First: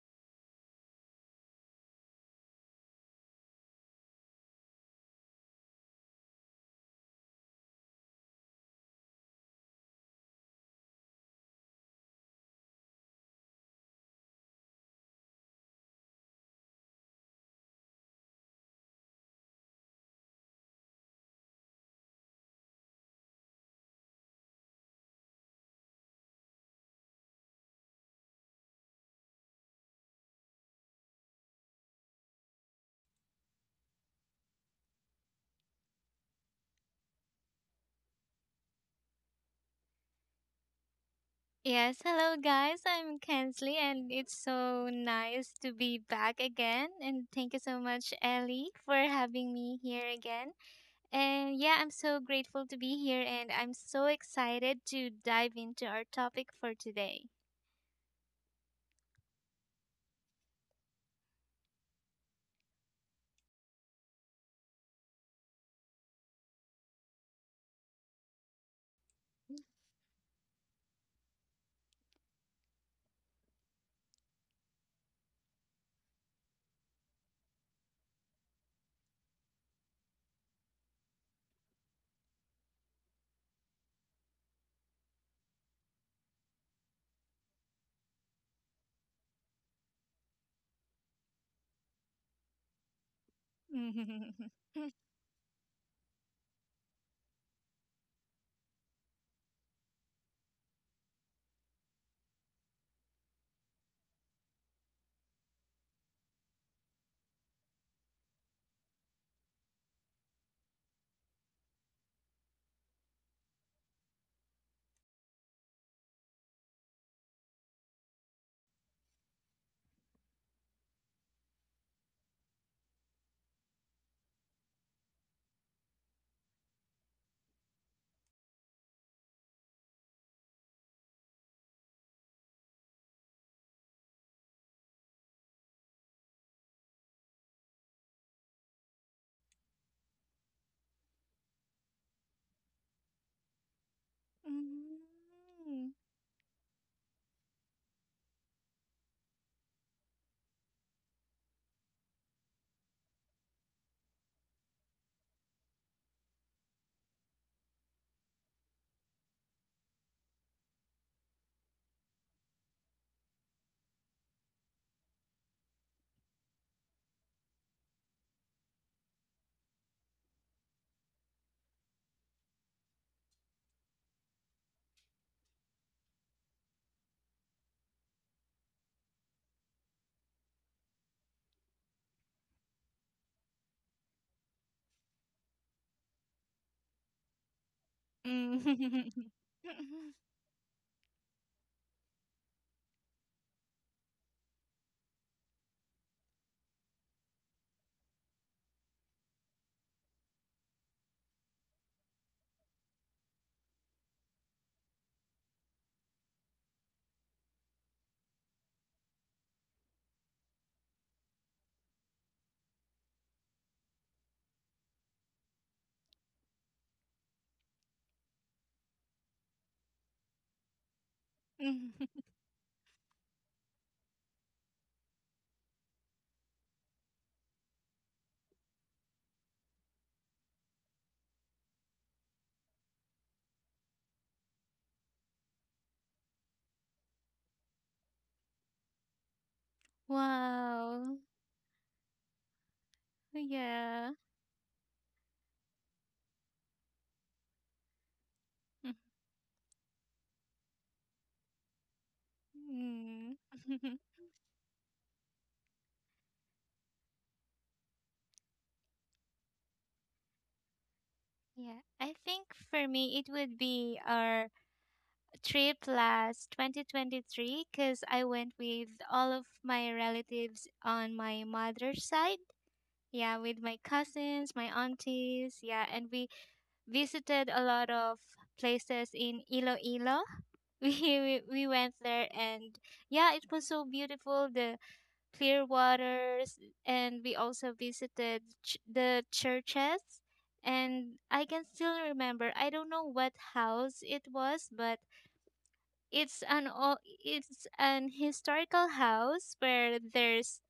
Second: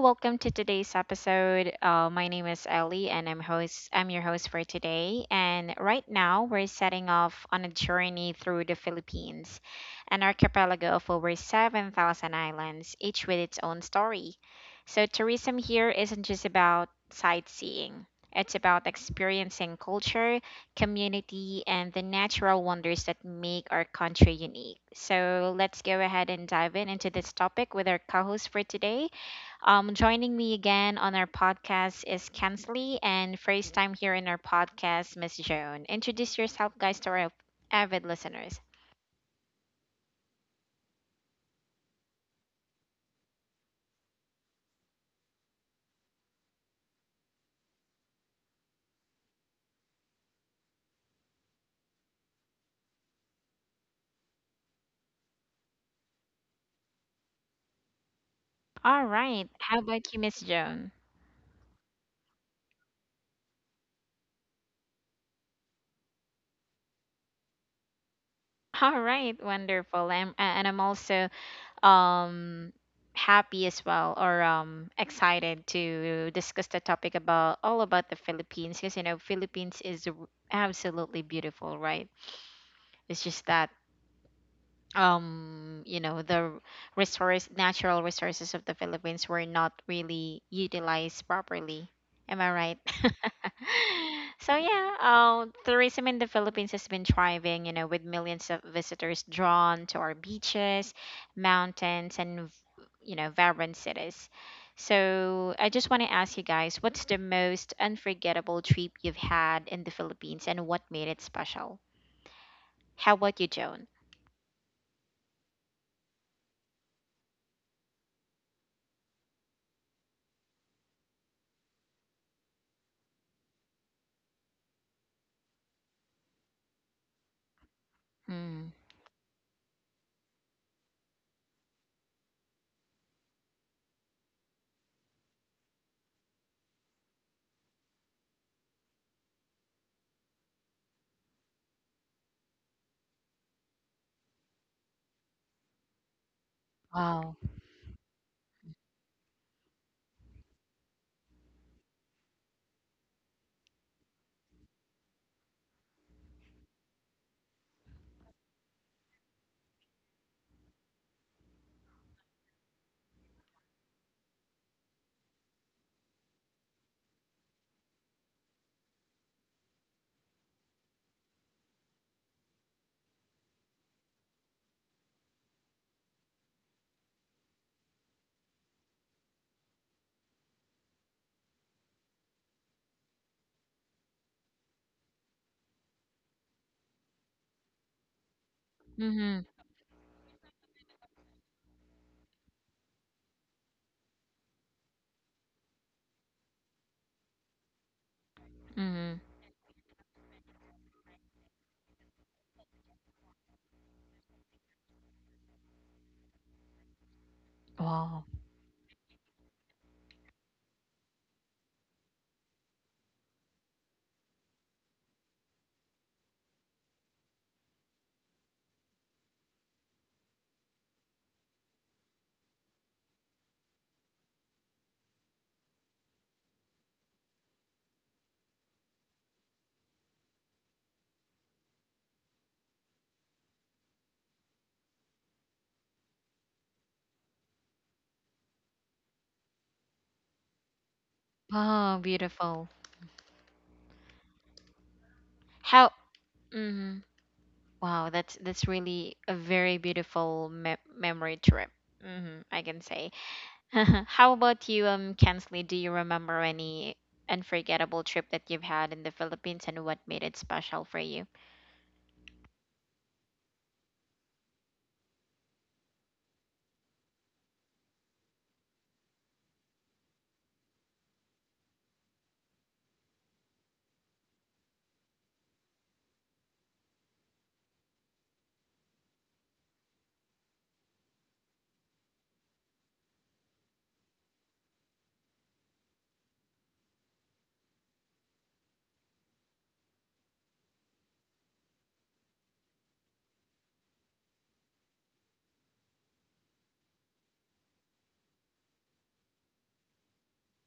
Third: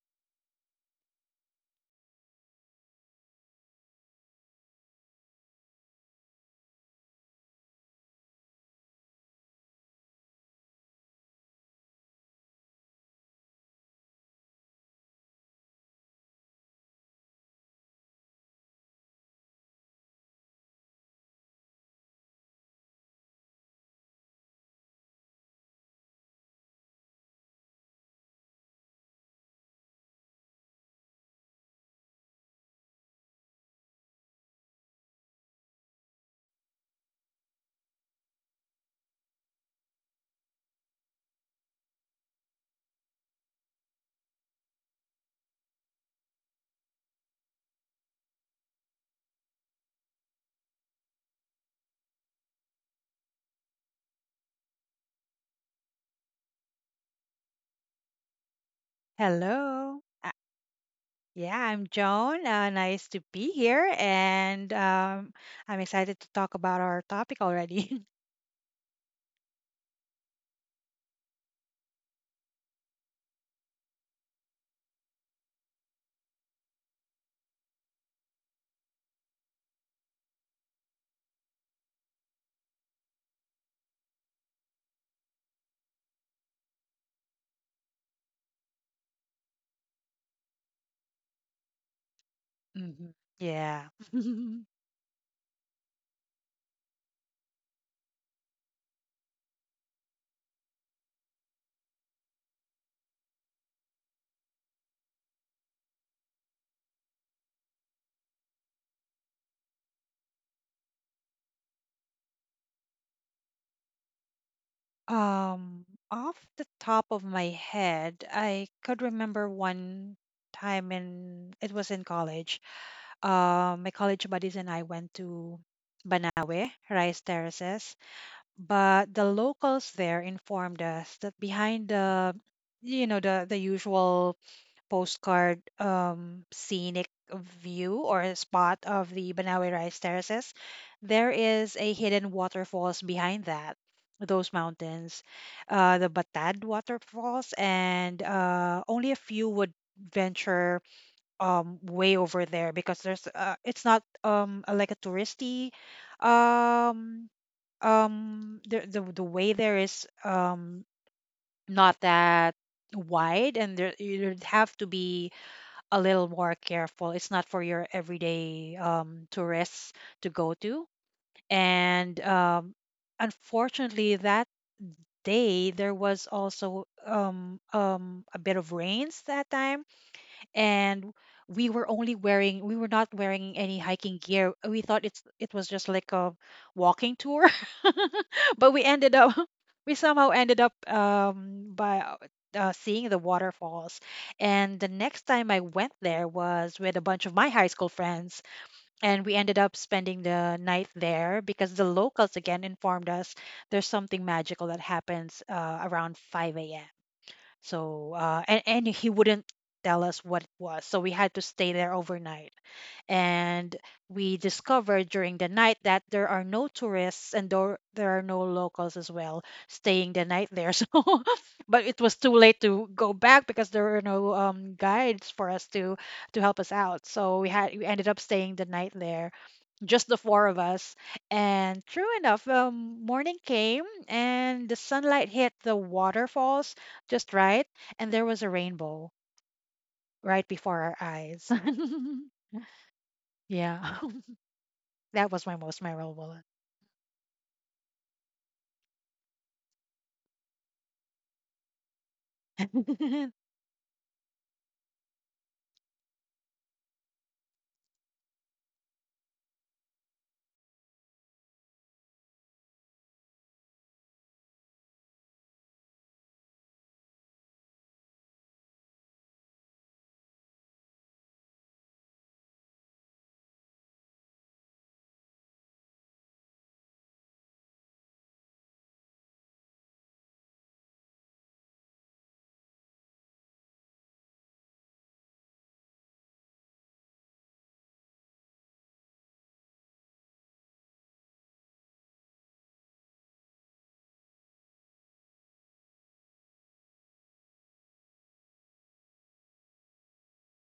welcome to today's episode. My name is Ellie, and I'm host. I'm your host for today. And right now, we're setting off on a journey through the Philippines, an archipelago of over 7,000 islands, each with its own story. So tourism here isn't just about sightseeing; it's about experiencing culture, community, and the natural wonders that make our country unique. So let's go ahead and dive in into this topic with our co-host for today. Joining me again on our podcast is Kensley, and first time here in our podcast, Miss Joan. Introduce yourself, guys, to our avid listeners. Yes, hello guys. I'm Kensley, and it's so nice to be back again. And thank you so much, Ellie, for having me here again. And yeah, I'm so grateful to be here, and I'm so excited to dive into our topic for today. All right. How Hello. about you, Miss Joan? Yeah, I'm Joan. Nice to be here, and I'm excited to talk about our topic already. All right. Wonderful. And I'm also um, happy as well, or excited to discuss the topic about all about the Philippines, because Philippines is absolutely beautiful, right? It's just that the resource natural resources of the Philippines were not really utilized properly. Am I right? Hmm. Yeah. So yeah, tourism in the Philippines has been thriving, you know, with millions of visitors drawn to our beaches, mountains, and you know vibrant cities. So I just want to ask you guys, what's the most unforgettable trip you've had in the Philippines, and what made it special? How about you, Joan? Um, off the top of my head, I could remember one time. In It was in college. My college buddies and I went to Banawe Rice Terraces, Mm, but the locals there informed us that behind the you know the usual postcard scenic view or spot of the Banawe Rice Terraces, there is a hidden waterfalls behind that those mountains, the Batad wow. waterfalls, and only a few would venture way over there, because there's it's not like a touristy um the way there is not that wide, and there you'd have to be a little more careful. It's not for your everyday tourists to go to. And unfortunately, that day there was also a bit of rains that time, and we were not wearing any hiking gear. We thought it was just like a walking tour, but we ended up Mhm, we somehow ended up by seeing the waterfalls. And the next time I went there was with a bunch of my high school friends, mhm. and we ended up spending the night there because the locals again informed us there's something magical that happens around 5 a.m. So, Wow. And he wouldn't tell us what it was. So we had to stay there overnight. And we discovered during the night that there are no tourists, and there are no locals as well staying the night there. So, but it was too late to go back, because there were no guides for us to help us out. So we ended up staying the night there, just the four of us. And true enough, morning came, and the sunlight hit the waterfalls just right, and there was a rainbow right before our Wow. eyes. Oh, beautiful. Yeah. Yeah. That was my most How memorable one. Mhm. Wow, that's really a very beautiful me memory trip. Mhm, I can say. Mm. How about you, Kensley? Do you remember any unforgettable trip that you've had in the Philippines and what made it special for you? Yeah, I think for me it would be our trip last 2023 because I went with all of my relatives on my mother's side. Yeah, with my cousins, my aunties. Yeah, and we visited a lot of places in Iloilo. We went there, and yeah, it was so beautiful, the clear waters. And we also visited the churches. And I can still remember, I don't know what house it was, but it's an o- it's an historical house where there's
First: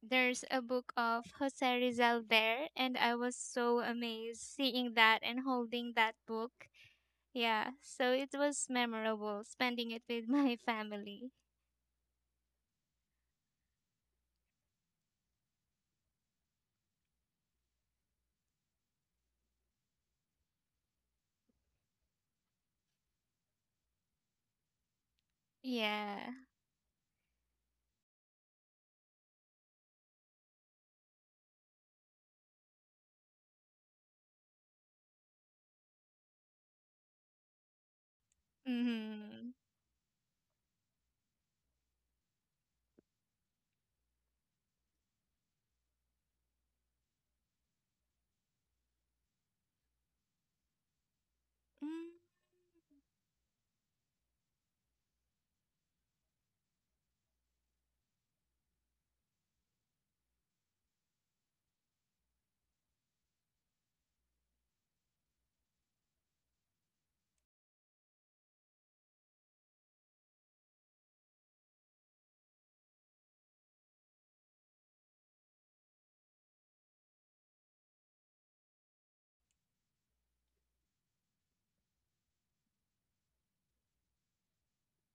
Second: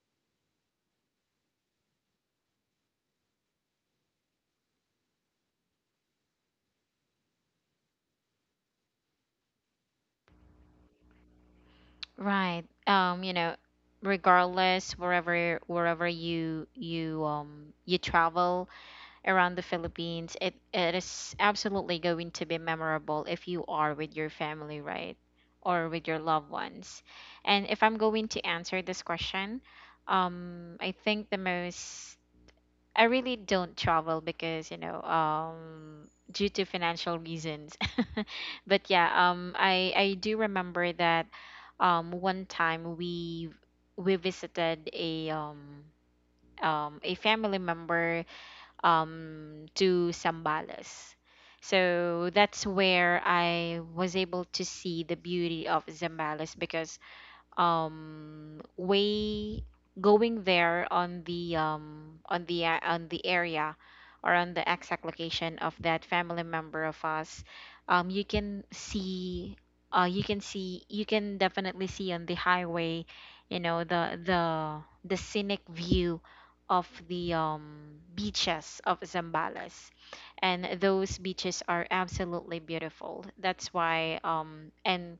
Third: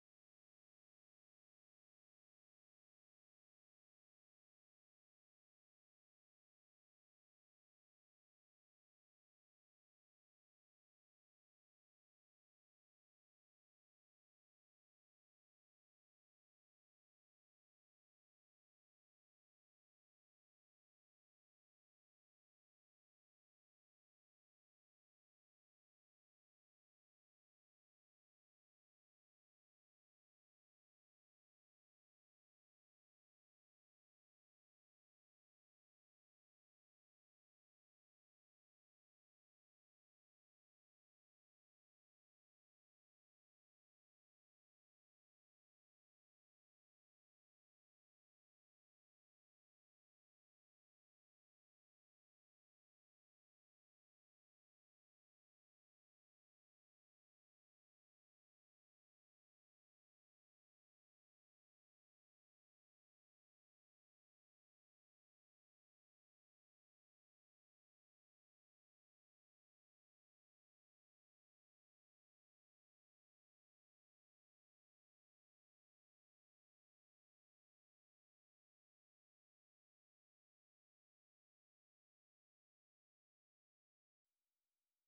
there's a book of Jose Rizal there, and I was so amazed seeing that and holding that book. Yeah, so it was memorable spending it with my family. Right. You know, regardless wherever you you travel, around the Philippines, it is absolutely going to be memorable if you are with your family, right? Or with your Yeah. loved ones. And if I'm going to answer this question, I think the most I really don't travel because, you know, due to financial reasons. But yeah, Mhm. I do remember that one time we visited a family member, to Zambales. So that's where I was able to see the beauty of Zambales because way going there on the on the on the area or on the exact location of that family member of us you can see you can definitely see on the highway the scenic view of the beaches of Zambales, and those beaches are absolutely beautiful. That's why and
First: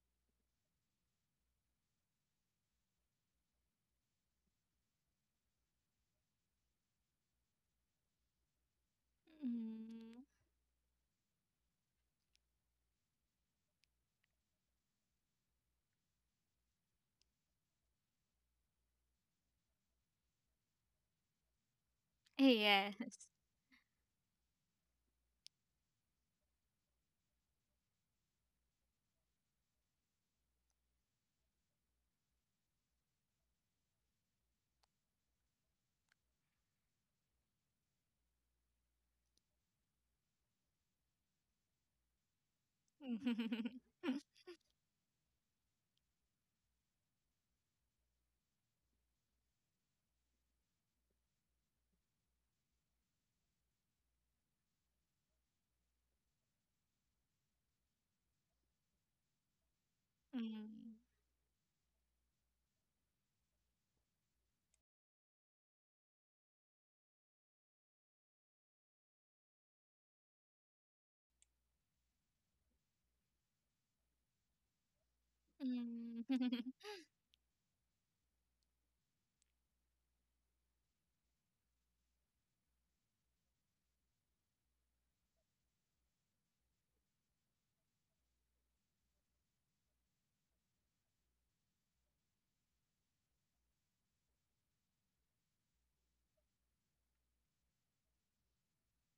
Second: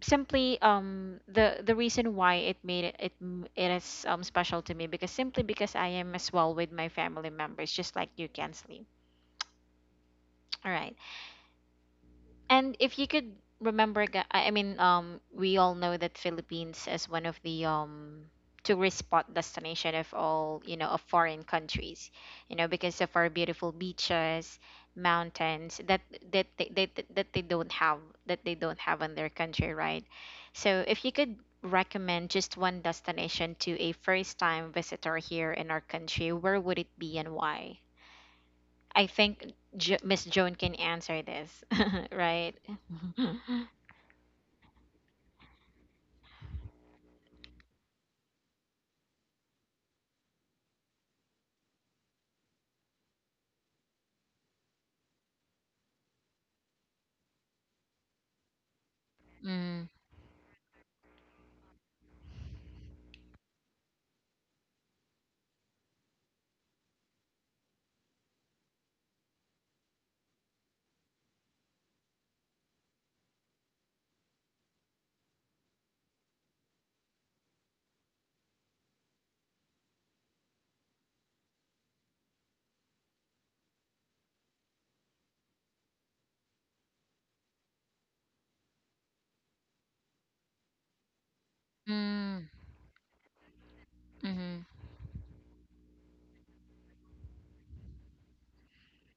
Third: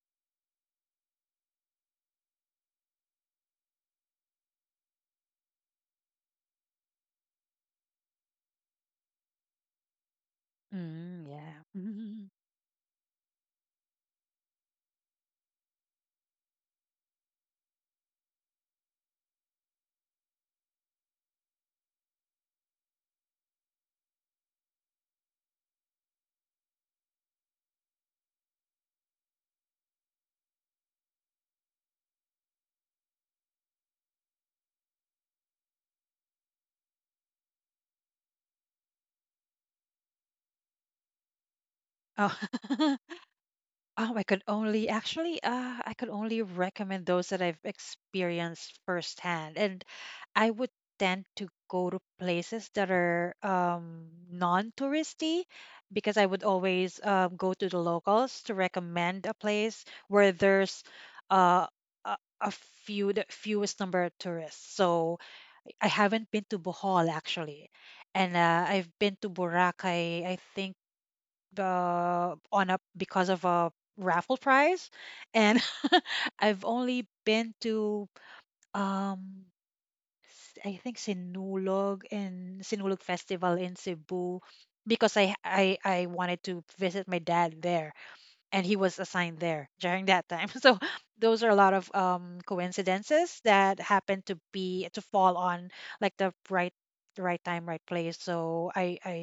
simply the reason why it made it is special to me, because simply because I am as well with my family members just like you, Kensley. Mm-hmm. All right. Mm, yeah. And if you could remember, we all know that Philippines is one of the tourist spot destination of all, you know, of foreign countries, you know, because of Yes. our beautiful beaches, mountains that they don't have, in their country, right? So if you could recommend just one destination to a first time visitor here in our country, where would it be and why? I think Miss Joan can answer this, right? Oh. Oh, I could only actually, I could only recommend those that I've experienced firsthand. And I would tend to go to places that are non-touristy, because I would always go to the locals to recommend a Mm, place where there's Mm. uh, the fewest number of tourists. So I haven't been to Bohol actually, and I've been to Boracay, I think on up because of a raffle prize, and Mm. I've only been to um I think Sinulog, and Sinulog Festival in Cebu, because I wanted to visit my dad there, and he was assigned there during that time. So those are a lot of mm, coincidences that happen mm-hmm, to fall on like the right time, right place. So I I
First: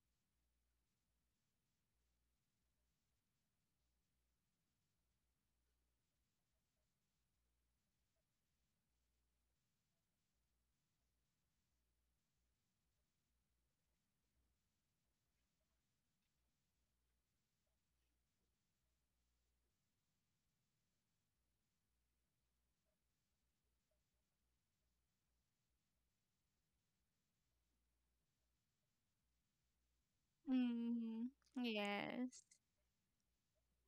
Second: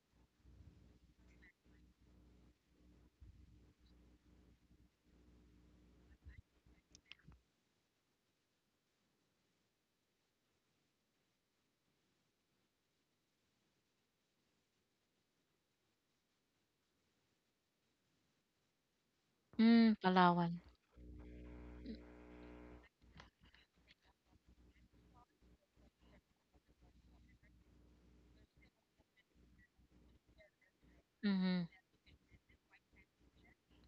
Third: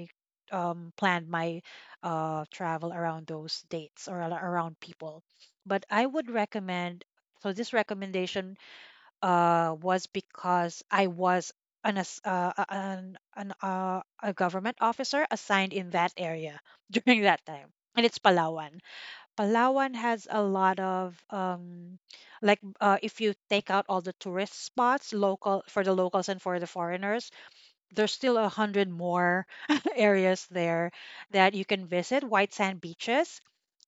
um planned my travel around those dates or around people. But I would recommend so this recommendation was because I was an ass- a- an a government officer assigned in that area during that time, and it's Palawan. Palawan mm, has a Palawan. lot of like, if you take out all the tourist spots local for the locals and for the foreigners, there's still a hundred more areas there Mm. that Mm-hmm. you can visit, Yes. white sand beaches.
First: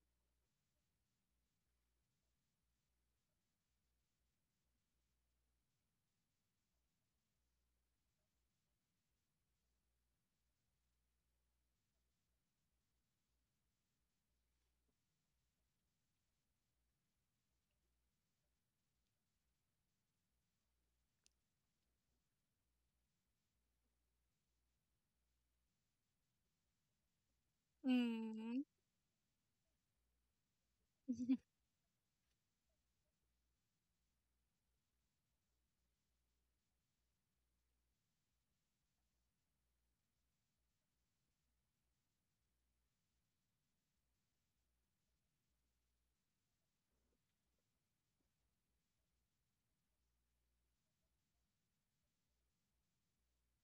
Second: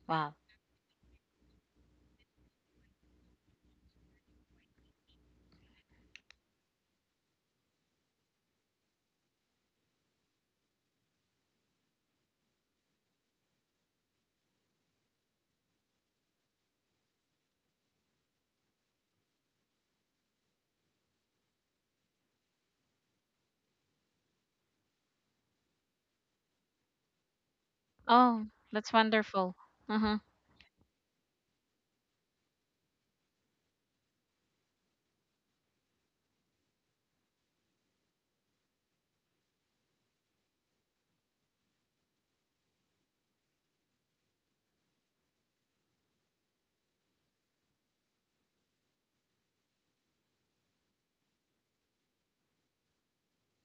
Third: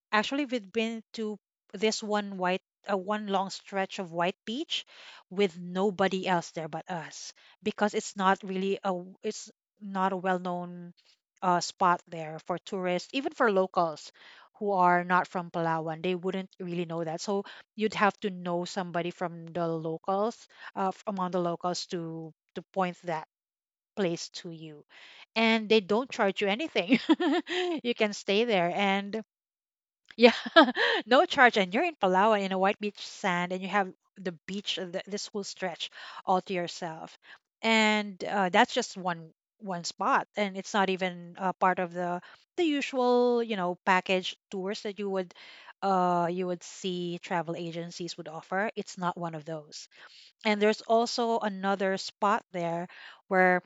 Wow. Actually, we've been to this one white, one long stretch of white beach with nobody else there but us, because it's not really it's not a well-known spot there for tourists, even for locals who are not from Palawan. They wouldn't really know that. So you'd have to know somebody from the locals, among the locals, to point that place to you, and they don't charge you anything. You can stay Oh, Mm. there, that's and wonderful. Uh-huh. yeah, no charge, and you're in Palawan in a white beach sand, and you have the beach, this whole stretch all to yourself, and that's just one spot, and it's not even part of the usual, package tours that you would see travel agencies would offer. It's not one of those, and there's also another spot there where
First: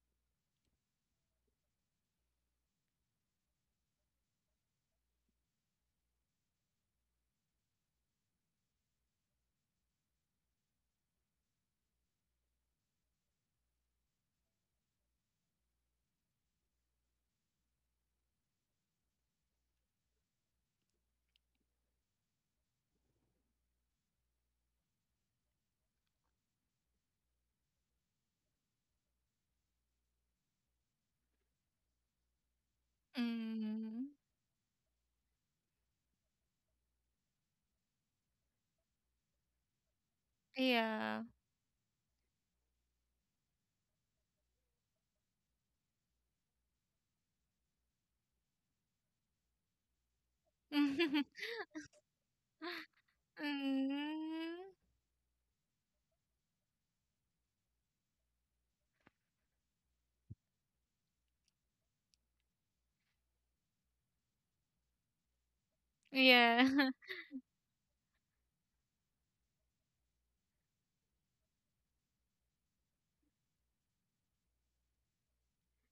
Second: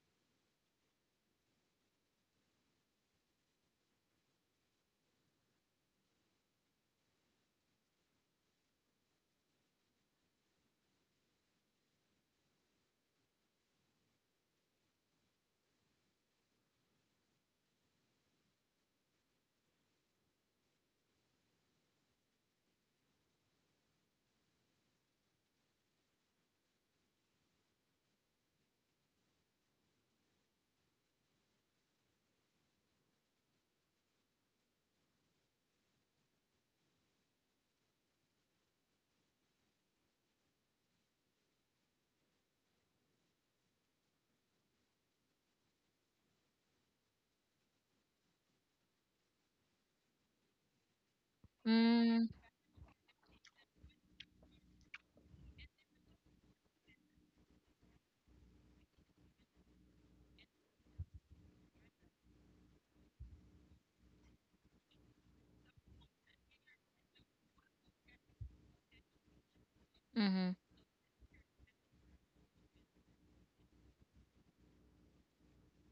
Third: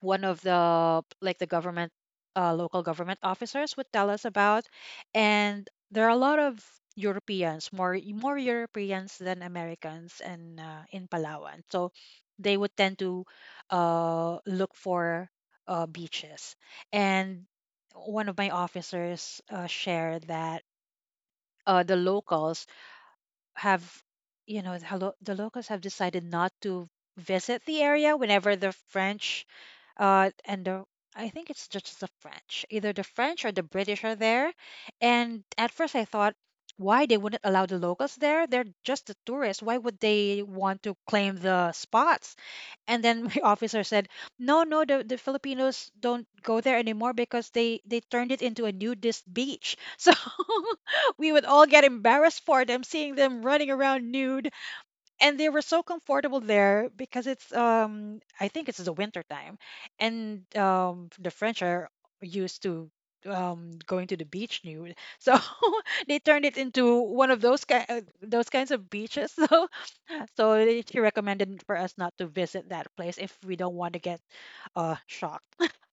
one of the like the government local government officers would tell us about. And there are a lot of Europeans, more Europeans than Americans, and in Palawan, so they would tend to look for beaches. And one of my officers shared that the locals have decided not to visit the area whenever the french and the I think it's just the French, either the French or the British Mm. are there. And at first I thought, why they wouldn't allow the locals there? They're just the tourists, why would they want to Yeah. claim the spots? And then my officer said, "No, no, the Filipinos don't go there anymore because they turned it into a nudist beach." So we would all get Mm, embarrassed for them, seeing them running around nude, Mm, and they were so comfortable there because it's I think it's the winter time, and the French are used to going to the beach nude, so they turned it yeah. into one of those those kinds of beaches, so mm-hmm. so she recommended for us not to visit that place if we don't want to get shocked.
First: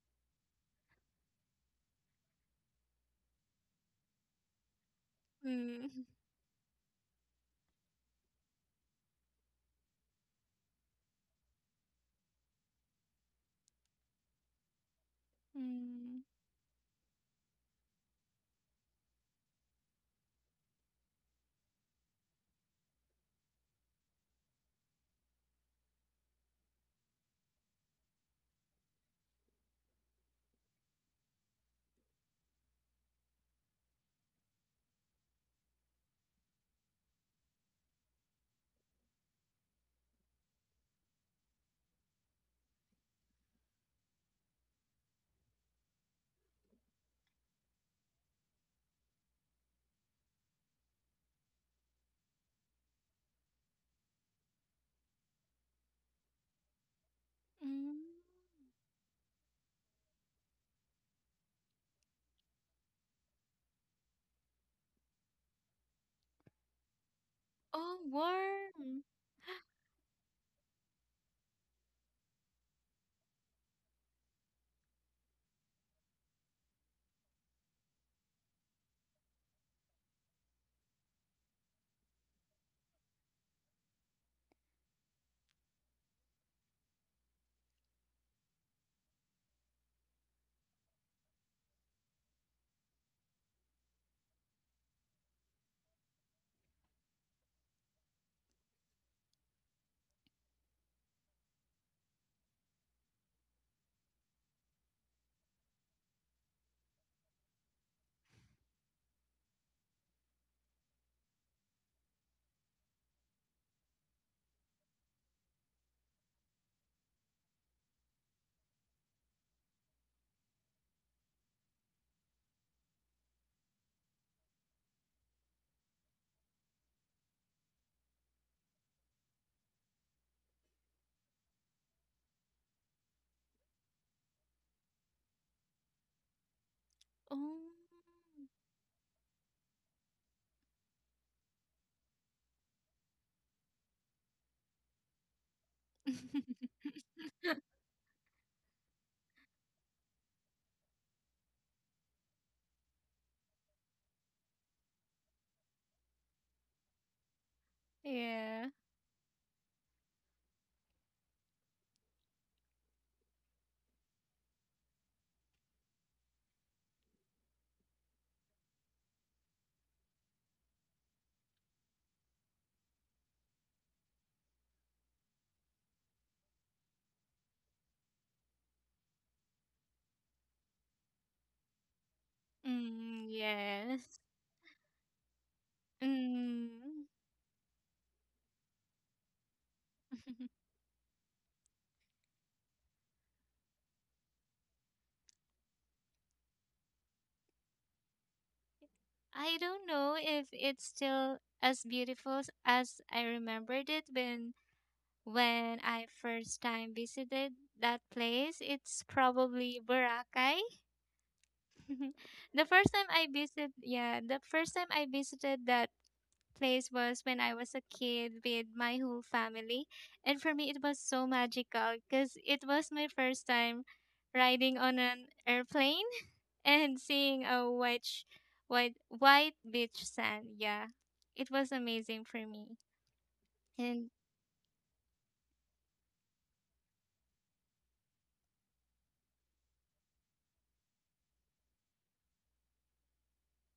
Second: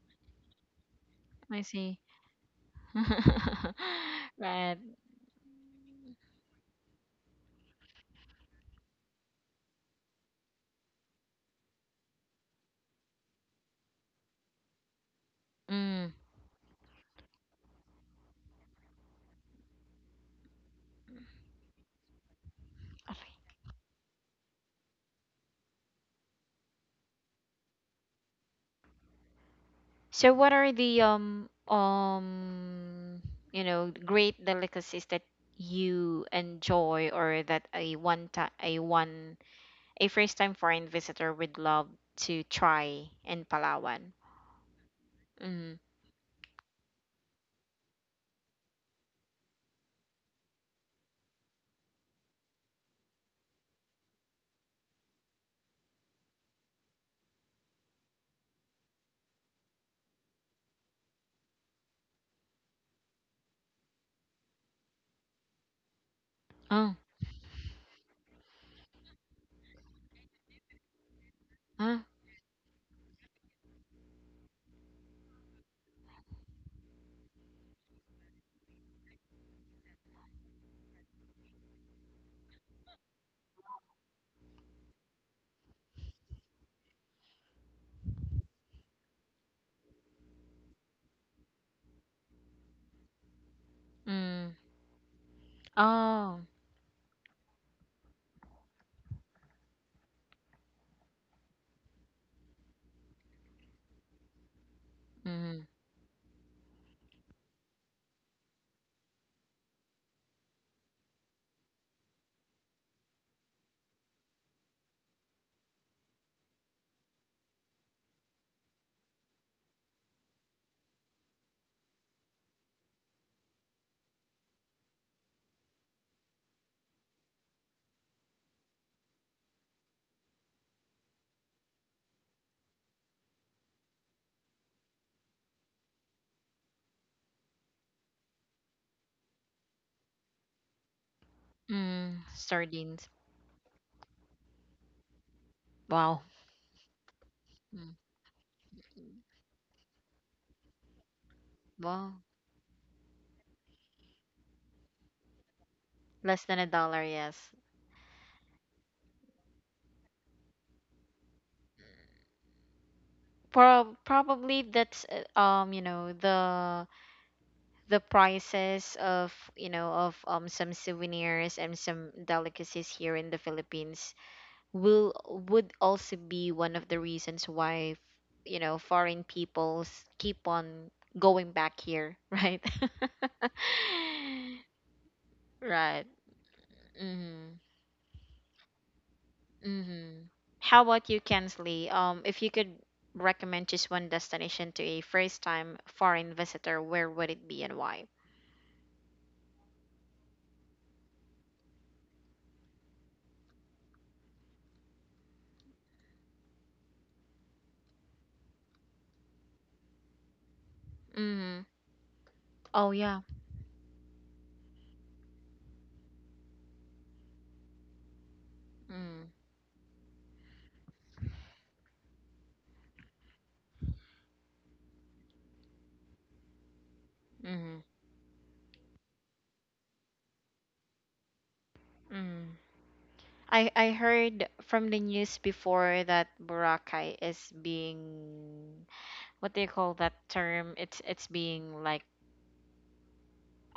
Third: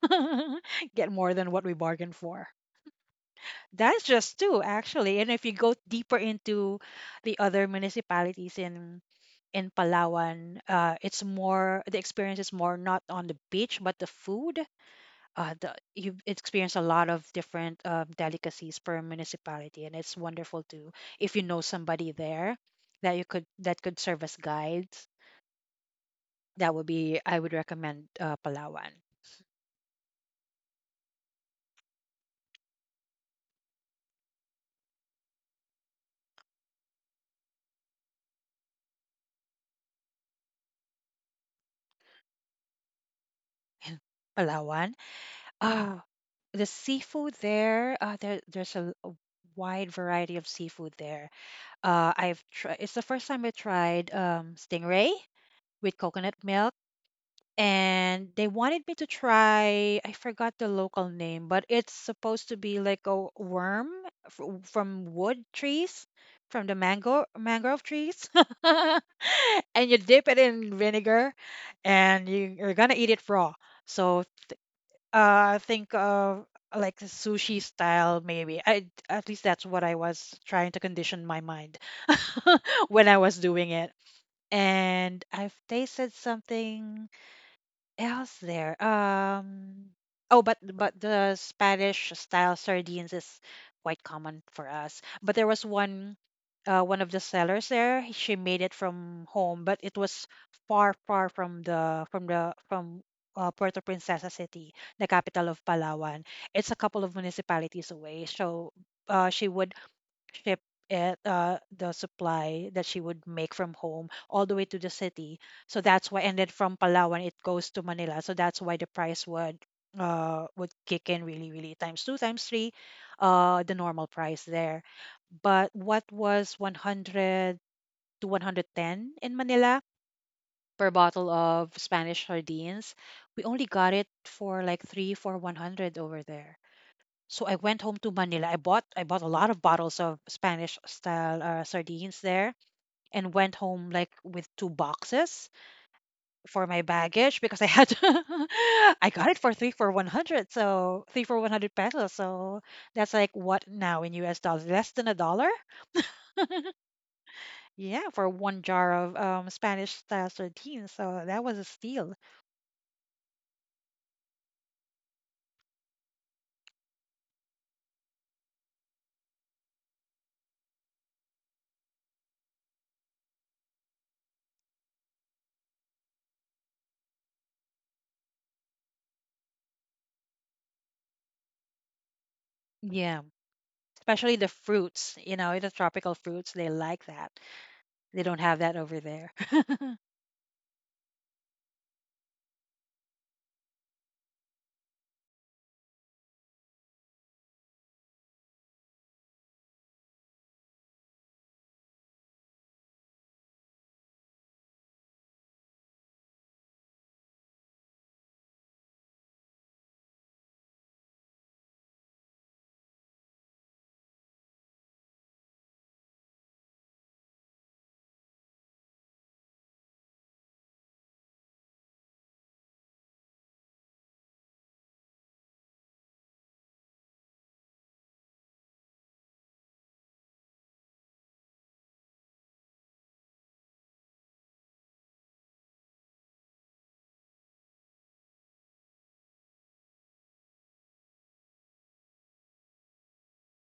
Get more than I what we see. bargained for. That's just two, Right. actually. And if you go Mm, deeper into the other municipalities in Palawan, it's more the experience is more not on the beach but the food. The Mm. You mm, experience a lot of different delicacies per municipality, and it's wonderful too if you know somebody there Okay. That could serve as guides. That would be I would recommend Palawan. So what are the you know great delicacies that you enjoy, or that a one time a one a first time foreign visitor would love to try in In Palawan. Palawan. Mm. Ah, the seafood there, there's a wide variety of seafood there. I've tried. It's the first time I tried stingray with coconut milk, mm. and they wanted me to try, I forgot the local name, but it's supposed to be like a worm, from wood trees, from the Oh, mango mangrove Oh, trees. warm. And you dip it in vinegar, huh? and you're gonna eat it raw, so think of like a sushi style, maybe. I at least that's what I was trying to condition my mind, when I was doing it. And I've tasted something else there? Oh, but the Spanish style sardines is quite common Mm. for us. But there was Oh, one of the sellers there. She made it from home, but it was far, far from Puerto Princesa City, the capital of mm. Palawan. It's a couple of municipalities away. So, she would ship it, the supply that she would make from home, all the way to the city. So that's why. And then from Palawan it goes to Manila, so that's why the price would kick in, really really, times two, times three the normal price there. But what was 100 to 110 in Manila per bottle of Spanish sardines, we only got it for like three for 100 over there. So I Oh. went home to Manila. I bought a lot of bottles of Spanish style sardines Mm. there, Sardines. and went home like with two boxes Wow. for my baggage, because I Mm. had. I got it for 3 for 100. So 3 for 100 pesos. Wow. So that's like, what now in US dollars, less than a dollar? Less than a dollar, yes. Yeah, for one Yeah. jar of Spanish style sardines. So that was a steal. Probably that's you know, the prices of, you know, of some souvenirs and some delicacies here in the Philippines will would also be one of the reasons why foreign peoples keep on going back here. Right. Yeah, Mm, yes. especially the fruits, the Right. tropical fruits, they like Mm. that. Mhm. They don't have that over there. Mhm. How about you, Kensley? If you could recommend just one destination to a first time foreign visitor, where would it be and why? I don't know if it's still as beautiful as I remembered it when I first time visited that place. It's probably Boracay. Mhm. Mhm. The Oh first time yeah. I visited, yeah, the first time I visited that place was when I was a kid with my whole Mm. family. And for me, it was so magical because it was my first time riding on an airplane and seeing a Mhm. white beach sand. Yeah, it was amazing for Mm. me. I And heard from the news before that Boracay is being, what do you call that term? It's being like,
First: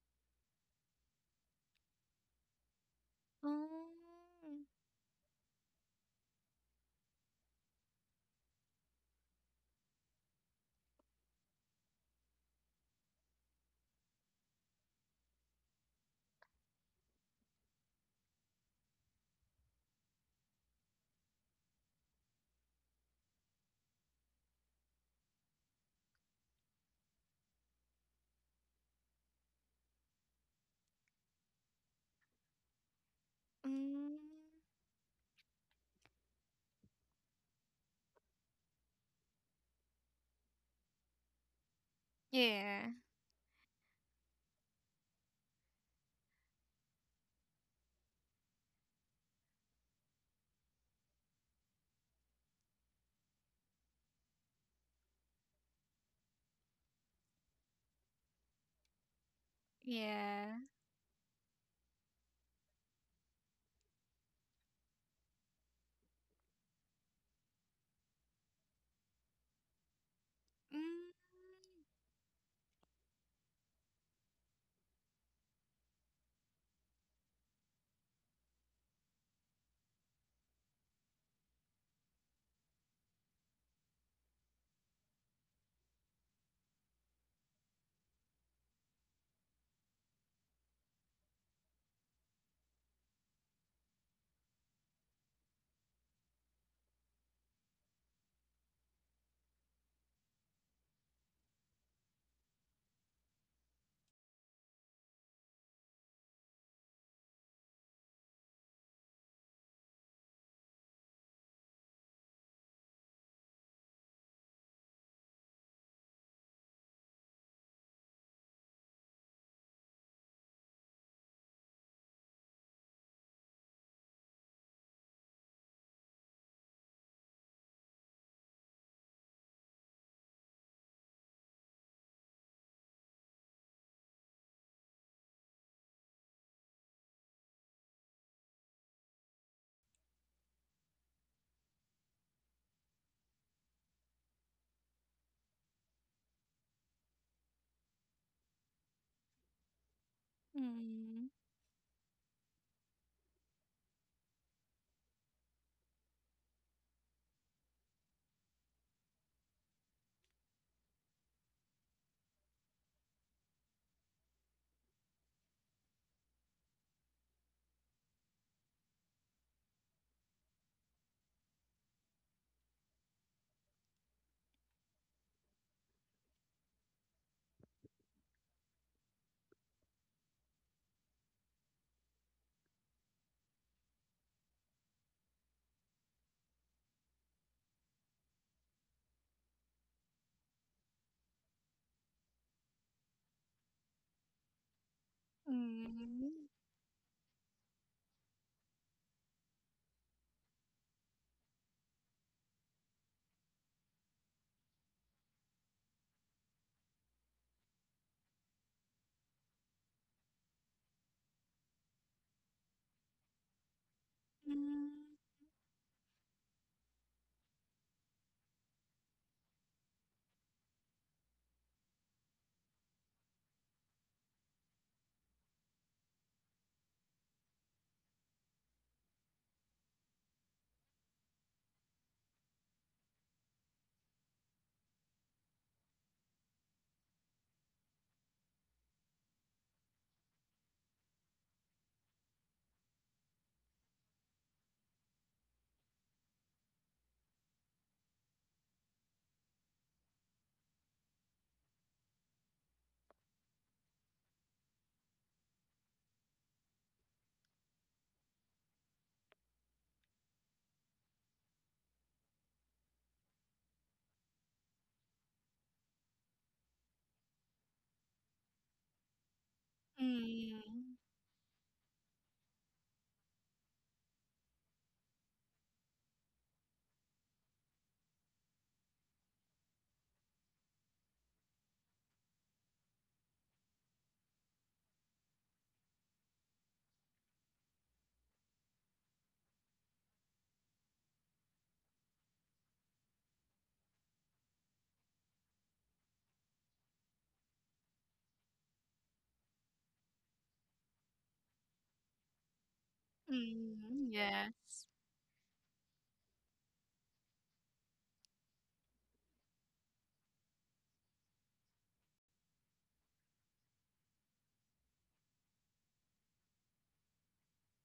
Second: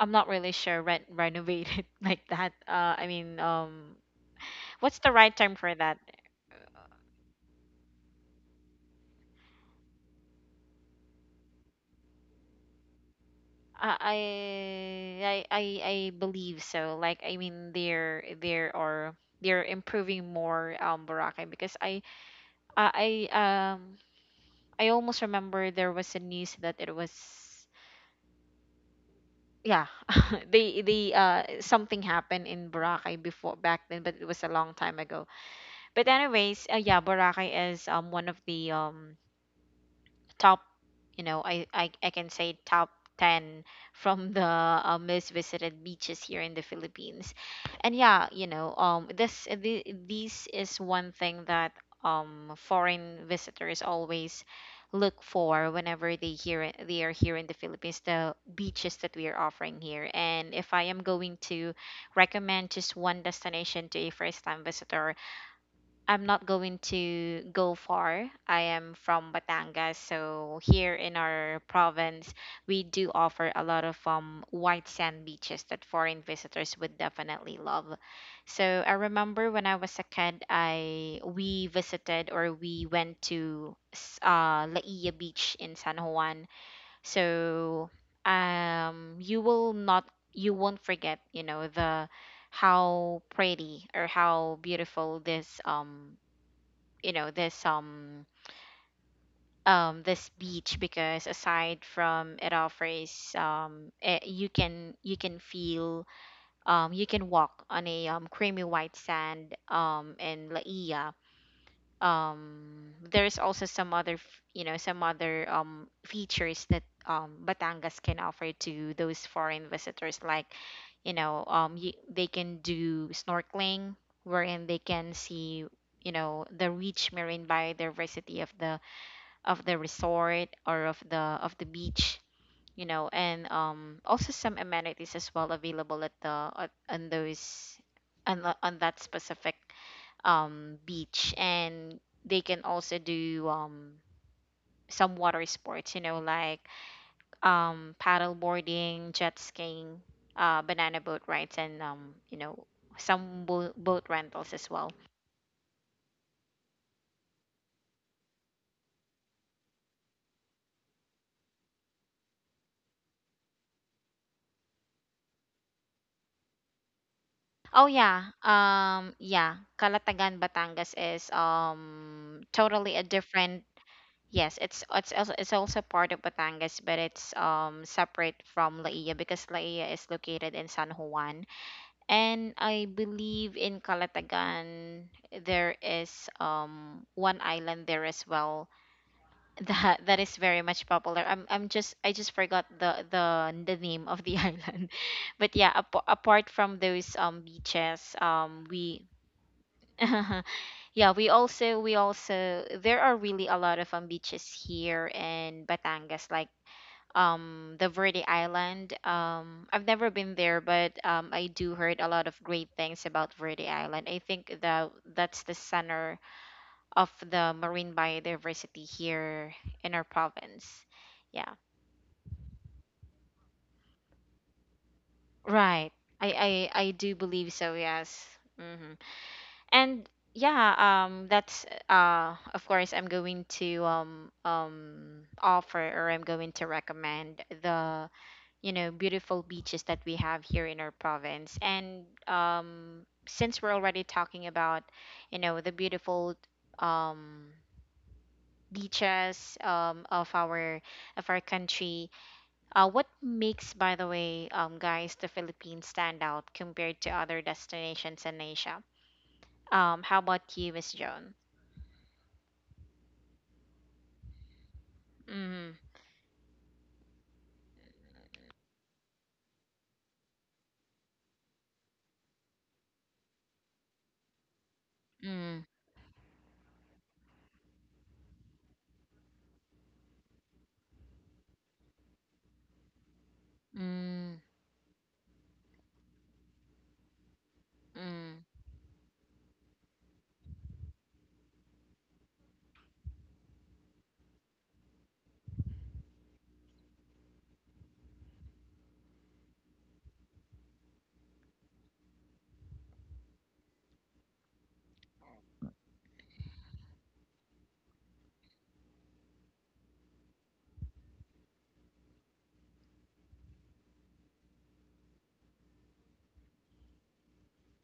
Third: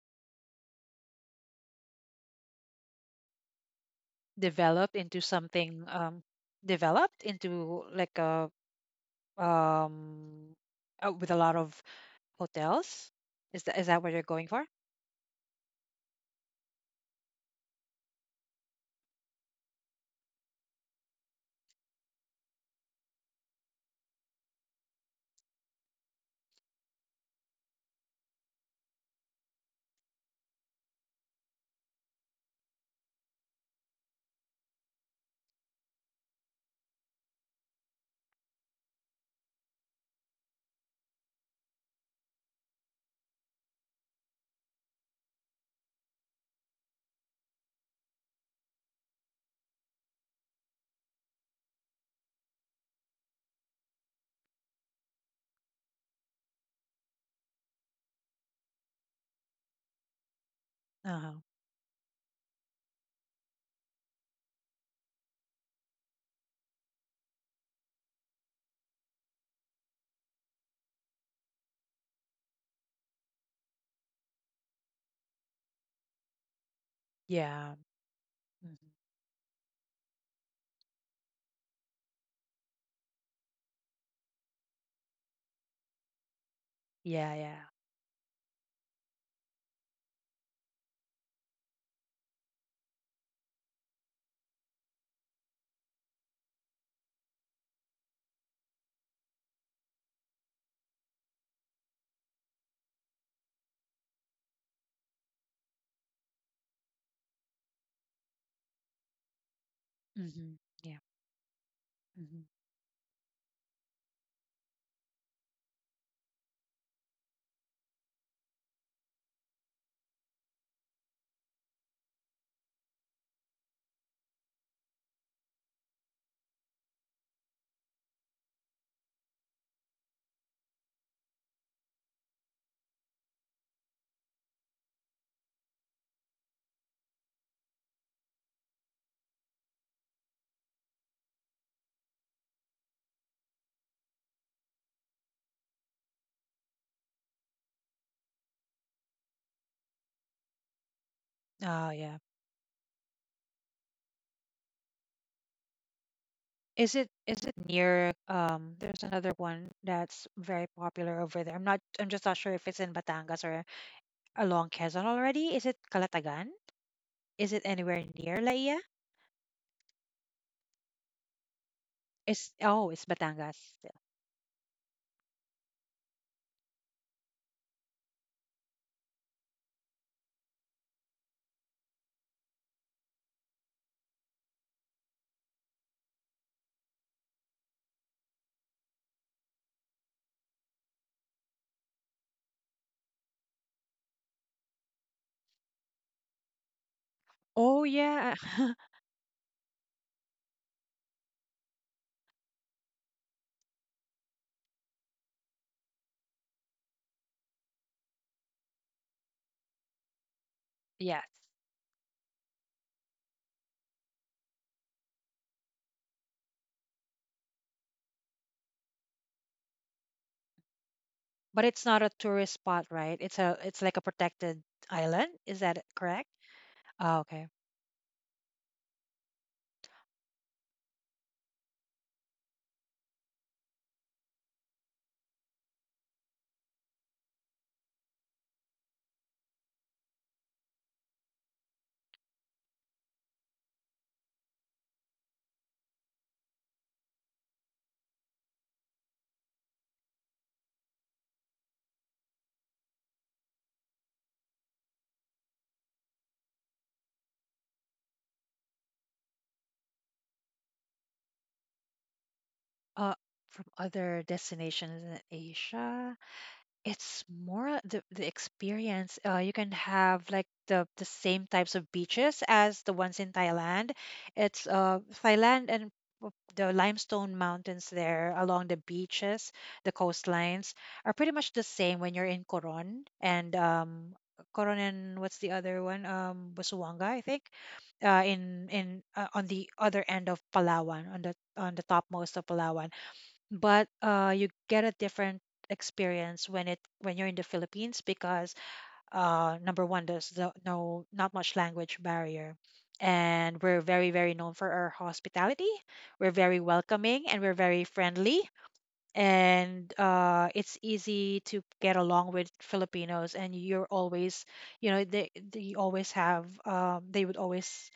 I'm not really sure, rent renovated like that. I mean, mm, Developed what's the into right term for something, that? Developed into like a, um with a lot of hotels. is that is I that what I you're going for? I believe so. Like I mean, they're improving more Boracay because I I um I almost remember there was a news that it was, yeah, they something happened in Boracay before back then, but mm, it was a long time ago. But anyways, yeah, Boracay is one of the top, you know, I can say top yeah, 10 from the most visited beaches here in the Philippines. And yeah, you know, this is one thing that foreign visitors always look for whenever they hear they are here in the Philippines, the beaches that we are offering here. And yeah. if I am going Uh-huh. to recommend just one destination to a first time visitor, I'm not going to go far. I am from Batangas, so here in Mm, our province, we do offer a lot of white sand beaches that foreign visitors would definitely Yeah. love. Hmm. So I remember when I was a kid, I we visited, or we went to Laia Beach in San Juan. Yeah, yeah. So you will not you won't forget, you know, the how pretty or how beautiful this you know this um this beach, because aside from it offers you can feel, you can walk on a creamy white sand in Hmm. Yeah. Laia. Hmm. There's also some other you know some other features that Batangas can offer to those foreign visitors, like, you know, they can do snorkeling, wherein they can see, you know, the rich marine biodiversity of the, of the resort, or of the beach, you know. And also some amenities as well available at on those on that specific beach. And they can also do some water sports, you know, like paddle boarding, jet skiing, banana boat rides, and Oh you yeah. know, some boat rentals as well. Is it near, there's another one that's very popular over there. I'm just not sure if it's in Batangas or along Quezon already. Is it Calatagan? Is it Oh anywhere yeah. near Laia? Yeah, Calatagan, Batangas is it's totally a oh it's different, Batangas. yes, it's also part of Batangas, but it's separate from Laia because Laia is located in San Juan. And I believe in Calatagan there is one island there as well that is very much popular. I just forgot the name of the island, but yeah, mm, apart mm, from those Oh beaches, yeah. We yeah we also there are really a lot of beaches here in Batangas, like the Verde Island. I've never been there, but Yes. I do heard a lot of great things about Verde Island. I think that mm. that's the center of the marine biodiversity here in our province. Yeah, But it's not a tourist spot, right? It's like a protected island. Is right. that correct? I do Oh, believe okay. so. Yes. Hmm. And yeah, that's of course, I'm going to offer, or I'm going to recommend the, you know, beautiful beaches that we have here in our province. And since we're already talking about, you know, the beautiful um beaches of our country, what makes, by the way, guys, the Philippines stand out compared to other destinations in Asia? How about you, Miss Joan? Uh, from other destinations in Mm, Asia. It's more the experience. You can have like the Mm. same types of beaches as the ones in Thailand. It's Thailand, mm, and the limestone mountains there along the beaches, the coastlines are pretty much the same when you're in Coron and mm, Coron, and what's the other one? Busuanga, I think. Mm. In On the other end of Palawan, on the topmost of Palawan, but you get a different experience when it when you're in the Philippines because, number one, there's no not much language barrier, and we're very Mm, very known for our yes. hospitality. We're very welcoming and we're very friendly, and it's easy to get along with Filipinos. And you're always, they always have they would always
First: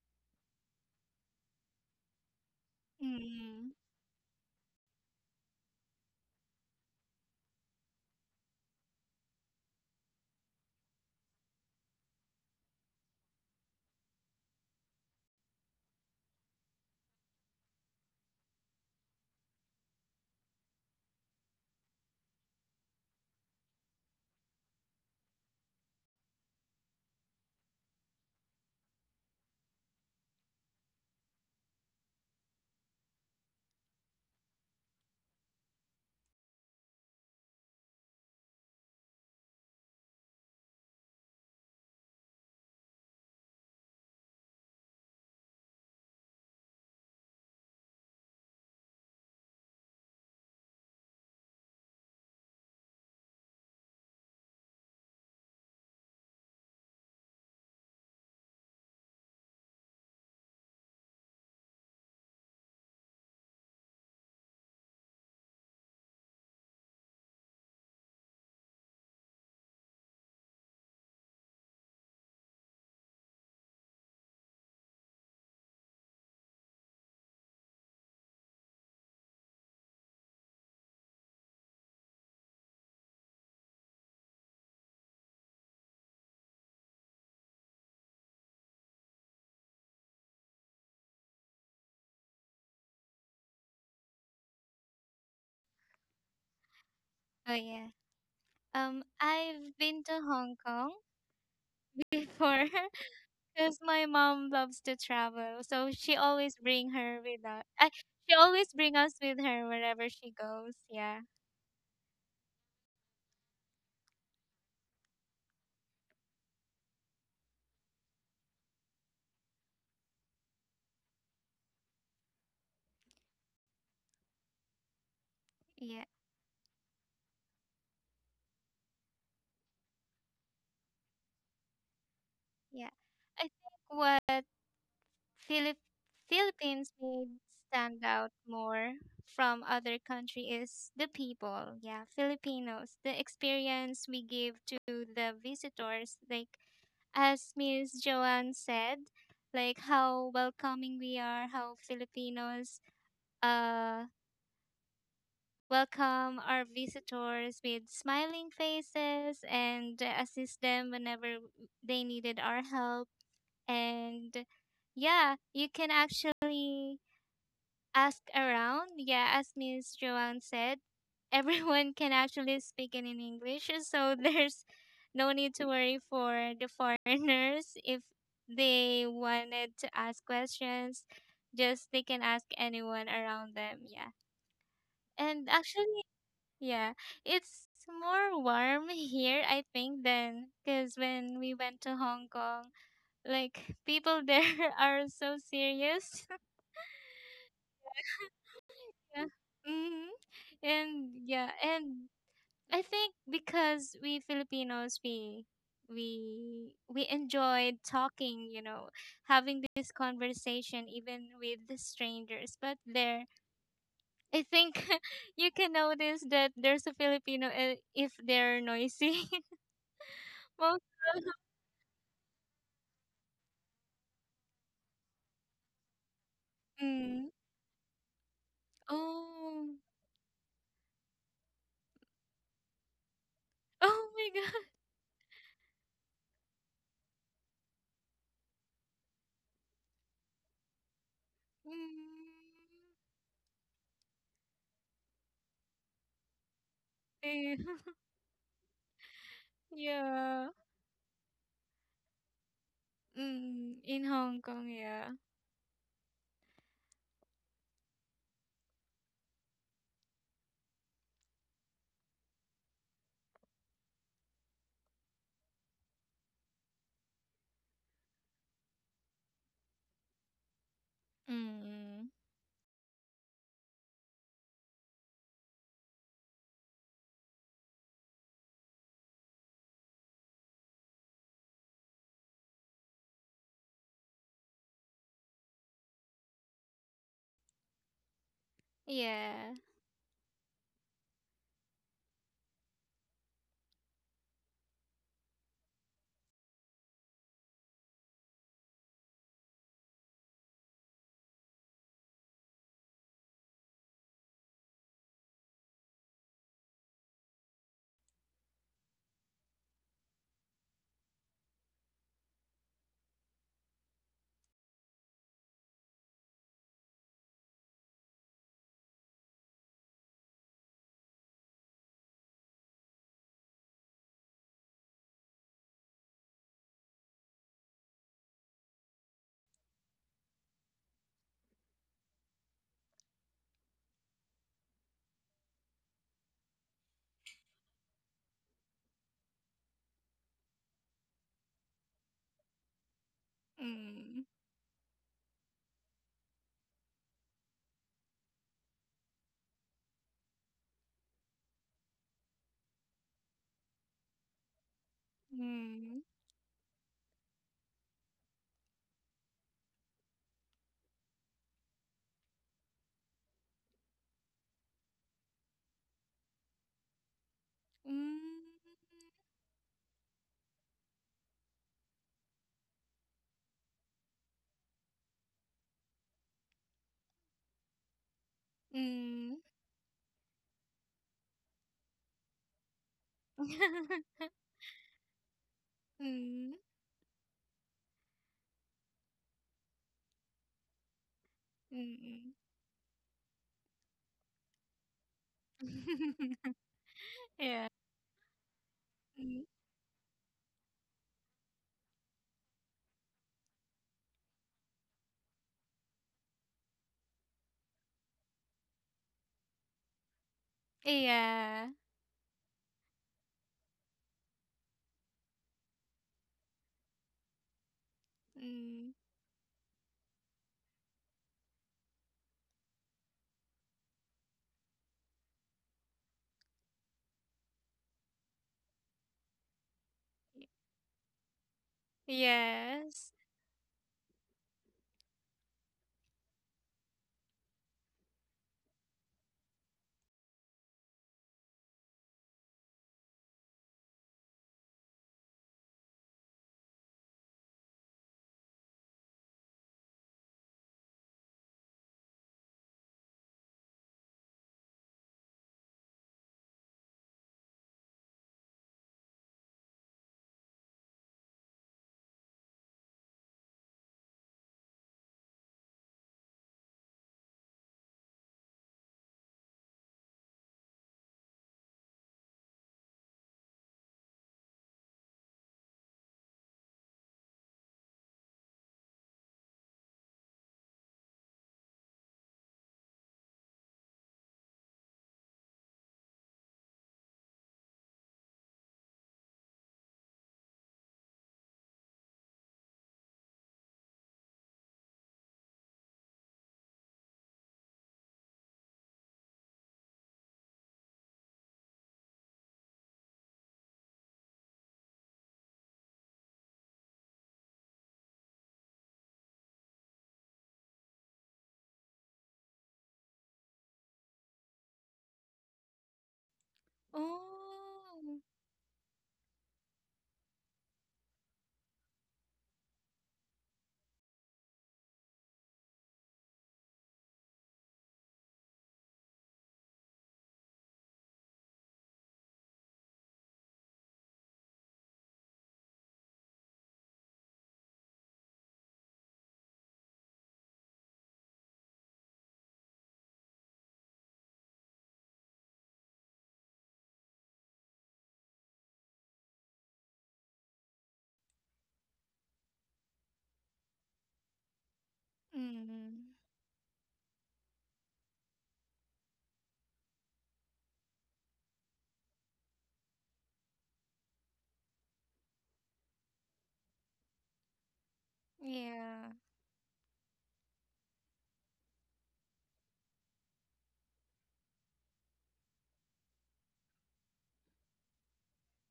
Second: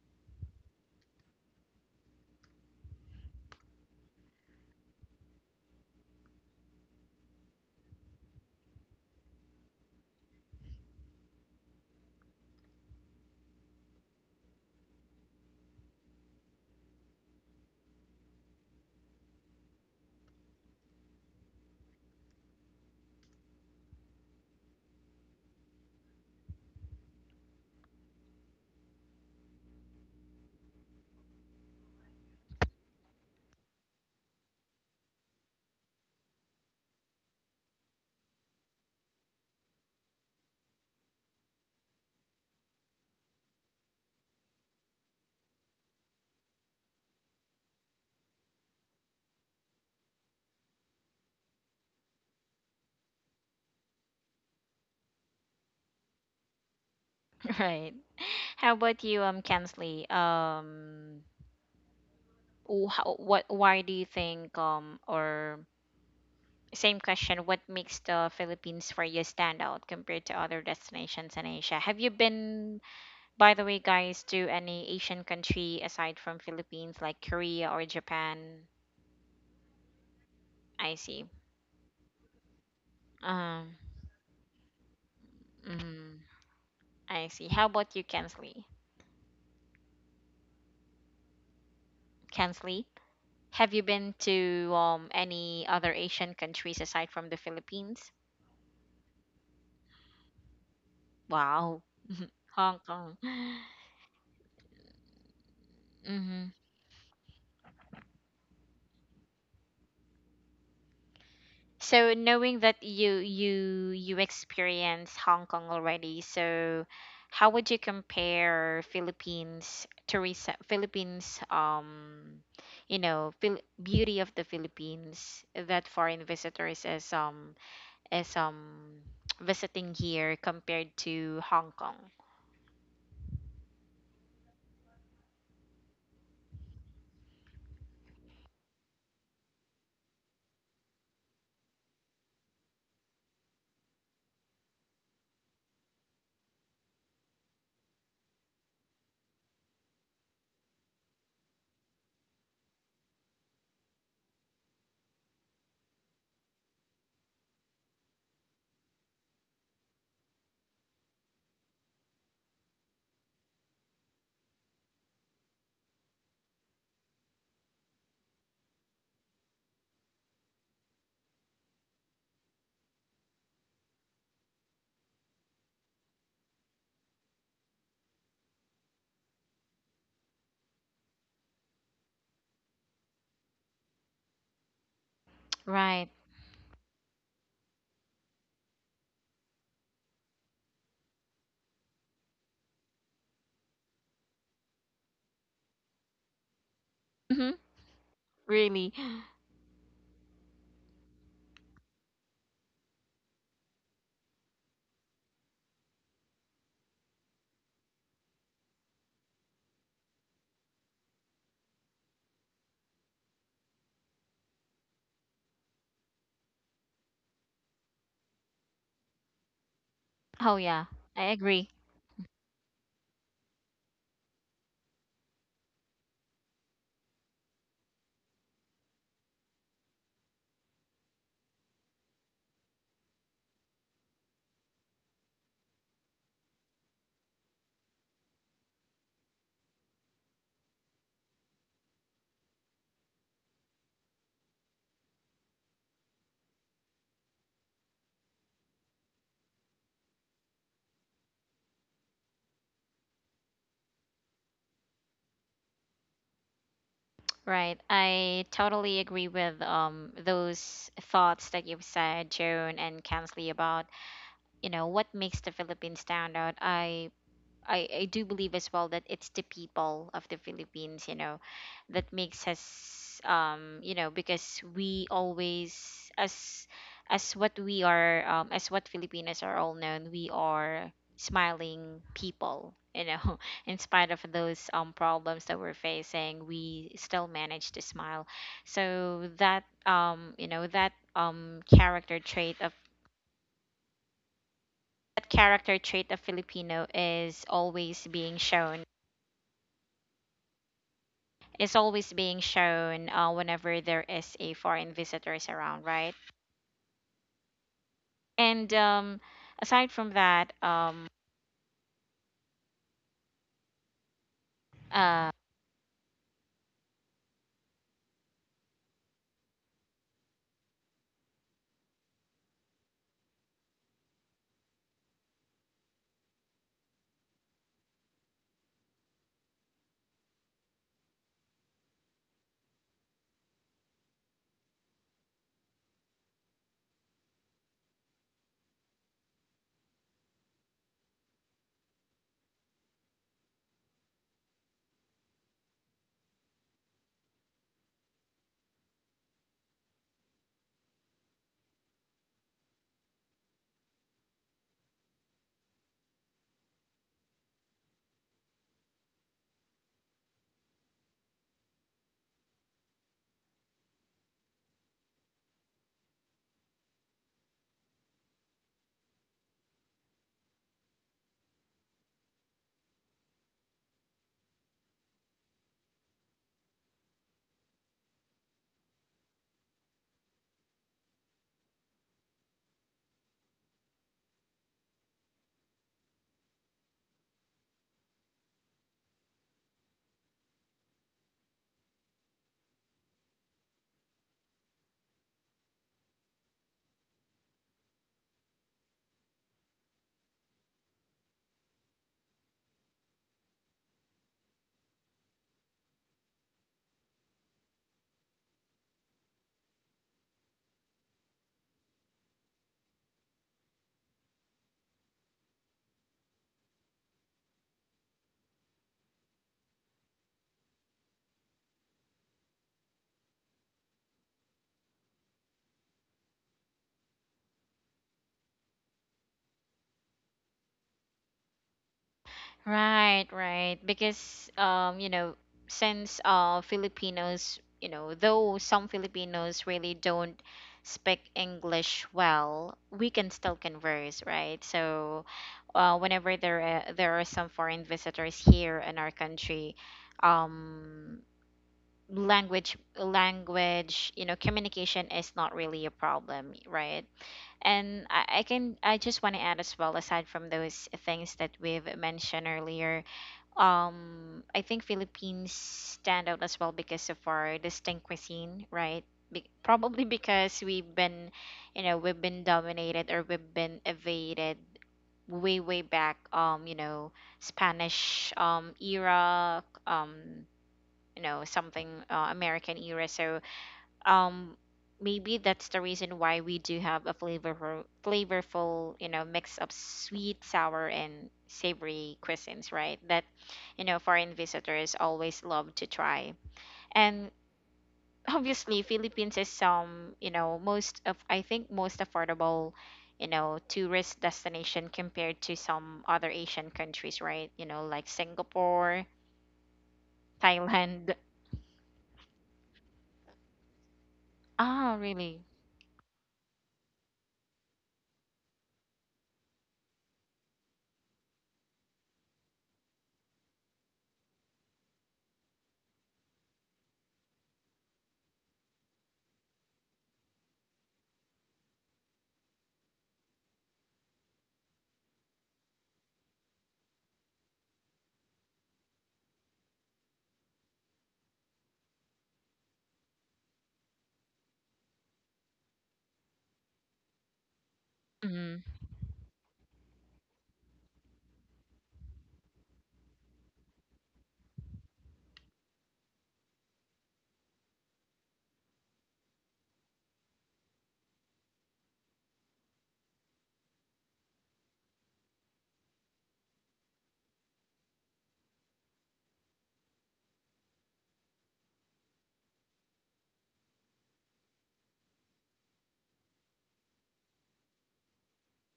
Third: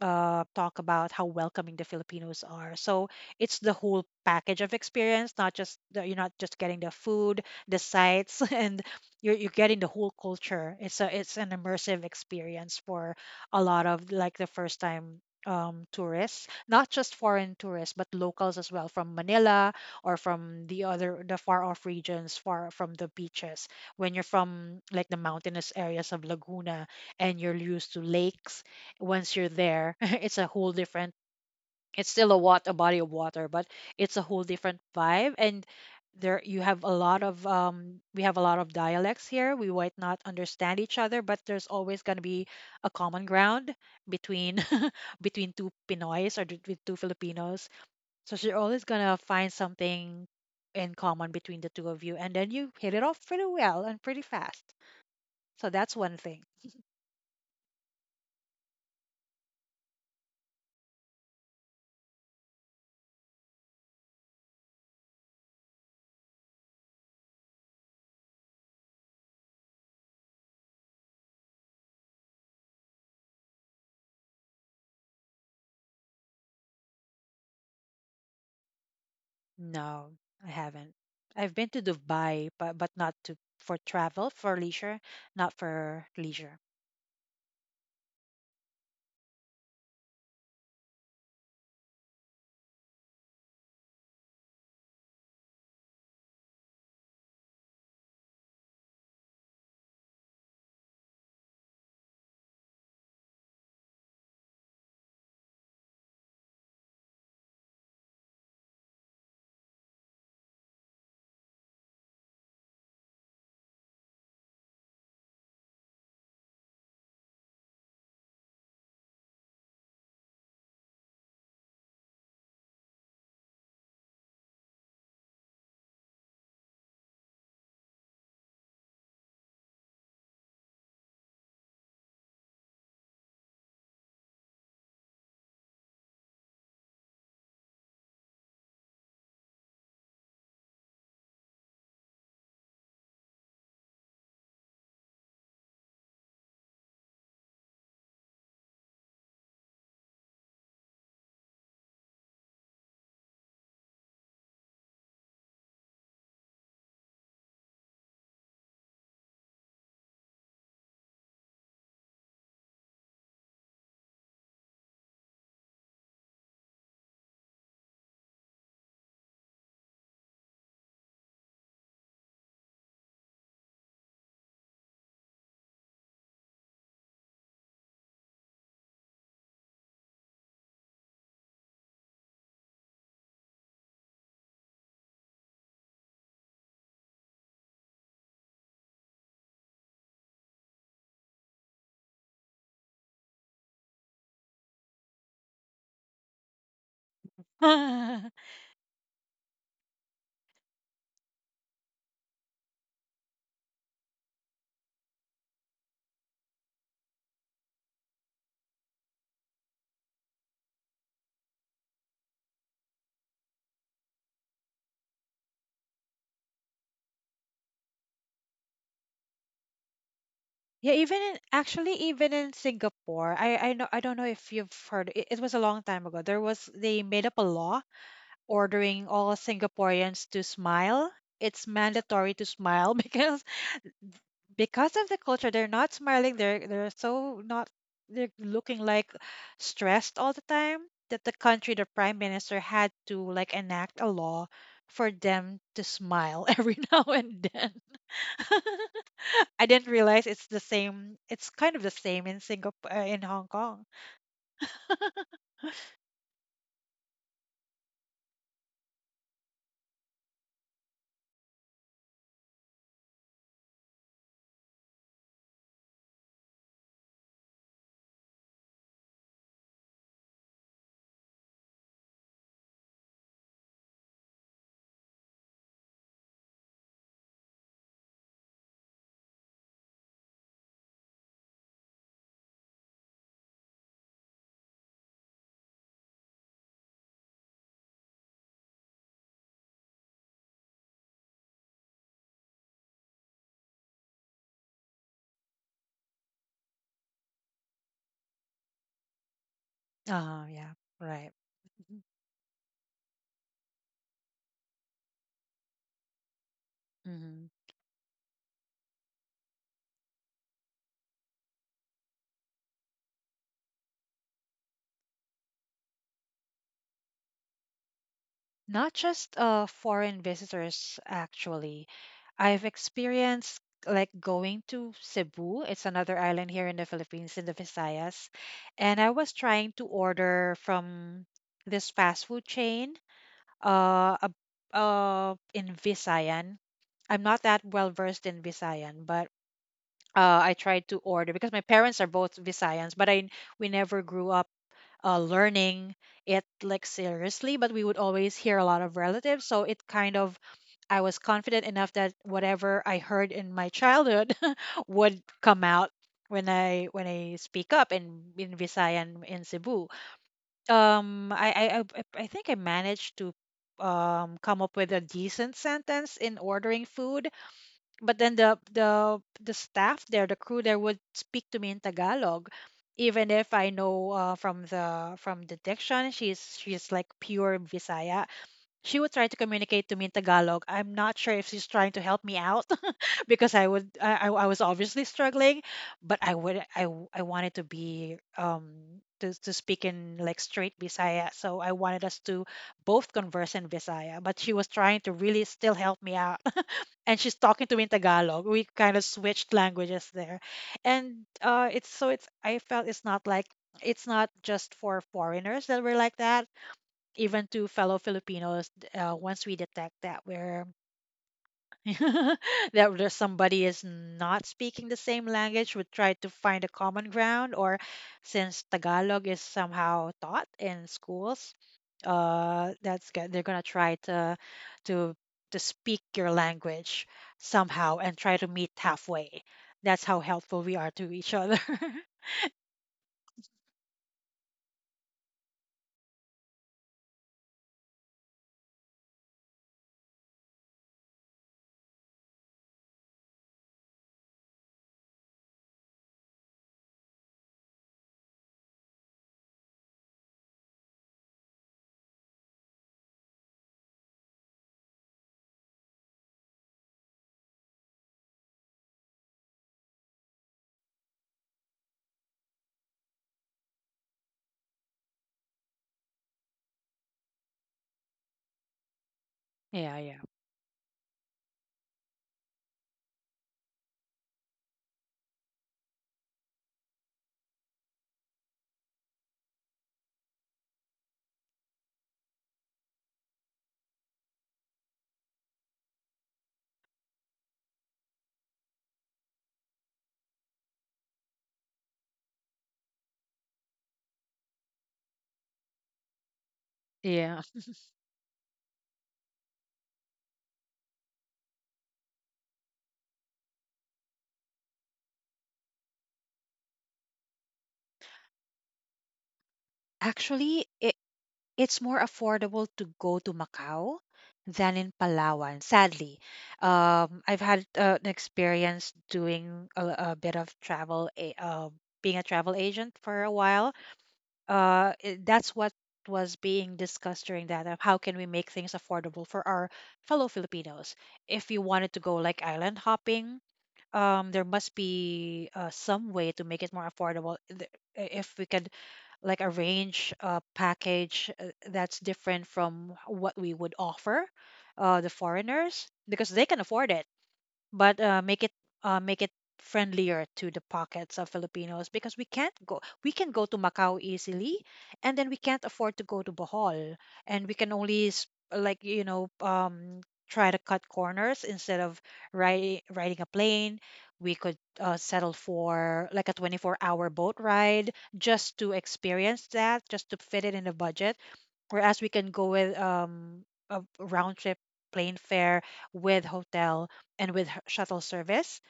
talk about how welcoming the Filipinos are. So it's the Mm. whole package of experience, not you're not just getting the food, the sights, and you're getting the whole culture. It's a it's an immersive experience for a lot of like the first time tourists, not just foreign tourists but locals as well from Manila, or from the far off regions, far from the beaches. When you're from like the mountainous areas of Laguna and you're used to lakes, once you're there it's a whole different, it's still a wat a body of water, but it's a whole different vibe. And there you have a lot of we have a lot of dialects here. We might not understand each other, but there's always going to be a common ground between between two Pinoys or between two Filipinos. So you're always going to find something in common between the two of you, and then you hit it off pretty well and pretty fast. So that's one thing. Right. How about you, Kensley? How, what, why do you think, or same question, what makes the Philippines for you stand out compared to other destinations in Asia? Have you been By the way, guys, do any Asian country aside from Philippines, like Korea or Japan? No, I I haven't. see. I've been to Dubai, but not to Um, for travel, for leisure, not for mm, leisure. I see. How about you, Kensley? Kensley, have you been to any other Asian countries aside from the Oh yeah. Philippines? I've been to Hong Kong Wow, before Hong Kong. because my mom loves to travel, so she always bring her with us. I she always bring us with her wherever she goes. Yeah, So knowing that you experience Hong Kong already, so how would you compare Philippines tourism, Philippines beauty of the Philippines that yeah, foreign visitors as as um visiting here compared to Hong Kong? yeah. I think what. Philip Philippines made stand out more from other country is the people. Yeah, Filipinos. The experience we give to the visitors, like as Miss Joanne said, like how welcoming we are, how Filipinos uh welcome our visitors with smiling faces and assist them whenever they needed our help. And yeah, you can actually ask around. Yeah, as Miss Joanne said, everyone can actually speak in English, so there's no need to worry for the foreigners if they wanted to ask questions. Just they can ask anyone around them. Yeah, and Right. actually, yeah, it's more warm here, I think, than because when we went to Hong Kong, like people there are so serious. Mm-hmm. Really. Yeah. Hmm. And yeah, and I think because we Filipinos we enjoyed talking, you know, having this conversation even with the strangers. But there, I think you can notice that there's a Filipino, if they're noisy. Oh Most yeah, Yeah, I even of- in, agree. actually even in Singapore, I know, I don't know if you've heard it, it was a long time ago. There was They made mm, up a law ordering all oh Singaporeans to smile. It's mandatory to smile because oh my god. Of the culture they're not smiling, they're so not they're looking like stressed all the time, that the country, the prime Mm, minister, had to like enact a law for them to smile every now eh, and then. I didn't realize yeah. it's the same, it's kind of the same in Singapore, in Hong Mm, Kong. in Hong Kong, yeah. Right. I totally agree with those thoughts that you've said, Joan and Kansley, about, you know, what makes the Philippines stand out. I do believe as well that it's the people of the Philippines, you know, that Mm, makes us you know, because we always as what we are as what Filipinos are all known, we are smiling people, you know, in spite of those problems that we're facing, we still manage to smile. So yeah. that you know, that character trait of Filipino is always being shown Oh yeah, right. is always being shown whenever there is a foreign visitors around, right? Hmm. And aside from that, uh, Not just foreign visitors, actually. I've experienced like going to Cebu. It's another island here in the Philippines, in the Visayas. And I was trying to order from this fast food chain uh, ab- in Visayan. I'm not that well versed in Visayan, but I tried to order because my parents are both Visayans, but I we never Mm. grew up learning it like seriously, but we would always hear a lot of relatives. So it kind of, I was confident enough that whatever I heard in my childhood would come out Mm. when I speak up in Visayan in Cebu. I think I managed to come up with a decent sentence in ordering food, but then Mm, the staff there, the crew there, would speak to me in Tagalog, even if I know, from the diction, she's like pure Visaya. She would try to mm. communicate to me in Tagalog. I'm not sure if she's trying to help me out because I was obviously struggling, but I Mm, would I w- I wanted to be to speak in like straight Visaya, so I mm, wanted us mm. to both converse in Visaya, but she was trying to really still help me out, and she's talking Yeah. to me in Tagalog. We kind of Mm. switched languages there, and it's so it's, I felt it's not like, it's not just for foreigners that we're like that. Even to fellow Filipinos, once we detect that we're Yeah. that there's somebody is not speaking the same language, would try to find a common ground, or since Mm. Tagalog is somehow taught in schools, that's they're gonna try to to to speak your language somehow and try to meet halfway. That's how y- helpful we are to each other. Yes. right, right, because you know, since Filipinos, you know, though some Filipinos really don't speak English well, we can still converse, right? So, whenever there are some foreign visitors here in our country, um language, you know, communication is not really a problem, right? And I can I just want to add as well aside from those things that we've mentioned earlier. I think Philippines stand out as well because of our distinct cuisine, right? Probably Yeah, yeah, because we've been, you know, we've been dominated or we've been evaded way back, you know, Spanish era, you know, something American era. So um maybe that's the reason why we do have a flavorful, you know, mix of sweet, sour, and savory cuisines, right? That, you know, foreign visitors always love to try. And yeah. obviously, Philippines is some, you know, most of, I think, most affordable, you know, tourist destination compared to some other Asian countries, right? You know, like Singapore, Actually Thailand. it's more affordable to go to Macau than Ah, in really? Palawan. Sadly, I've had an Oh. experience doing a bit of travel, being a travel agent for a while. That's what was being discussed during that, of how can we make things affordable for our fellow Filipinos. If you wanted to go like island hopping, there must be some way to make it more affordable. If we can like arrange a package that's different from what we would offer the foreigners, because they can afford it, but Hmm. Make it friendlier to the pockets of Filipinos, because we can't go we can go to Macau easily and then we can't afford to Mm. go to Bohol, and we can only like, try to cut corners. Instead of riding a plane, we could settle for like a 24-hour boat ride, just to Yeah. experience that, just to fit it in the budget, whereas we can go with a round trip plane fare with hotel and with shuttle service,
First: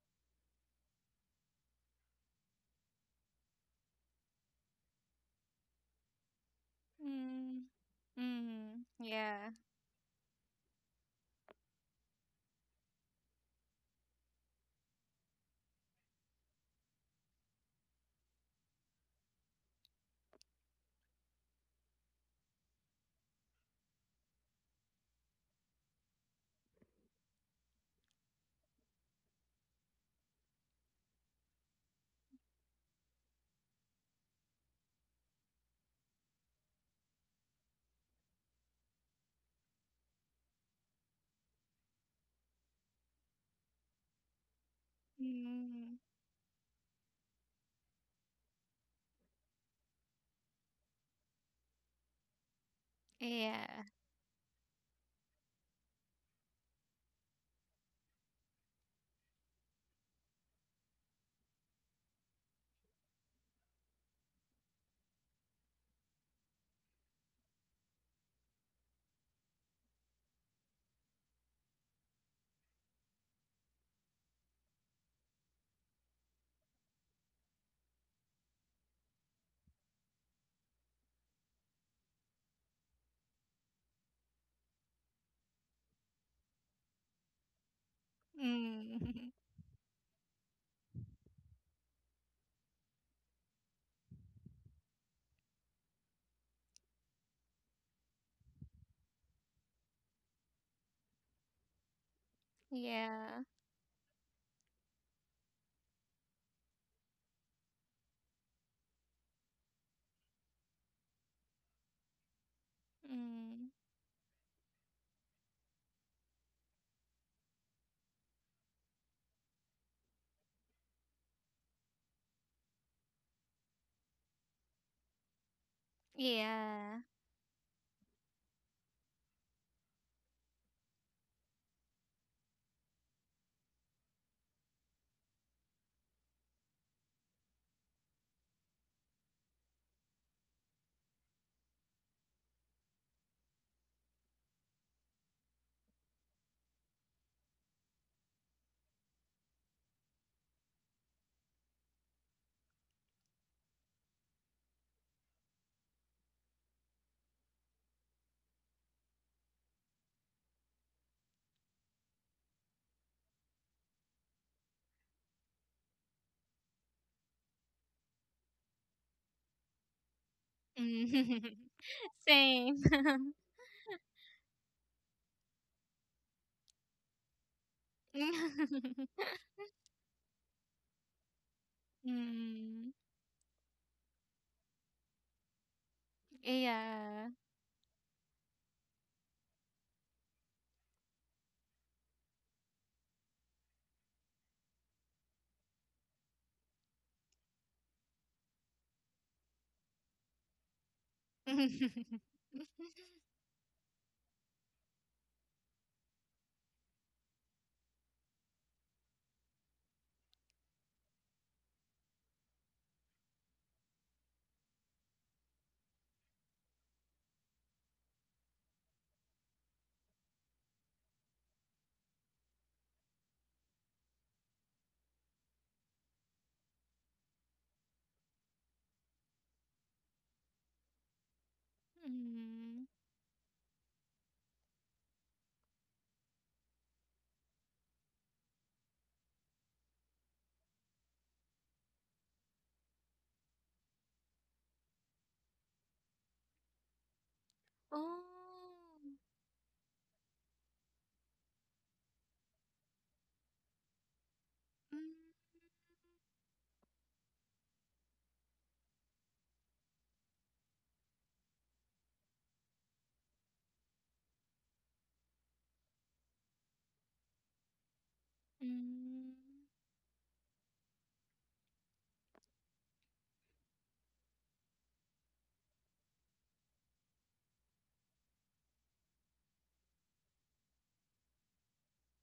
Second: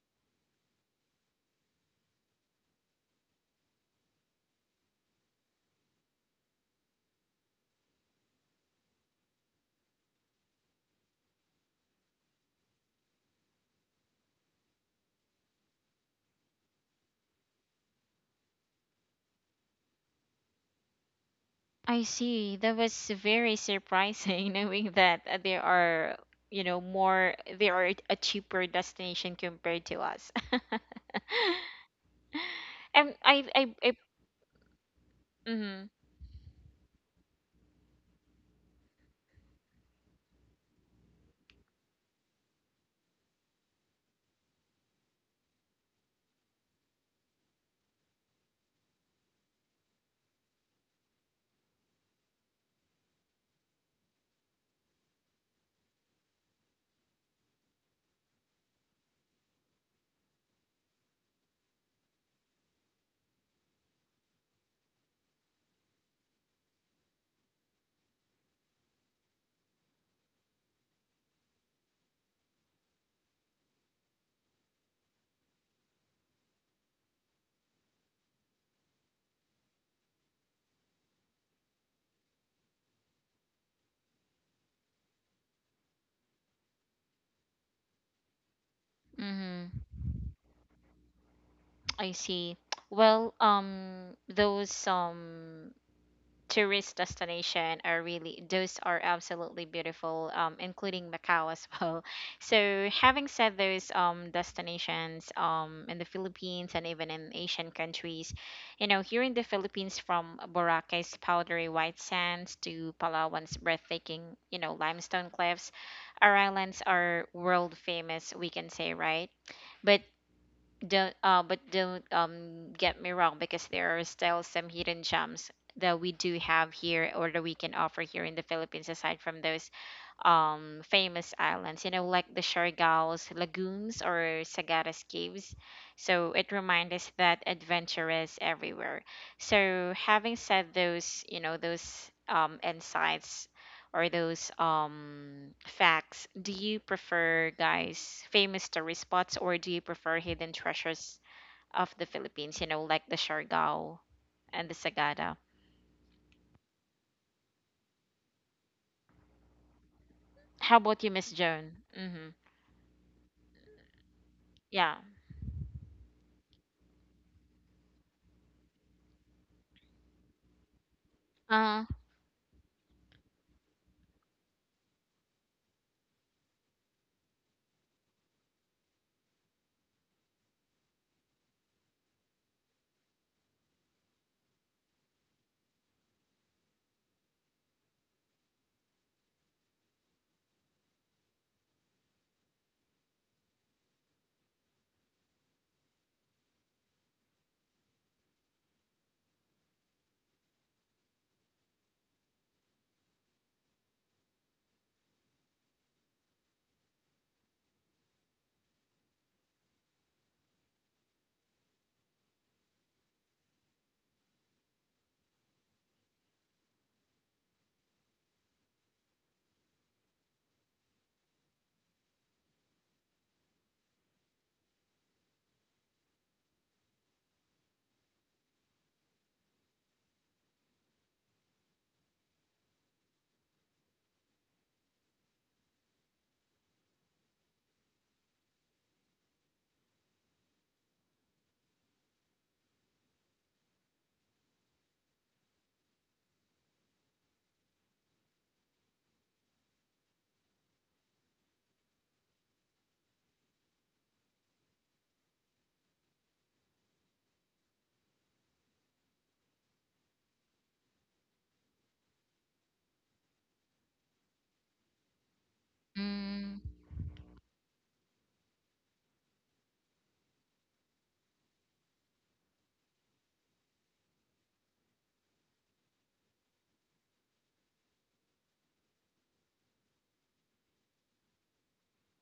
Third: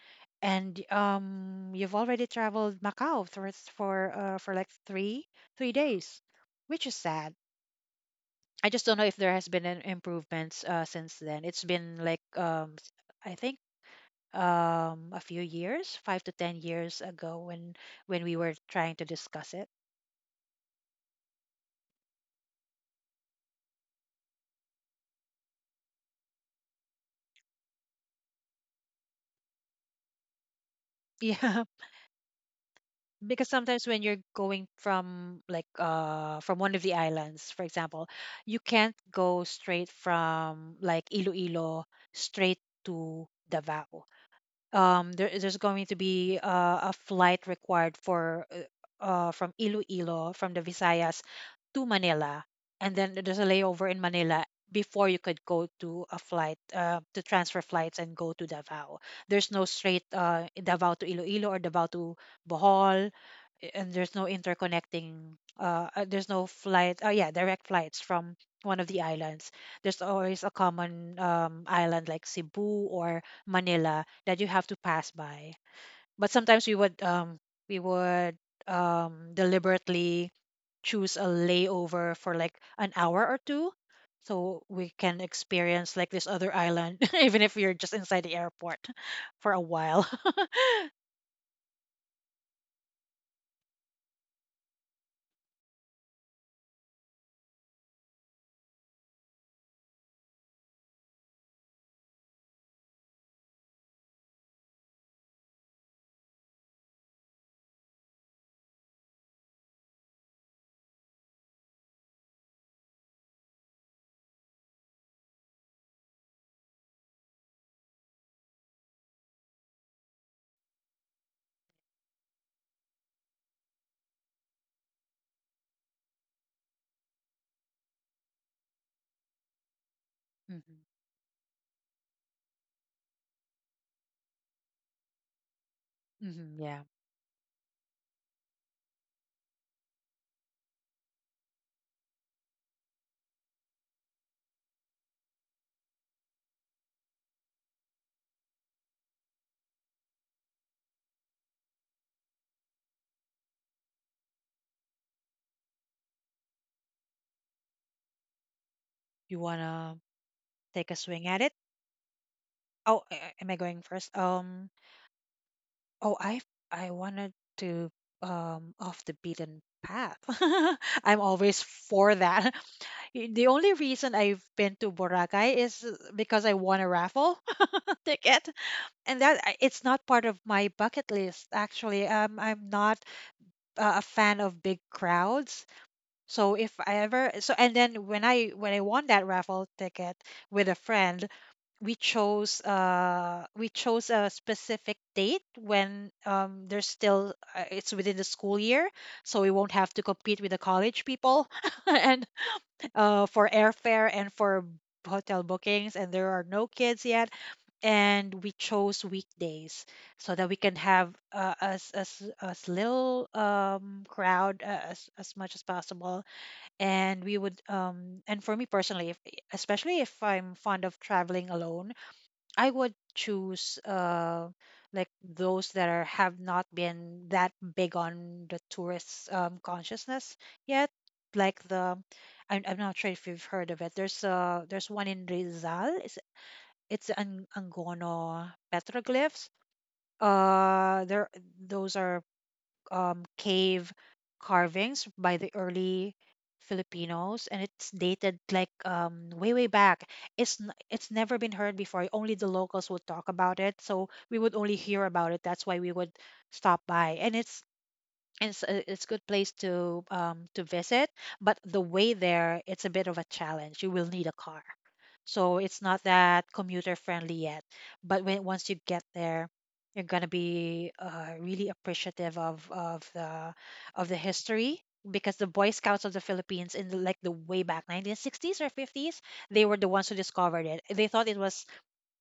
and you've already traveled Macau for like 3 days, which is sad. Mm. I just Mm. don't know if there has Yeah. been an improvements since then. It's been like s- I think a few years 5 to 10 years ago, when we were trying to discuss it. I see. That was very surprising knowing that there are, you know, more, there are a cheaper destination compared to us. Yeah, And because sometimes I, when you're going from like mm-hmm, from one of the islands, for example, you can't go straight from like Iloilo straight to Davao. There's going to Mm. be a flight required for from Iloilo, from the Visayas, to Manila, and then there's a Yeah. layover in Manila before you could go to a flight to transfer flights and go to Davao. There's no straight Davao to Iloilo, or Davao to Bohol. And there's no interconnecting there's no flight, oh yeah, direct flights from one of the islands. There's always a common island like Cebu or Manila that you have to pass by. But sometimes we would we would deliberately choose a layover for like an hour or two, so we can experience like this other island even if you're just inside the airport Mm. for a mm-hmm, while. I see. Well, those tourist destination are really those are absolutely beautiful, including Macau as well. So having Yeah. said those destinations in the Philippines and even in Asian countries, you know, here in the Philippines, from Boracay's powdery white sands to Palawan's Mm. breathtaking, you know, limestone cliffs, our islands are world famous, we can say, right? But don't get me wrong, because there are still some hidden gems that we do have Yeah. here or that we can offer here in the Philippines aside from those Hmm. famous islands, you know, like the Siargao's lagoons or Sagadas caves. So it Hmm. Yeah, reminds us that adventure is everywhere. So having said those, you know, those insights or those facts, do you prefer guys famous tourist spots, or do you prefer hidden treasures of the Philippines, you know, like the Siargao and the Sagada? you wanna How take a about you, swing Miss at it. Joan? Mhm. Oh, am I going first? Yeah. oh, I I wanted to off the beaten path. I'm Mm. always uh for that. Same. The only reason I've been to Boracay is because I won a raffle ticket, and it's not part of my bucket list. Actually, I'm Mm. not a fan of big crowds. So if I Yeah. ever, so and then when I won that raffle ticket with a friend, we chose we chose a specific date when there's still it's within the school year, so we won't have to compete with the college people and for airfare and for hotel bookings, and there are no kids yet, and we chose weekdays, so that we can have as little crowd as much as possible. And we would and for me personally, if, especially if I'm fond of traveling alone, I would choose like those that are have not been that big on the tourist consciousness yet. Like the, I'm อืม not sure if you've heard of it. There's one in Rizal. It's an Angono petroglyphs. There Those are cave carvings by the early Filipinos, and it's dated like, Oh. Way way back. It's it's never been heard before. Only the locals would talk about it, so we would only hear about it. อืม That's why we would stop by. And it's it's good place to visit, but the way there it's a bit of a challenge, you will need a car, so it's not that mm, commuter friendly yet. But when อืม once you get there, you're going to be really appreciative of of the history, because the Boy Scouts of the Philippines in the, like the way back 1960s or 50s, they were the ones who discovered it. They thought it was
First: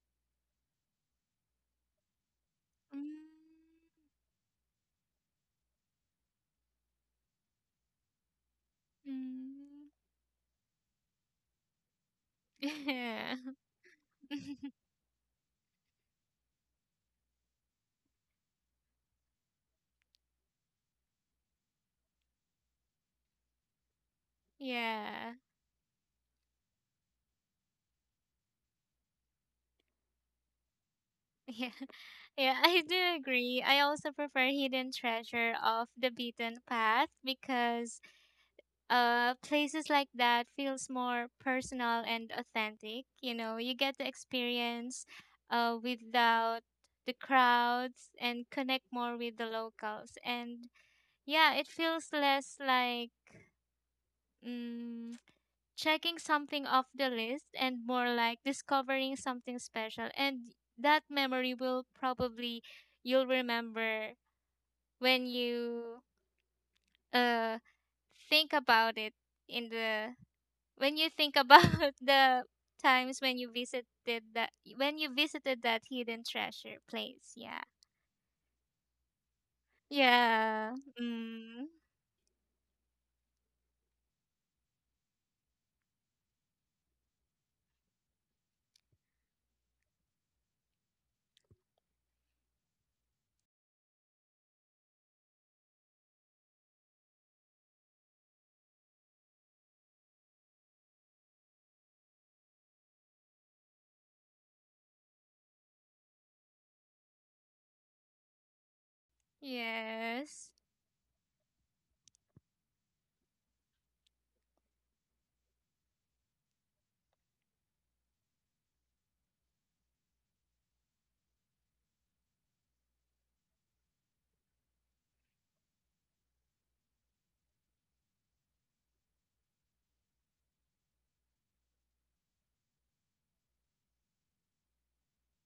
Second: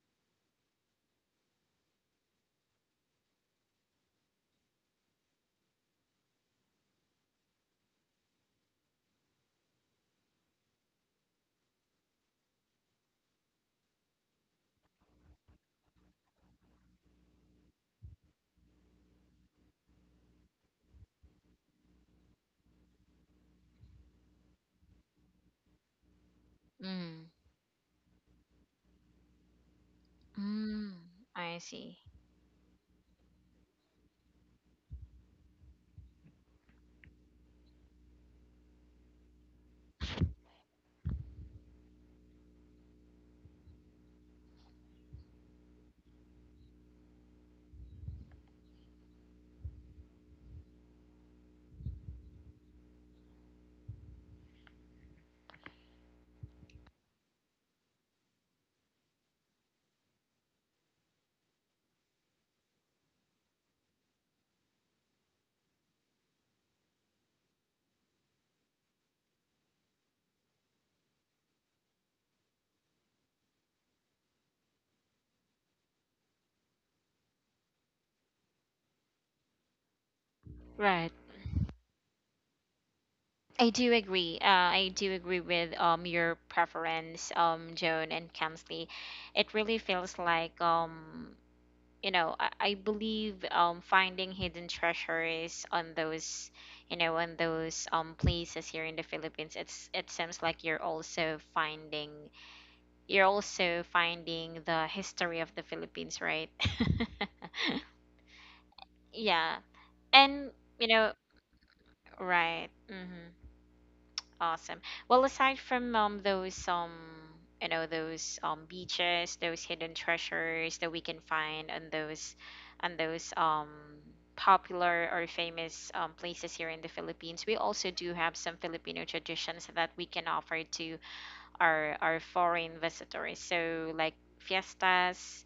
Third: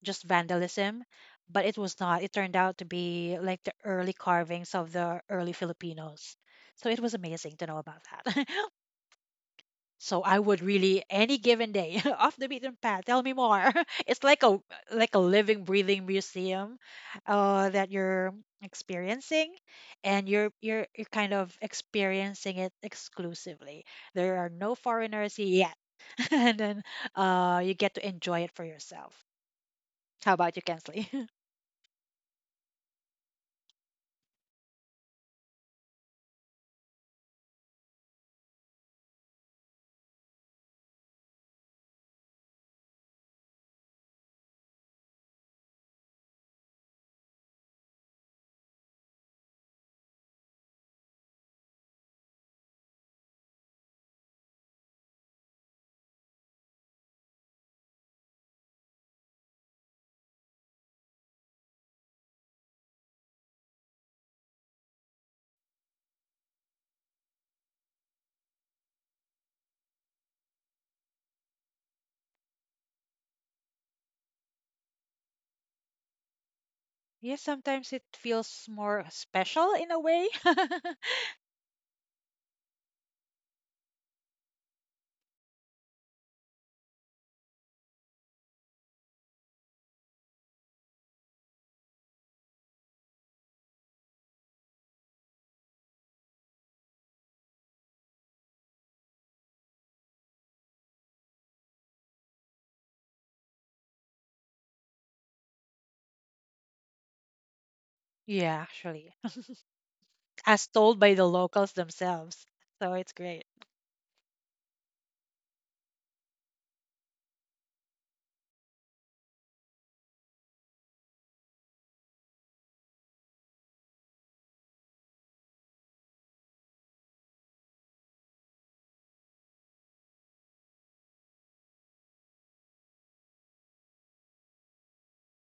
just vandalism, but it was not. It turned out to อืม be like the early carvings of the early Filipinos. So it was amazing to know about that. อืม So I would really, any given day, off the beaten path. Tell me Yeah. more. It's like a living, breathing museum that you're experiencing, and you're kind of experiencing it exclusively. There are no Yeah. foreigners yet, and then Hmm. You get to enjoy it for yourself. How about you, Mm, Kensley? I Yeah. see. Yeah, I do agree. I also prefer Hidden Treasure of the Beaten Path because places like that feels more personal and authentic. You know, you get the experience without the crowds and connect more with the locals. And yeah, it feels less like, mm, checking something off the list, and more like discovering something special. And that memory will probably, you'll remember when you uh think about it, in the when you think about the times when you visited that, hidden treasure place. Yeah, Yeah. sometimes it feels more special in a way. Yeah. Right. Mm. I do agree. I do agree with your preference, Joan and Kamsley. It really feels like you know, I believe finding hidden treasures on those, you know, on those places here in the Philippines. It's it seems like you're also finding, you're also finding the history of the Philippines, right? Yeah, actually, Yeah, Yes. and as you told by know, the locals themselves. right. So it's Mm-hmm. great. Awesome. Well, aside from those you know, those beaches, those hidden treasures that we can find on those, on those popular or famous places here in the Philippines, we also do have some Filipino traditions that we can offer to our foreign visitors. So like fiestas,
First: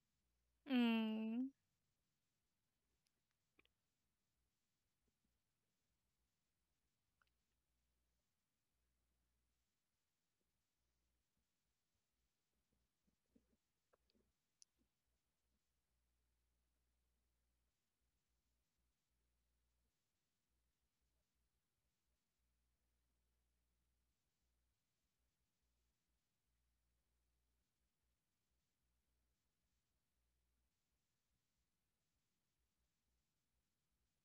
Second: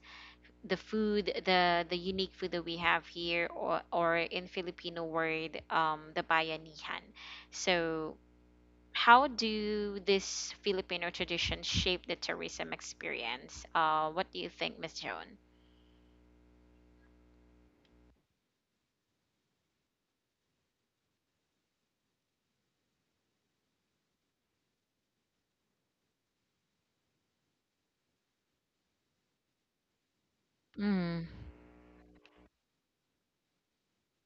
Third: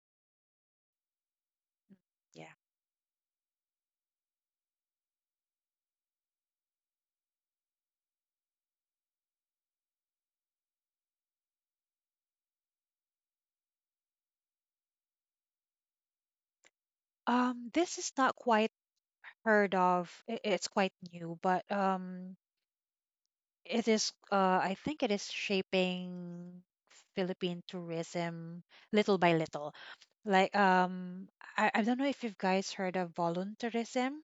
the food, Mm. the unique food Yeah. that we have here, or in Filipino word, the bayanihan. So how do this Filipino tradition shape the tourism experience? What do you think, Miss Joan? This is not quite heard of. It's quite new, but it is. I think it is shaping Philippine tourism little by little. Like Mm, I don't know if you've guys heard of volunteerism,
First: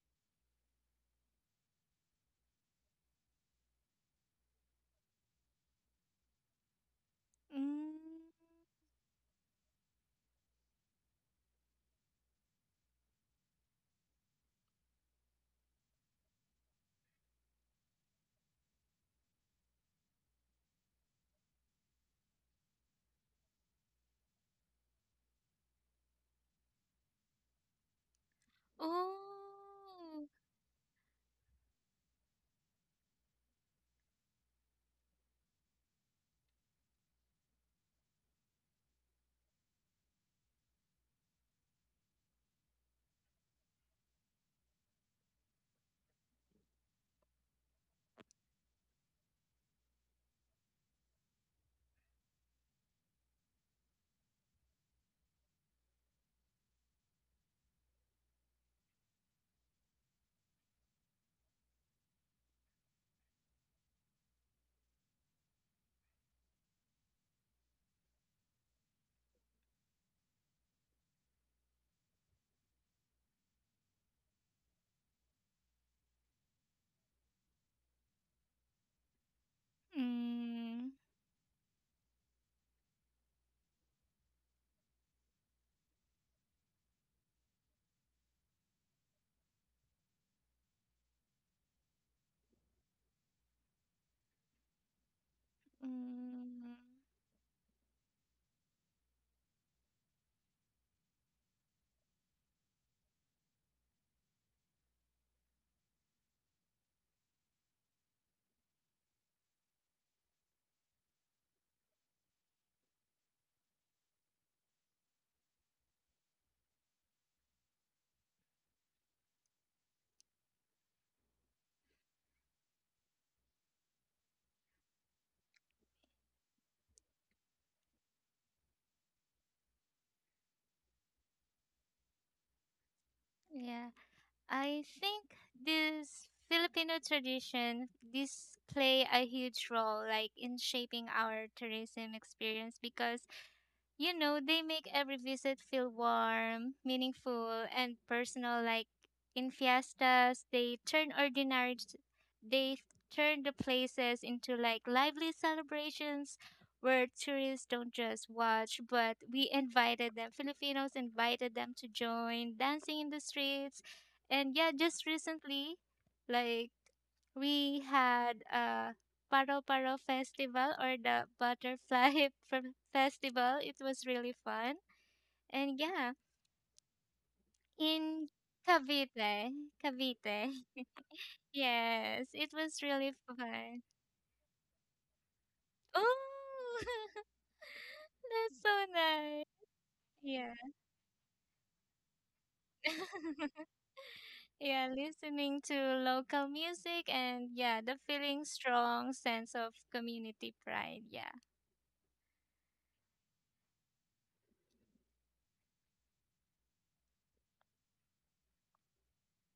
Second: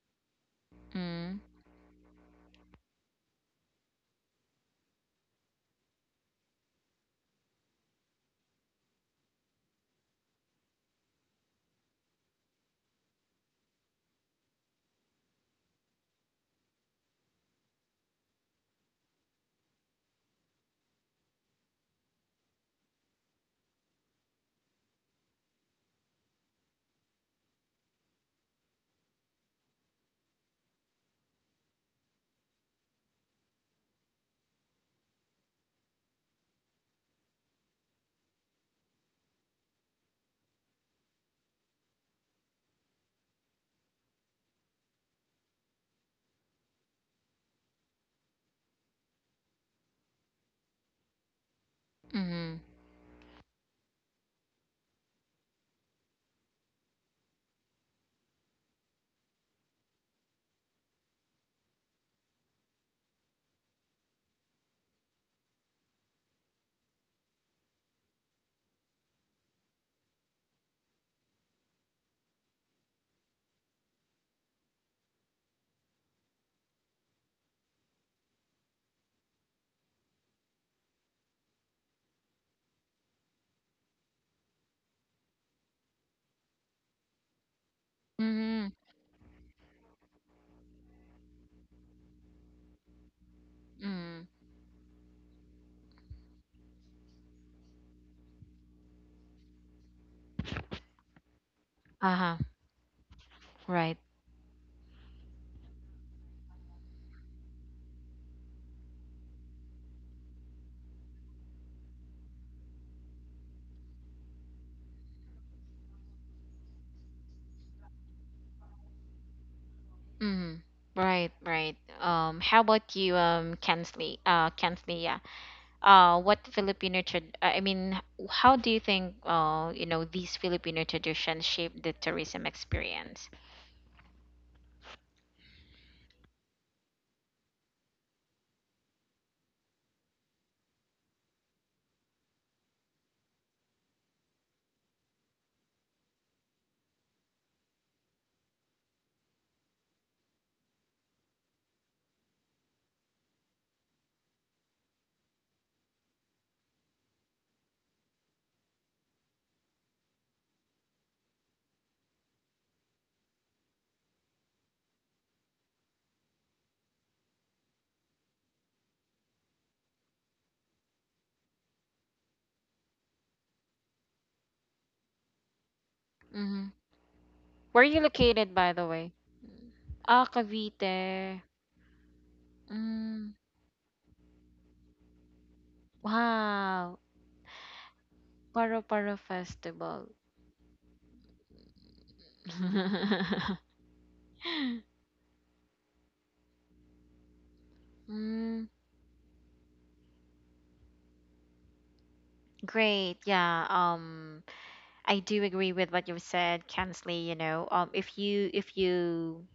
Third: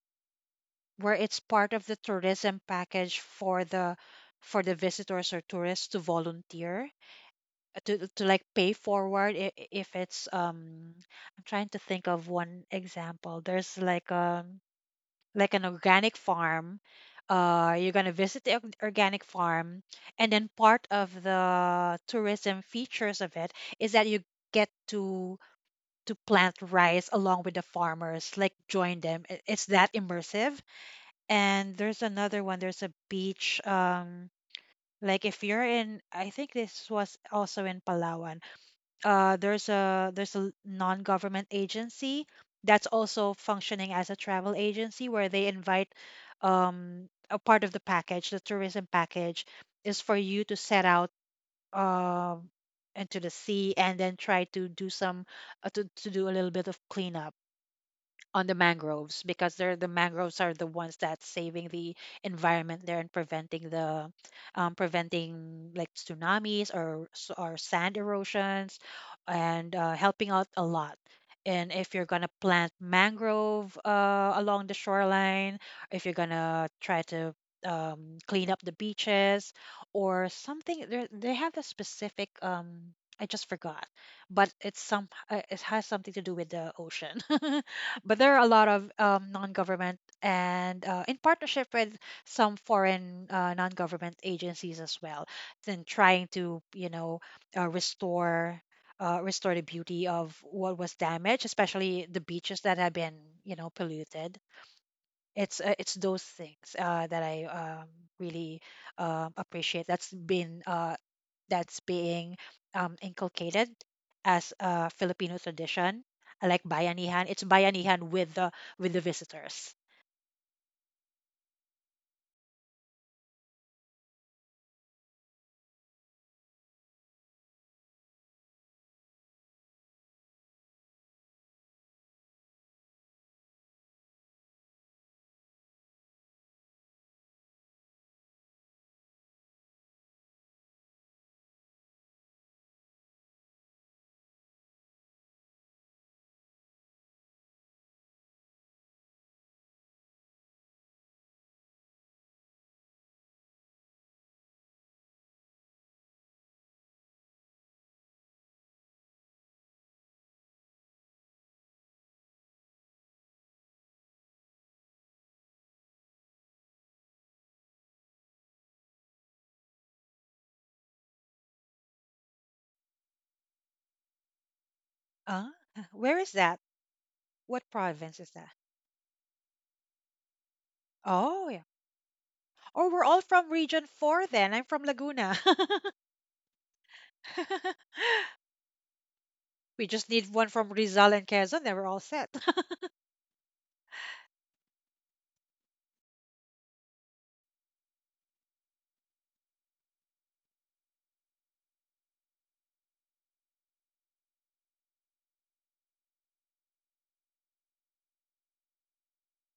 where mm, it's part of the tourism package for the visitors or tourists to volunteer, Mm. to like pay forward if it's I'm trying to think of one example. There's like a like an organic farm. You're gonna visit the organic farm, and then part of the tourism features of it is that you get to plant rice along with the farmers, like join them. It's Oh, that immersive, and there's another one. There's a beach. Like if you're in, I think this was also in Palawan. There's a non-government agency that's also functioning as a travel agency where they invite a part of the package, the tourism package, is for you to set out um mm, into the sea and then try to do some to do a little bit of cleanup on the mangroves because the mangroves are the ones that's saving the environment there and preventing the preventing like tsunamis or sand erosions, and helping out a lot. And if you're gonna plant mangrove along the shoreline, if you're gonna try to clean up the beaches or something, mm, there they have a specific I just forgot, but it's some it has something to do with the ocean. But there are a lot mm, of non-government and in partnership with some foreign non-government mm. agencies as well, then trying to, mm, you know, restore, restore the beauty of what was damaged, especially the Uh-huh, beaches that have been, you know, right. polluted. It's those things that I really appreciate. That's being inculcated as a Filipino tradition. I like bayanihan. It's bayanihan with the visitors. Mm, right, right. How about you, Kensley? Kensley, yeah. I mean, how do you think, you know, these Filipino traditions shape the tourism experience? yeah. I think this Filipino tradition, this play a huge role, like in shaping our tourism experience, because you know, they make every visit feel warm, meaningful, and personal. Like in fiestas, they turn the places into like lively celebrations where tourists don't just watch, but we invited them, Filipinos invited them to join dancing in the streets. And yeah, just recently, like we had a Paro Paro Festival, or the Butterfly from Festival. It was really fun. Uh, And yeah, where is that? Mm-hmm. What Where are you province in is that? located, by the way? Cavite, Ah, Cavite. Cavite. Oh yeah. Yes, it was Oh, we're really all Mm, from fun. Region Four. Then I'm from Laguna. Oh, wow, that's so Paro-Paro nice. We Festival. just need one Yeah. from Rizal and Quezon. Then we're all set. Yeah, listening to local music and yeah, the feeling Mm, strong sense of community pride. Yeah. great. Yeah, I do agree with what you've said, Kensley, you know. If you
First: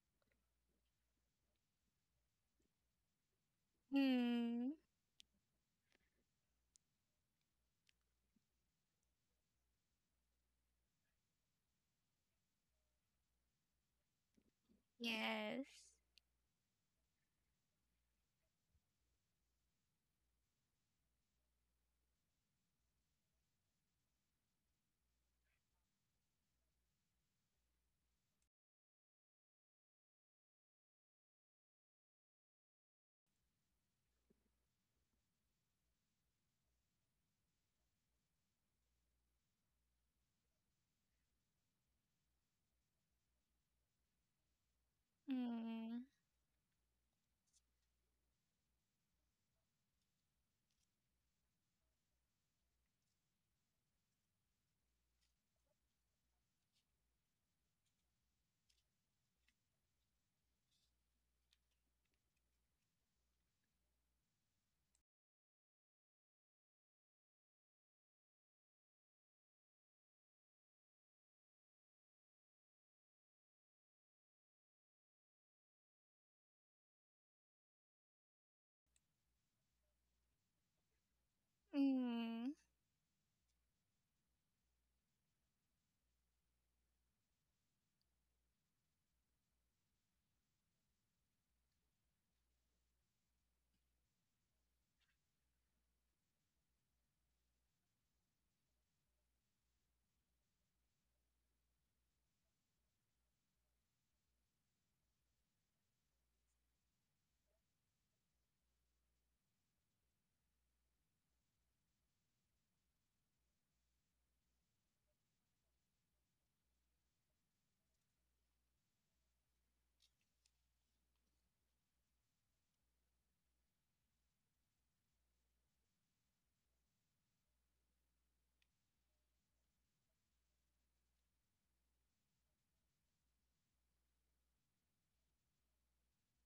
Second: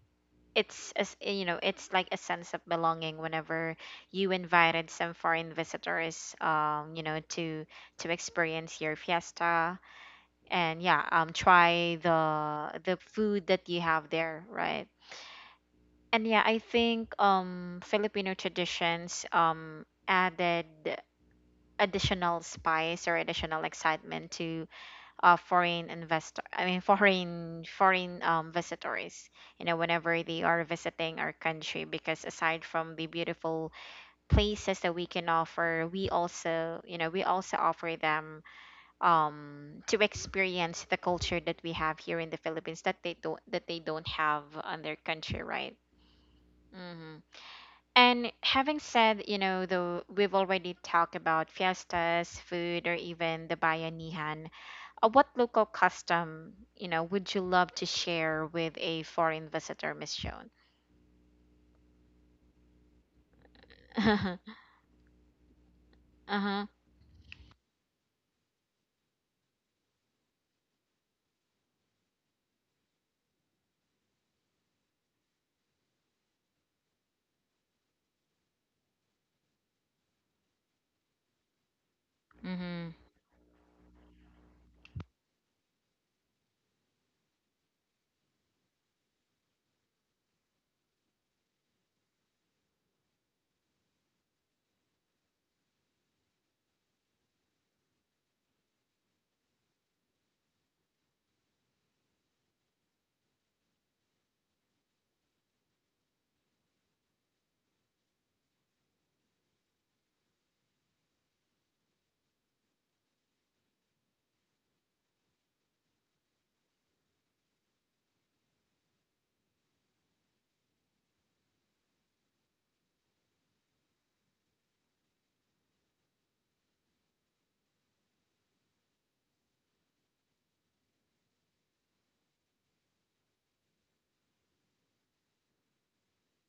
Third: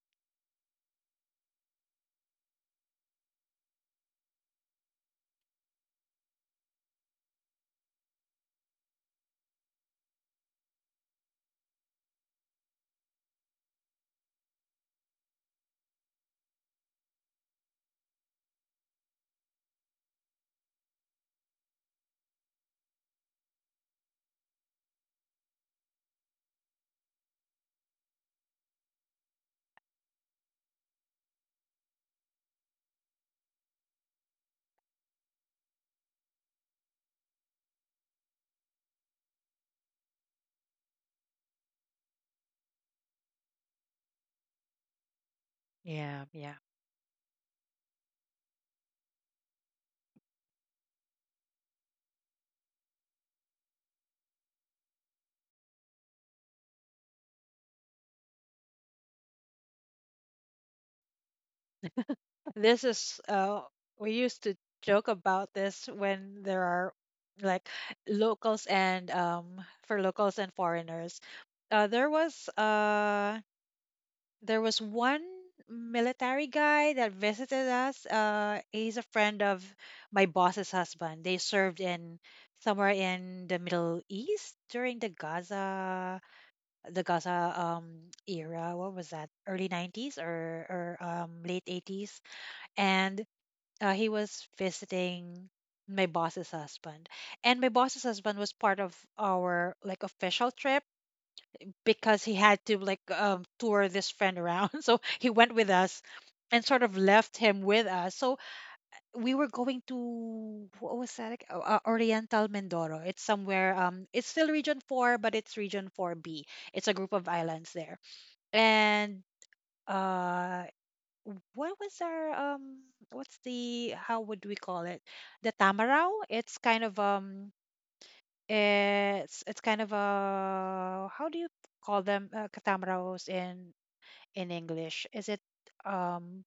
it's, as you know, it's like a sense of belonging whenever you Mm. invited some foreign visitors, you know, to experience your fiesta, and yeah, try the food that you have there, right? Yes. And yeah, I think Filipino traditions added additional spice or additional excitement to foreign investor I mean foreign visitors, you know, whenever they are visiting our country, because aside from the beautiful places that we can offer, we also, you know, we also offer them, to experience the culture that we have here in the Philippines that they don't, that they don't have on their country, right? Mm. Yeah, yeah. Hmm. And having said, you know, though we've already talked about fiestas, food, or even the bayanihan, what local custom, you know, would you love to share with a foreign visitor, Miss Joan? This is we Uh-huh. used to joke about this when there are like locals and for locals and foreigners. Uh there was uh there was one military guy that visited us. He's a friend of my boss's husband. They served in Mm. Mm-hmm. somewhere in the Middle East during the Gaza era. What was that? Early 90s or late 80s, and he was visiting my boss's husband, and my boss's husband was part of our like official trip because he had to like tour this friend around so he went with us and sort of left him with us. So we were going to what was that Oriental Mindoro. It's somewhere it's still Region 4, but it's Region 4b. It's a group of islands there, and uh what was our what's the how would we call it? The tamaraw? It's kind of a, how do you call them, tamarows in English? Is it um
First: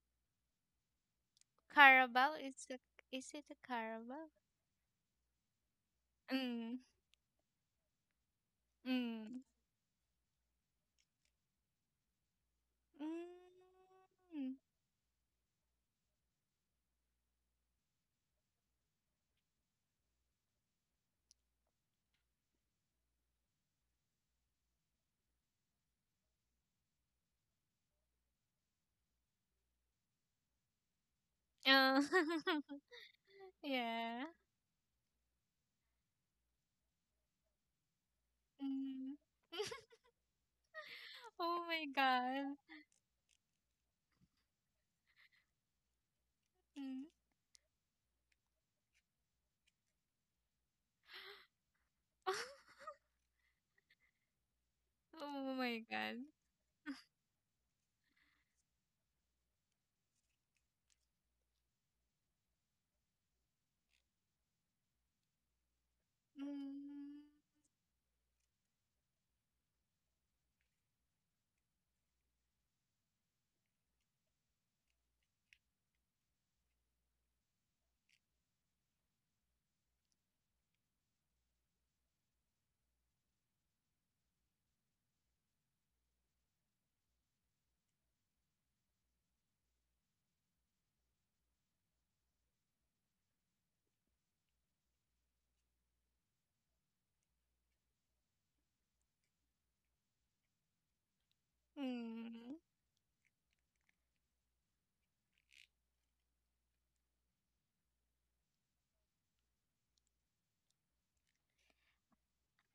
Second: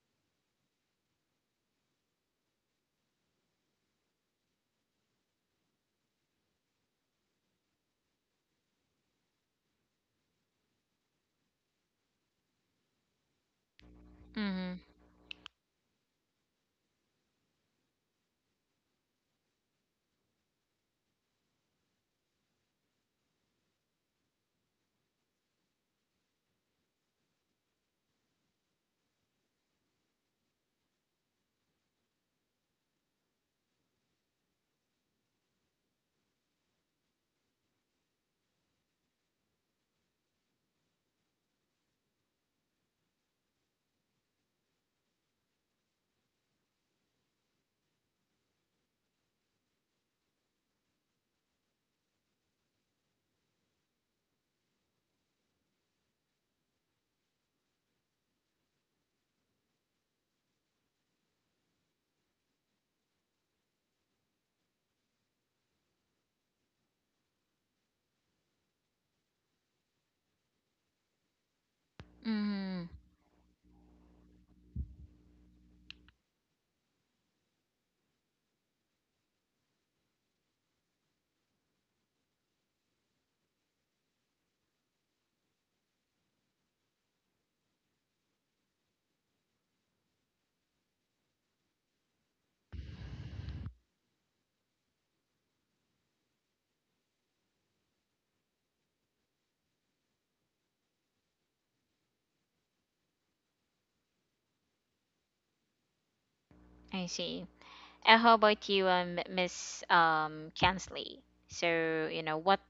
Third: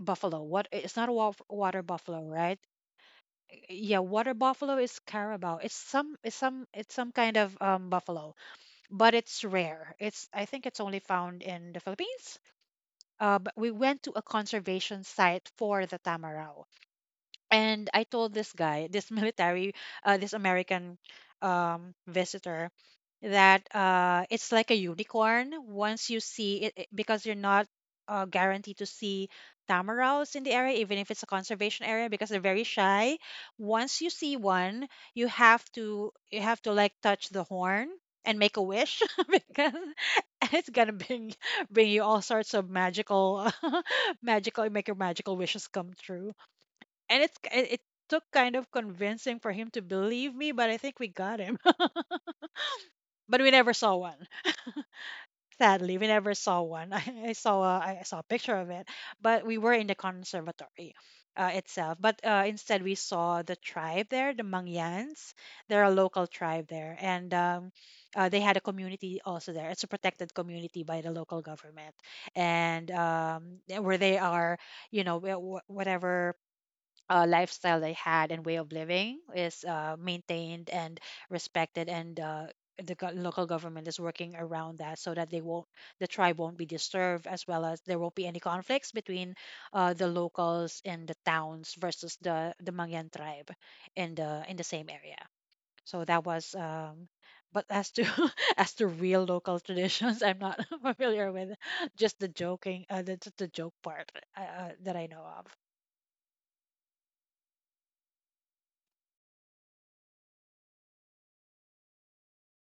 buffalo? What, it's not a water buffalo, Carabao right? Is it a Yeah, Carabao? water buffalo is carabao. It's some Mm. Kind of buffalo, but Mm. it's rare. It's, I think it's only found in the Philippines. But we went to a Mm. Mm-hmm. conservation site for the tamaraw. And I told this guy, this military, this American, visitor, that it's like a unicorn. Once you see it, because you're not guaranteed to see tamarouses in the area, even if it's a conservation area, because they're Oh. very shy. Once you Yeah. see one, you have to like touch the horn and make a wish Mm. because it's gonna Oh my bring you all sorts god. of magical magical, make your magical wishes come true. Mm. And it took kind of convincing for him to believe me, but I think we got him. But we never saw one. Oh my Sadly, we god. never saw one. I saw a picture of it, but we were in the conservatory itself. But instead, we saw the tribe there, the Mangyans. They're a local tribe there, Mm. and they had a community also there. It's a protected community by the local government, Mm-hmm. and where they are, you know, whatever lifestyle they had and way of living is maintained and respected, and local government is working around that so that they won't the tribe won't be disturbed, as well as there won't be any conflicts between the locals in the towns versus the Mangyan tribe in the same area. So that was but as to as to real local traditions, I'm not familiar with, just the Mm. joking, the joke part, that I know of. I see. And how about you, Miss Kansley? So, you know,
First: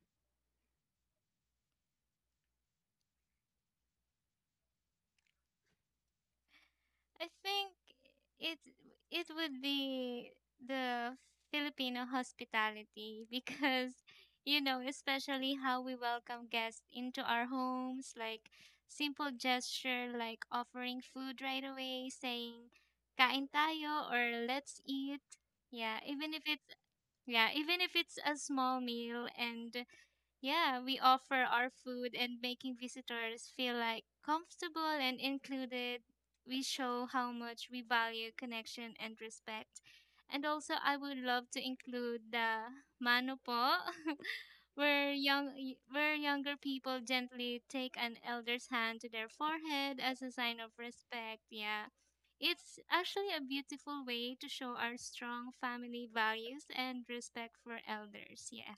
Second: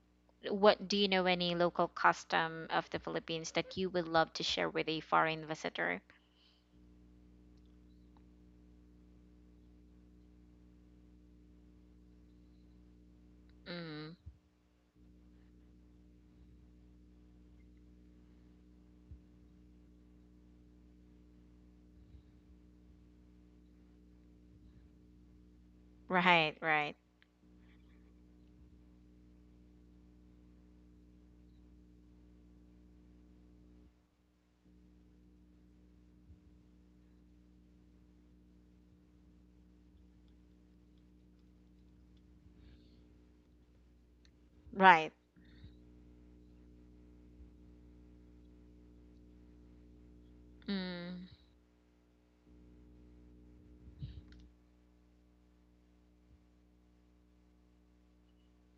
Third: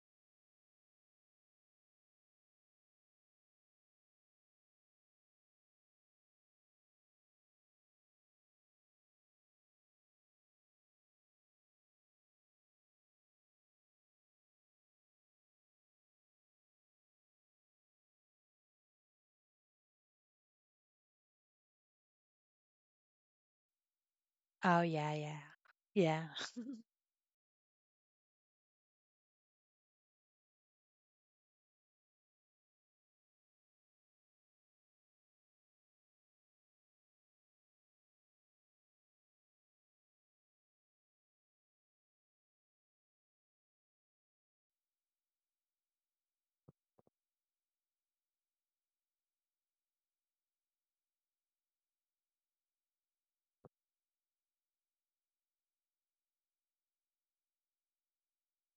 what do you know any local custom of the Philippines that you would love to share with a foreign visitor? I think it it would be the Filipino hospitality because Mm. you know, especially how we welcome guests into our homes, like simple gesture like offering food right away, saying kain tayo, or let's Oh, yeah, eat. yeah. Yeah, Yeah. even if Right, it's, right. yeah, even if it's a small meal, and yeah, we offer our food and making visitors feel like comfortable and included. We show how much we value connection and respect. And also, I would love to include the mano po, where Right. Where younger people gently take an elder's hand to their forehead as a sign of Mm. respect. Yeah. It's actually a beautiful way to show our strong family values and respect for elders. Yeah.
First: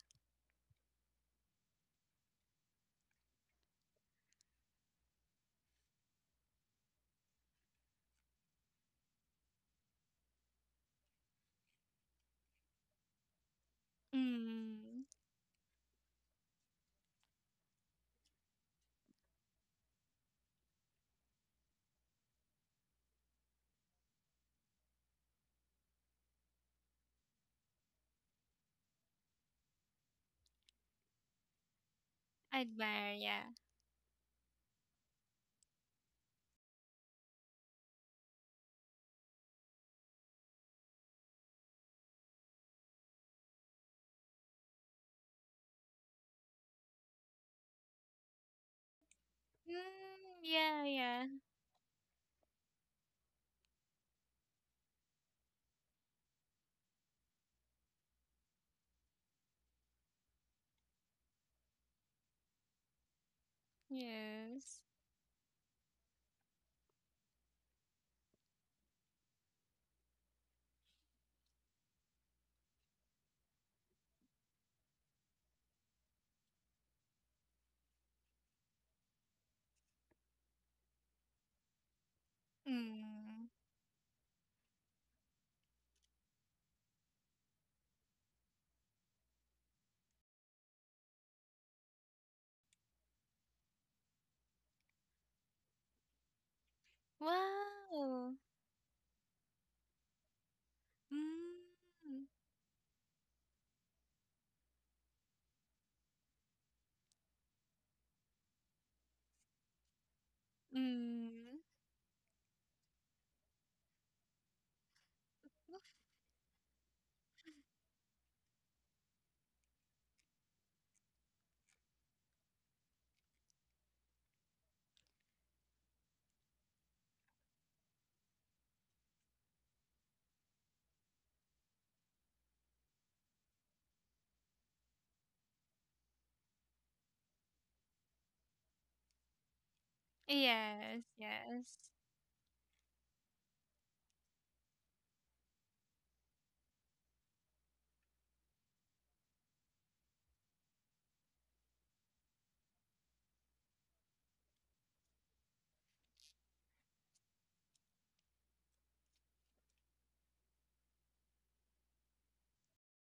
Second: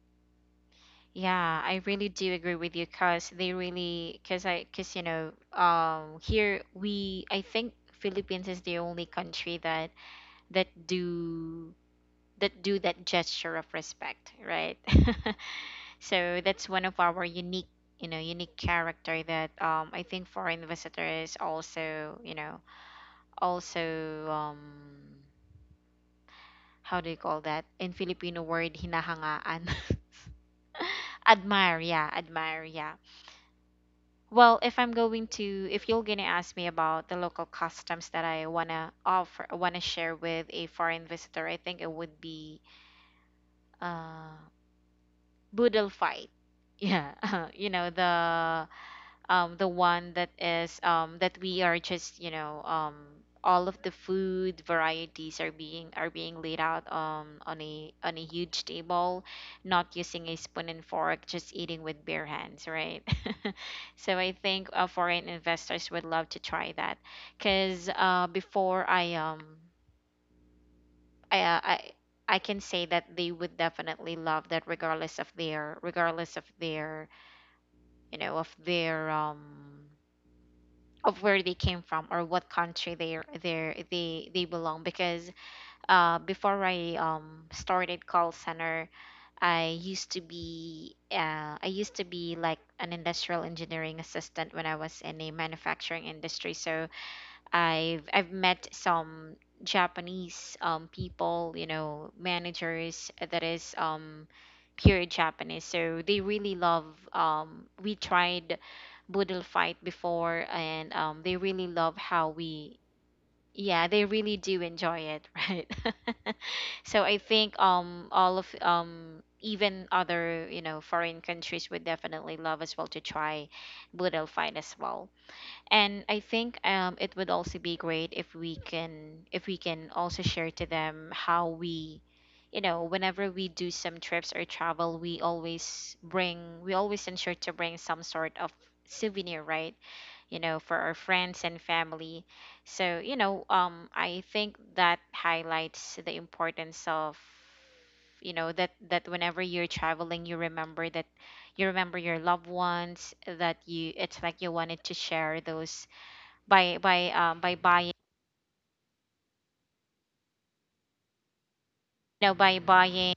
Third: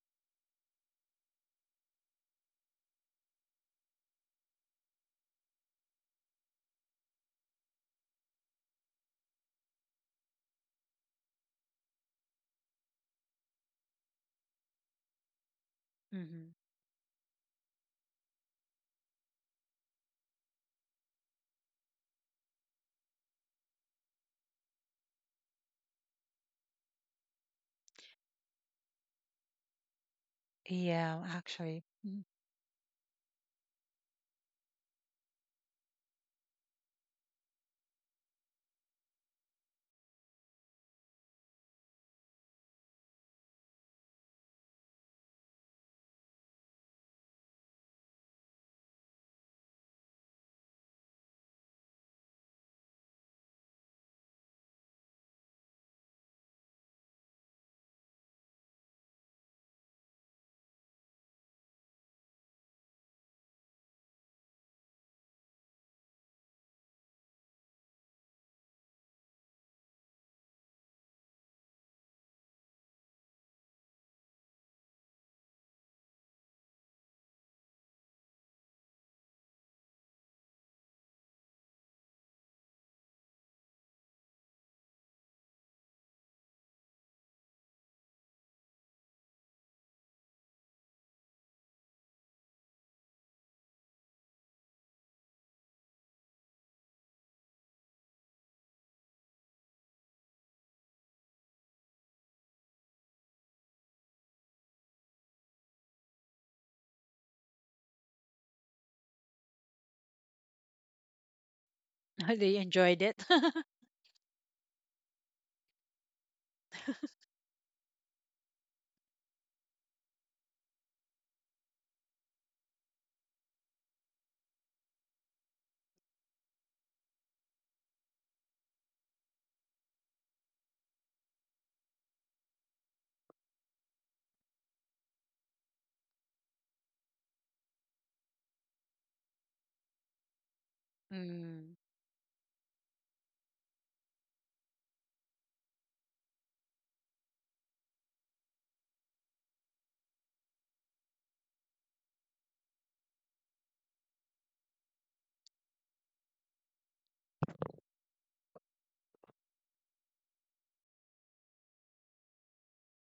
Yeah, I really do agree with you, because they really, because I, because you know, here we, I think Philippines is the only country that that do that do that gesture of respect, right? Mm. So Mhm. that's one of our unique, you know, unique character that I think foreign visitors also, you know, also, um how do you call that in Filipino word, hinahangaan. Yeah, Admire, actually. yeah, Mm. admire, yeah. Admire, yeah. Well, if you're going to ask me about the local customs that I want to offer, want to share with a foreign visitor, I think it would be uh boodle fight, yeah. You know, the one that Mm, is yeah, yeah. that we are just, you know, all of the food varieties are being laid out on a huge table, not using a spoon and fork, just eating with bare hands, right? So I think Yes. Foreign investors would love to try that, because before I uh, I I can say that they would definitely love that, regardless of their you know, of their of where they came from or what country they Mm. they they they belong, because before I started call center, I used to be like an industrial engineering assistant when I was in a manufacturing industry. So I've Wow. met some Japanese people, you know, Mm. managers that is pure Japanese. So they really love, we tried Boodle fight before, and they Mm. really love how They we, enjoyed it. yeah, they really do enjoy it, right? So I think all of, even other, you know, foreign countries would definitely love as well to try Boodle fight as well. And I think, it would also be great if we can, if we can also share to them how we, you know, whenever we do some trips or travel, we always bring, we always ensure to bring some sort of souvenir, right? You know, for our Yes, friends and Mm. yes. family. So you know, I think that highlights the importance of, you know, that that whenever you're traveling, you remember that, you remember your loved ones, that you, it's like you wanted to share those by buying you know, by buying,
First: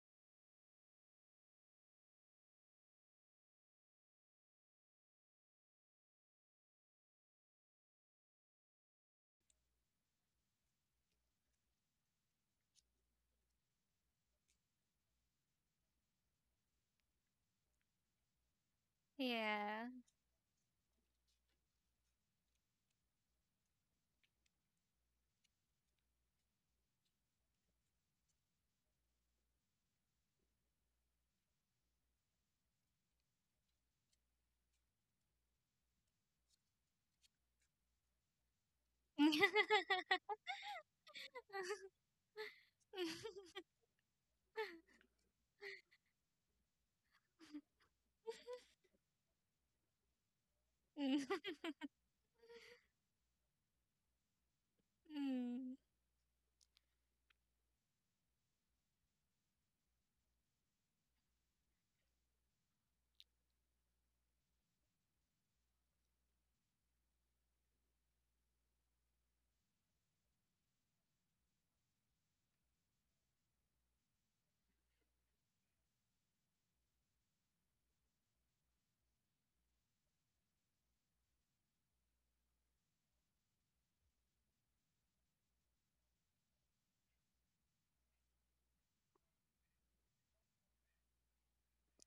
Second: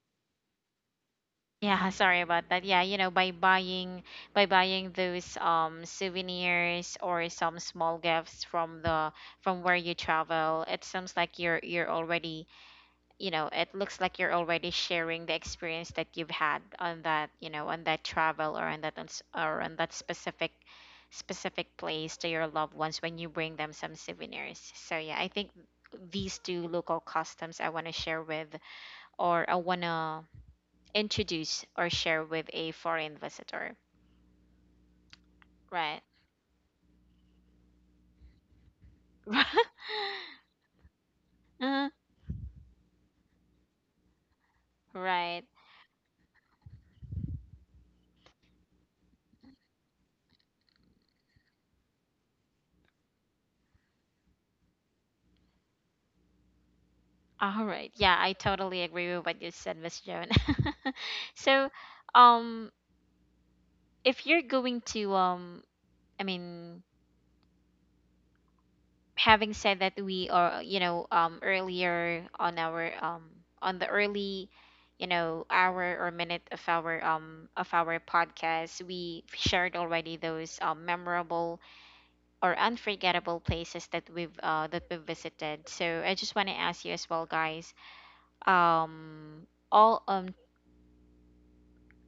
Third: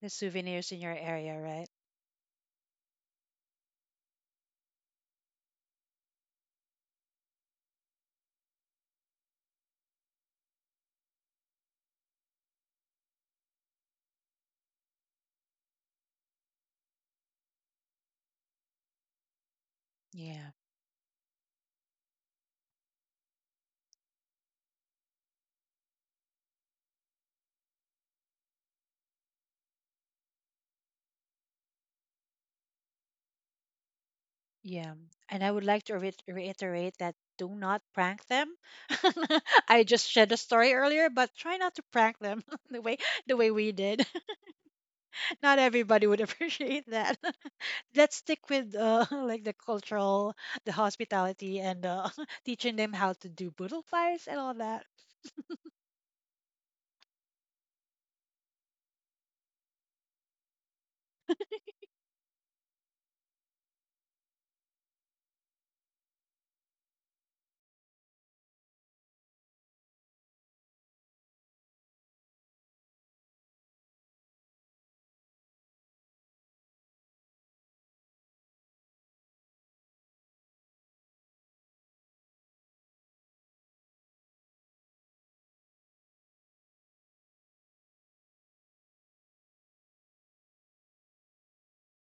The souvenirs in your area, right? yeah sorry about that, yeah, you know, by buying those souvenirs or some small gifts from, the from where you travel, it seems like you're already, you know, it looks like you're already sharing the experience that you've had on that, you know, on that travel or on that uns- or on Yeah. that Yeah. specific, specific place to your loved ones when you bring them some souvenirs. So yeah, I think these two local customs I want to share with or I want to introduce or share with a foreign visitor. Yeah. And I would like to Right. Reiterate that do not prank them. I just shared a story earlier, but try not to Uh, prank them the way the way we did. right. Not everybody would appreciate that. Let's stick with like the cultural, the hospitality, and teaching them how to do boodle fires and all that. Mm. All right. Yeah, I totally agree with what you said, Miss Joan. So, um, if you're going to, I mean, having said that, we are, you know, earlier on our, on the early, you know, hour or minute of our podcast, we shared already those, memorable or unforgettable places that we've visited. So I just want to ask you as well, guys. Um, all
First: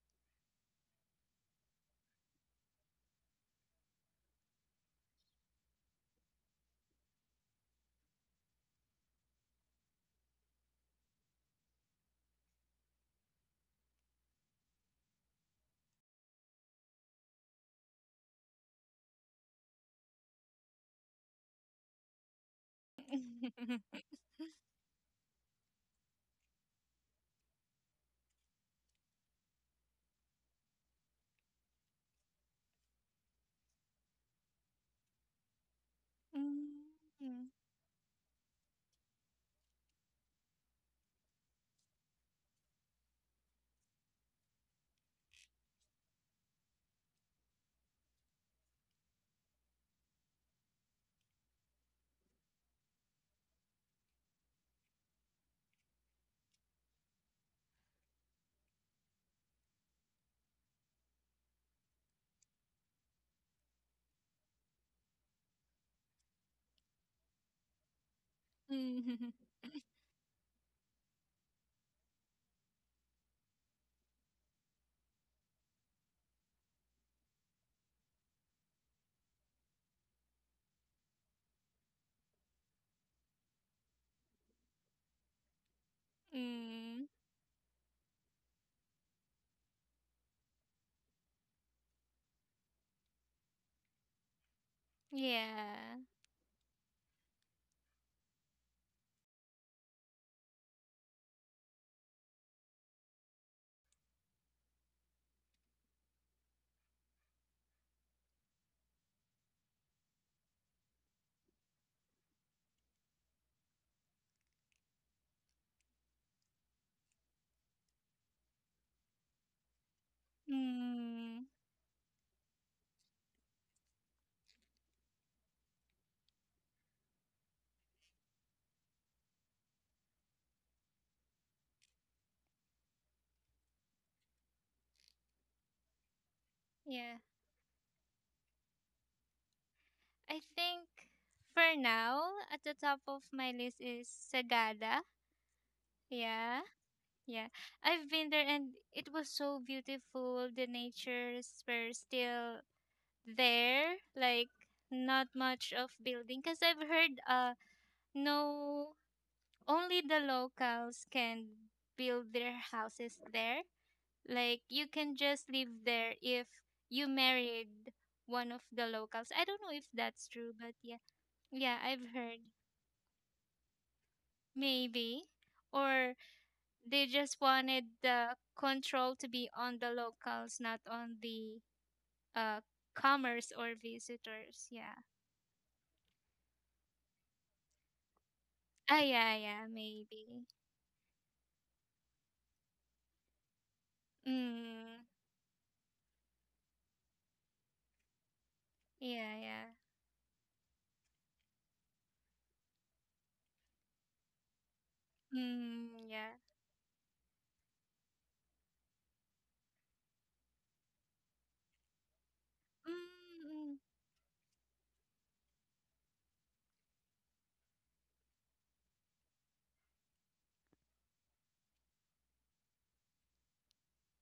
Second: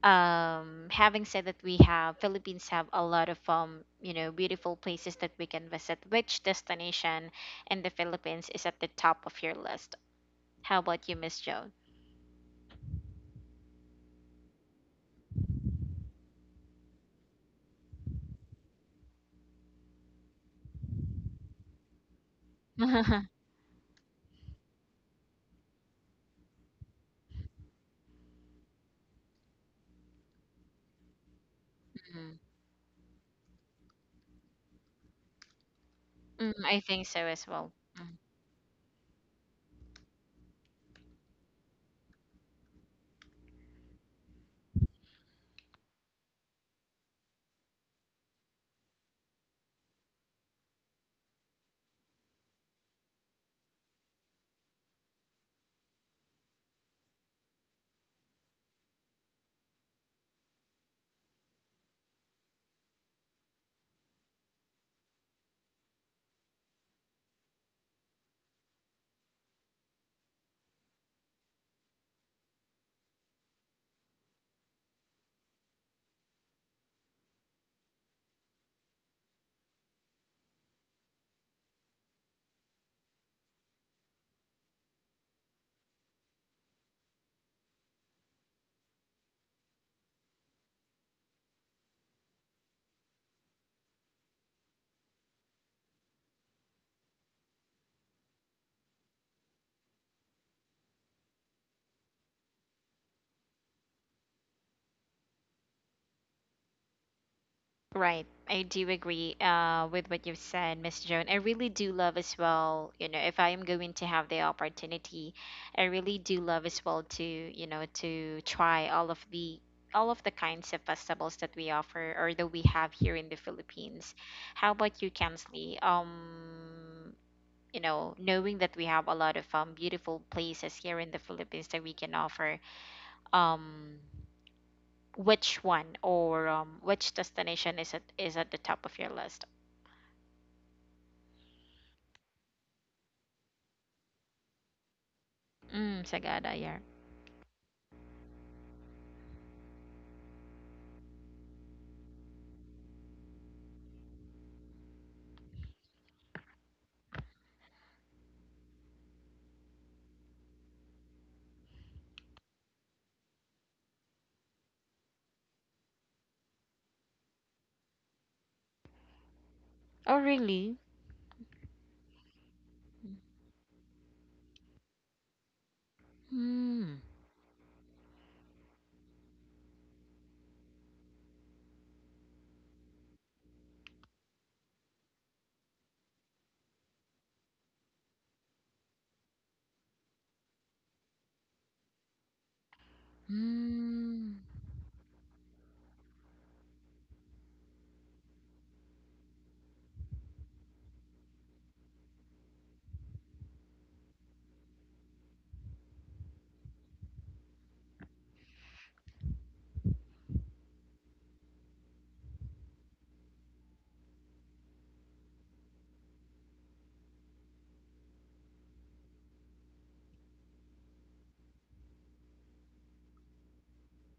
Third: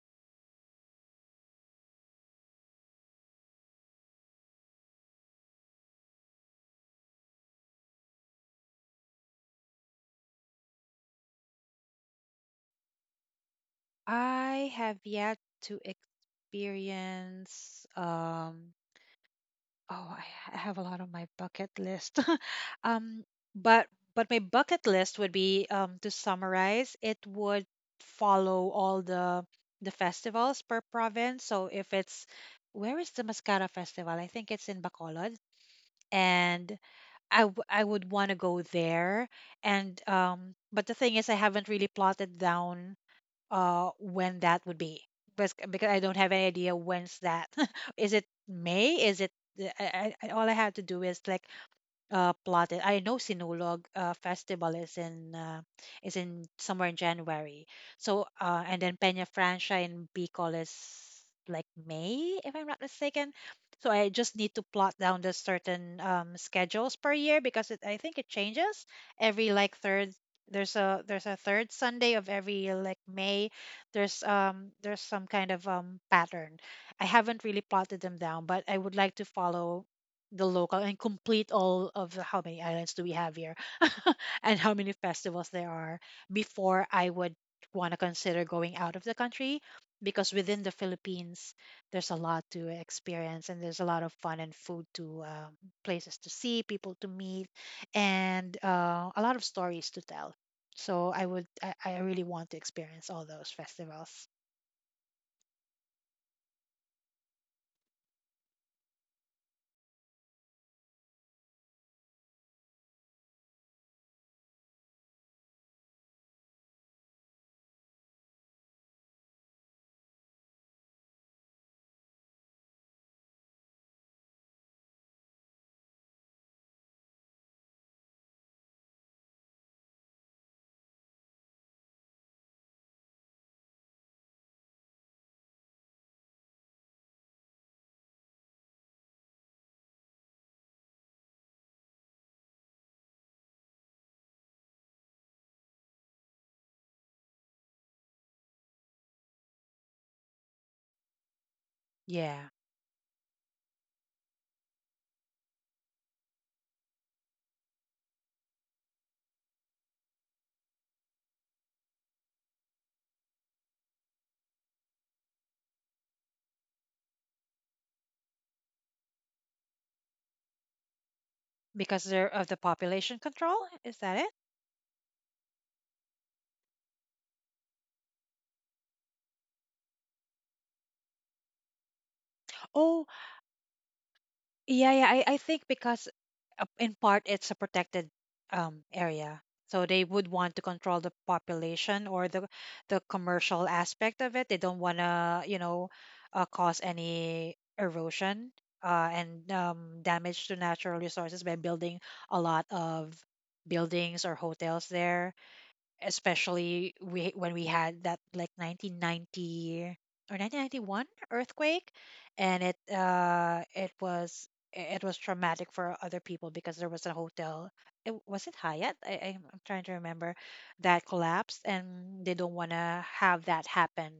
having said that we have Philippines have a lot of you know beautiful places that we can visit, which destination in the Philippines is at the top of your list? How about you, Miss Joan? I have yet to experience oh I I have a lot on my bucket list. um Mm. but my bucket list would be to summarize, it would follow all the festivals per province. So if it's Mm, where is the Mascara Festival? I think it's in Bacolod, mm, I and Mm. think so Mm. as well. I would Mm. want to go there, and but the thing is I haven't really plotted down when that would be, because I don't have any idea when's that. Is it May? Is it all I have to do is like plotted. I know Sinulog festival is in somewhere in January. So and then Peña Francia in Bicol is like May, if I'm not mistaken. So I just need to plot down the certain schedules per year because it, I think it changes every like third. There's a third Sunday of every like May. There's some kind of pattern. I haven't really plotted them down, but I would like to follow the local and complete all of the how many islands do we have here and how many festivals there are before Mm. I would want to consider going out of the country because within the Philippines there's a lot to experience, and there's a lot of fun and food to Yeah. places to see, people to meet, and a lot of stories to tell. So I would, I really want to experience all those festivals. Right. I do agree, with what you've said, Miss Joan. I really do love as well if I am going to have the opportunity, I really do love as well to try all of the kinds of festivals Mm. that we offer or that we have here in the Philippines. How about you, Kensley? Knowing that we have a lot of beautiful places here in the Philippines that we can offer. Um, which one or which Yeah. destination is at the top of your list? I think for now, at the top of my list is Sagada. Mm, Sagada, Yeah. yeah. Yeah, I've been there and it was so beautiful. The natures were Yeah, still there, like not much of building. Cause I've heard, no, only the locals can build their houses there. Like you can just live there if you married one of the locals. I don't know if Oh, that's true, but really? yeah, yeah, because I've they're heard. of the population control, is that it? Maybe. Or they Hmm. just wanted the control to be on the locals, not on the uh Oh. commerce or visitors. Yeah, Yeah. yeah. I think because in part it's a protected Ah, yeah, area. yeah, So they would maybe. want to control the population or the commercial aspect of Mm. it. They don't want Mm, to, cause any erosion uh, yeah, and yeah. um, damage to natural resources by building a lot of buildings or hotels there, Mm, yeah. especially we when we had that like 1990 or 1991 earthquake. And it Mm, uh mm, it was it was traumatic for other people because there was a hotel. Was it Hyatt? I'm trying to remember, that collapsed, and they don't want to have that happen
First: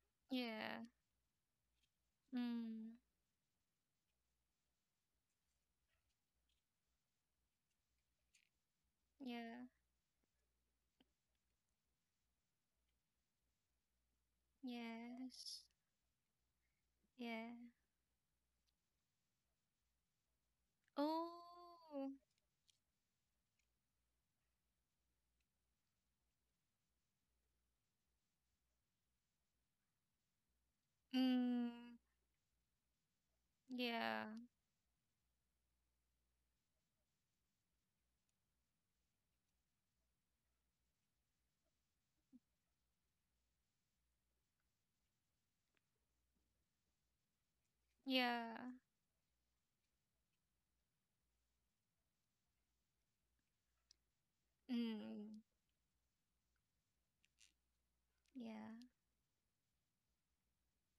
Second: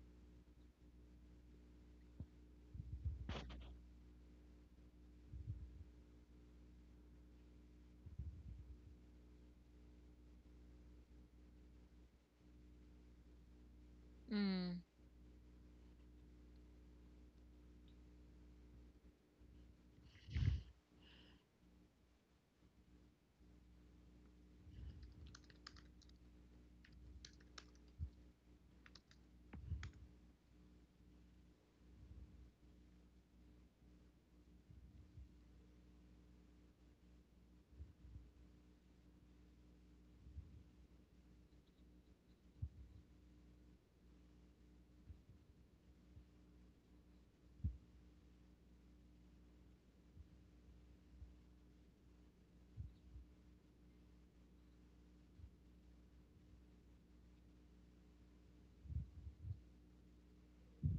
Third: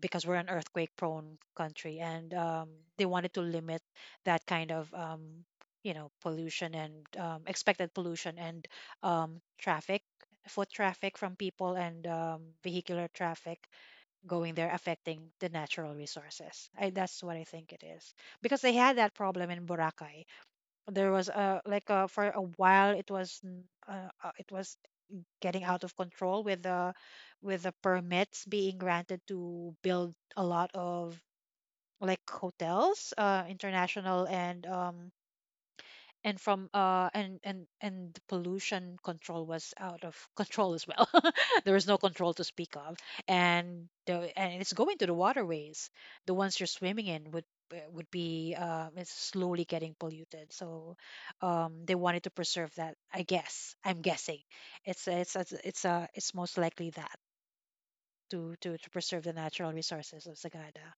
because we're an yeah. earthquake prone country. And Mm, They wanted to limit that kind of pollution and expected pollution and yeah. traffic, foot traffic from people, and vehicular traffic going there, Mm. affecting the Yes. natural resources. That's what I Yeah. think it is, because they had that problem in Boracay. There was a like Oh. For a while it was it was getting out of control with the permits being granted to build a lot of Mm, like hotels, yeah. international, and from and the pollution control was out of control as well. There was no control to speak of, and it's going to the waterways. The ones you're swimming in would Yeah. be it's slowly getting polluted. So they wanted to preserve that, I guess, I'm guessing. it's it's Mm, it's it's, uh, it's most likely that, yeah. To preserve the natural resources of Sagada.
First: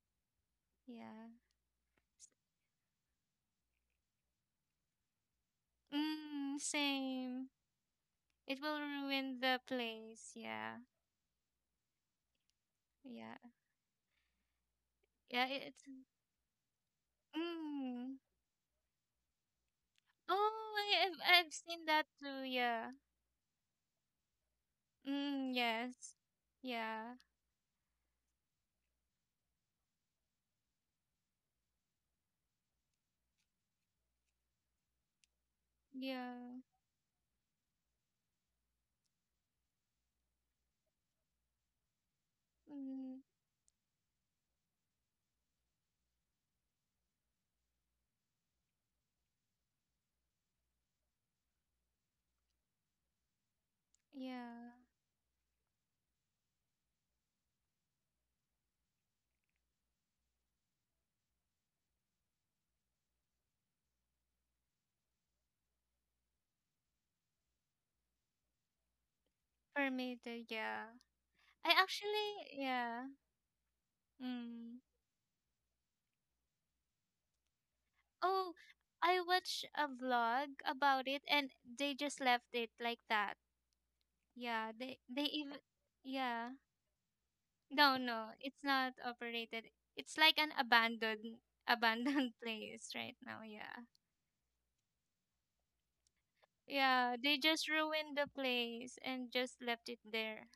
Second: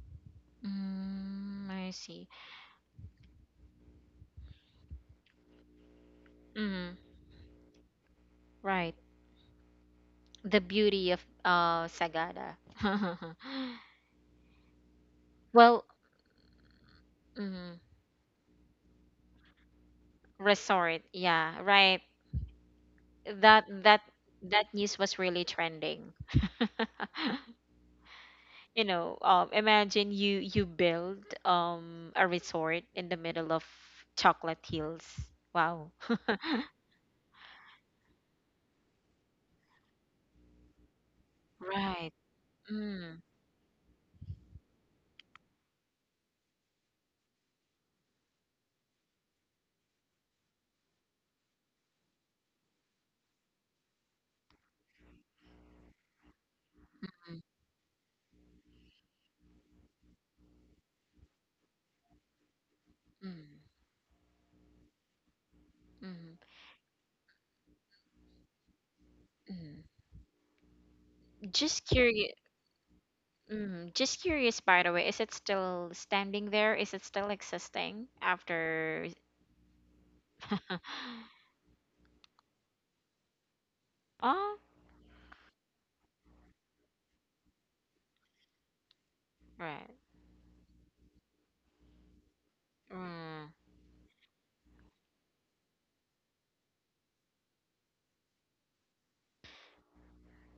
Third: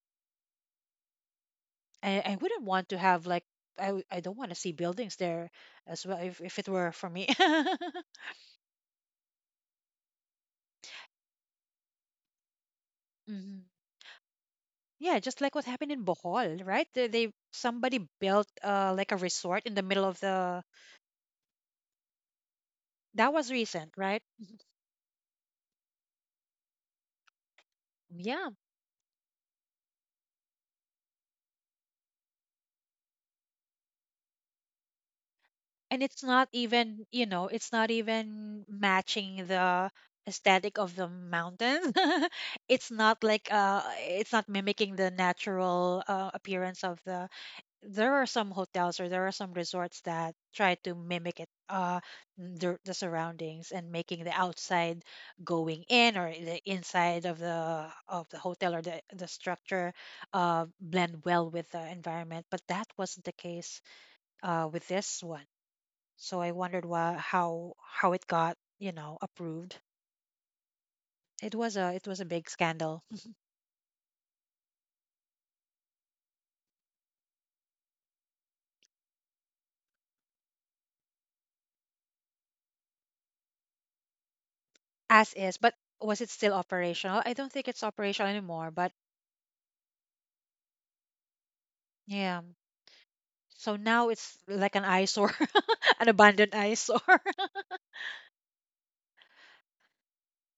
Yeah. Mm. I see. I wouldn't want to have like I don't want to see buildings there as well, if Mm, it were Mm. for me. same. It will Right. ruin the place. The Yeah. beauty of Sagada. Yeah. Hmm. Yeah, just Yeah, like what it's Well, happened in Bohol, right? They mm, somebody mm. built like a resort in the middle of the— Oh, resort. I've Yeah, seen right. that too. Yeah. that was That recent, that right? that news was really Mm, trending. yes. Yeah. Yeah. Imagine you build a resort in the middle of Chocolate Hills. Wow. And it's Yeah. not even, you know, it's not even matching the aesthetic of the mountains. Right. It's Mm, Mm, not like it's not mimicking the natural appearance of the— there are some hotels, or there are some resorts that try to mimic it the surroundings, and making the yeah. outside going in, or the inside mm, of the hotel or the structure blend well with the environment. But that wasn't the mm, case with this one. mm, So I wondered why, how it got, you know, approved. mm. Permitted. Yeah. It I was Just a, it was a curious. actually big scandal. yeah. Just curious, Mm. by the way, is it still standing there? Is it still existing Oh, after? I watched a vlog about it, and they just left it like that. Oh. Yeah, they As is, even but was it still yeah. operational? I don't think it's No, operational no, it's anymore, but not operated. Right. It's like an abandoned yeah. place right Mm. now. So Yeah. now it's like an eyesore, an abandoned eyesore. Yeah, they just ruined the place and just left it there.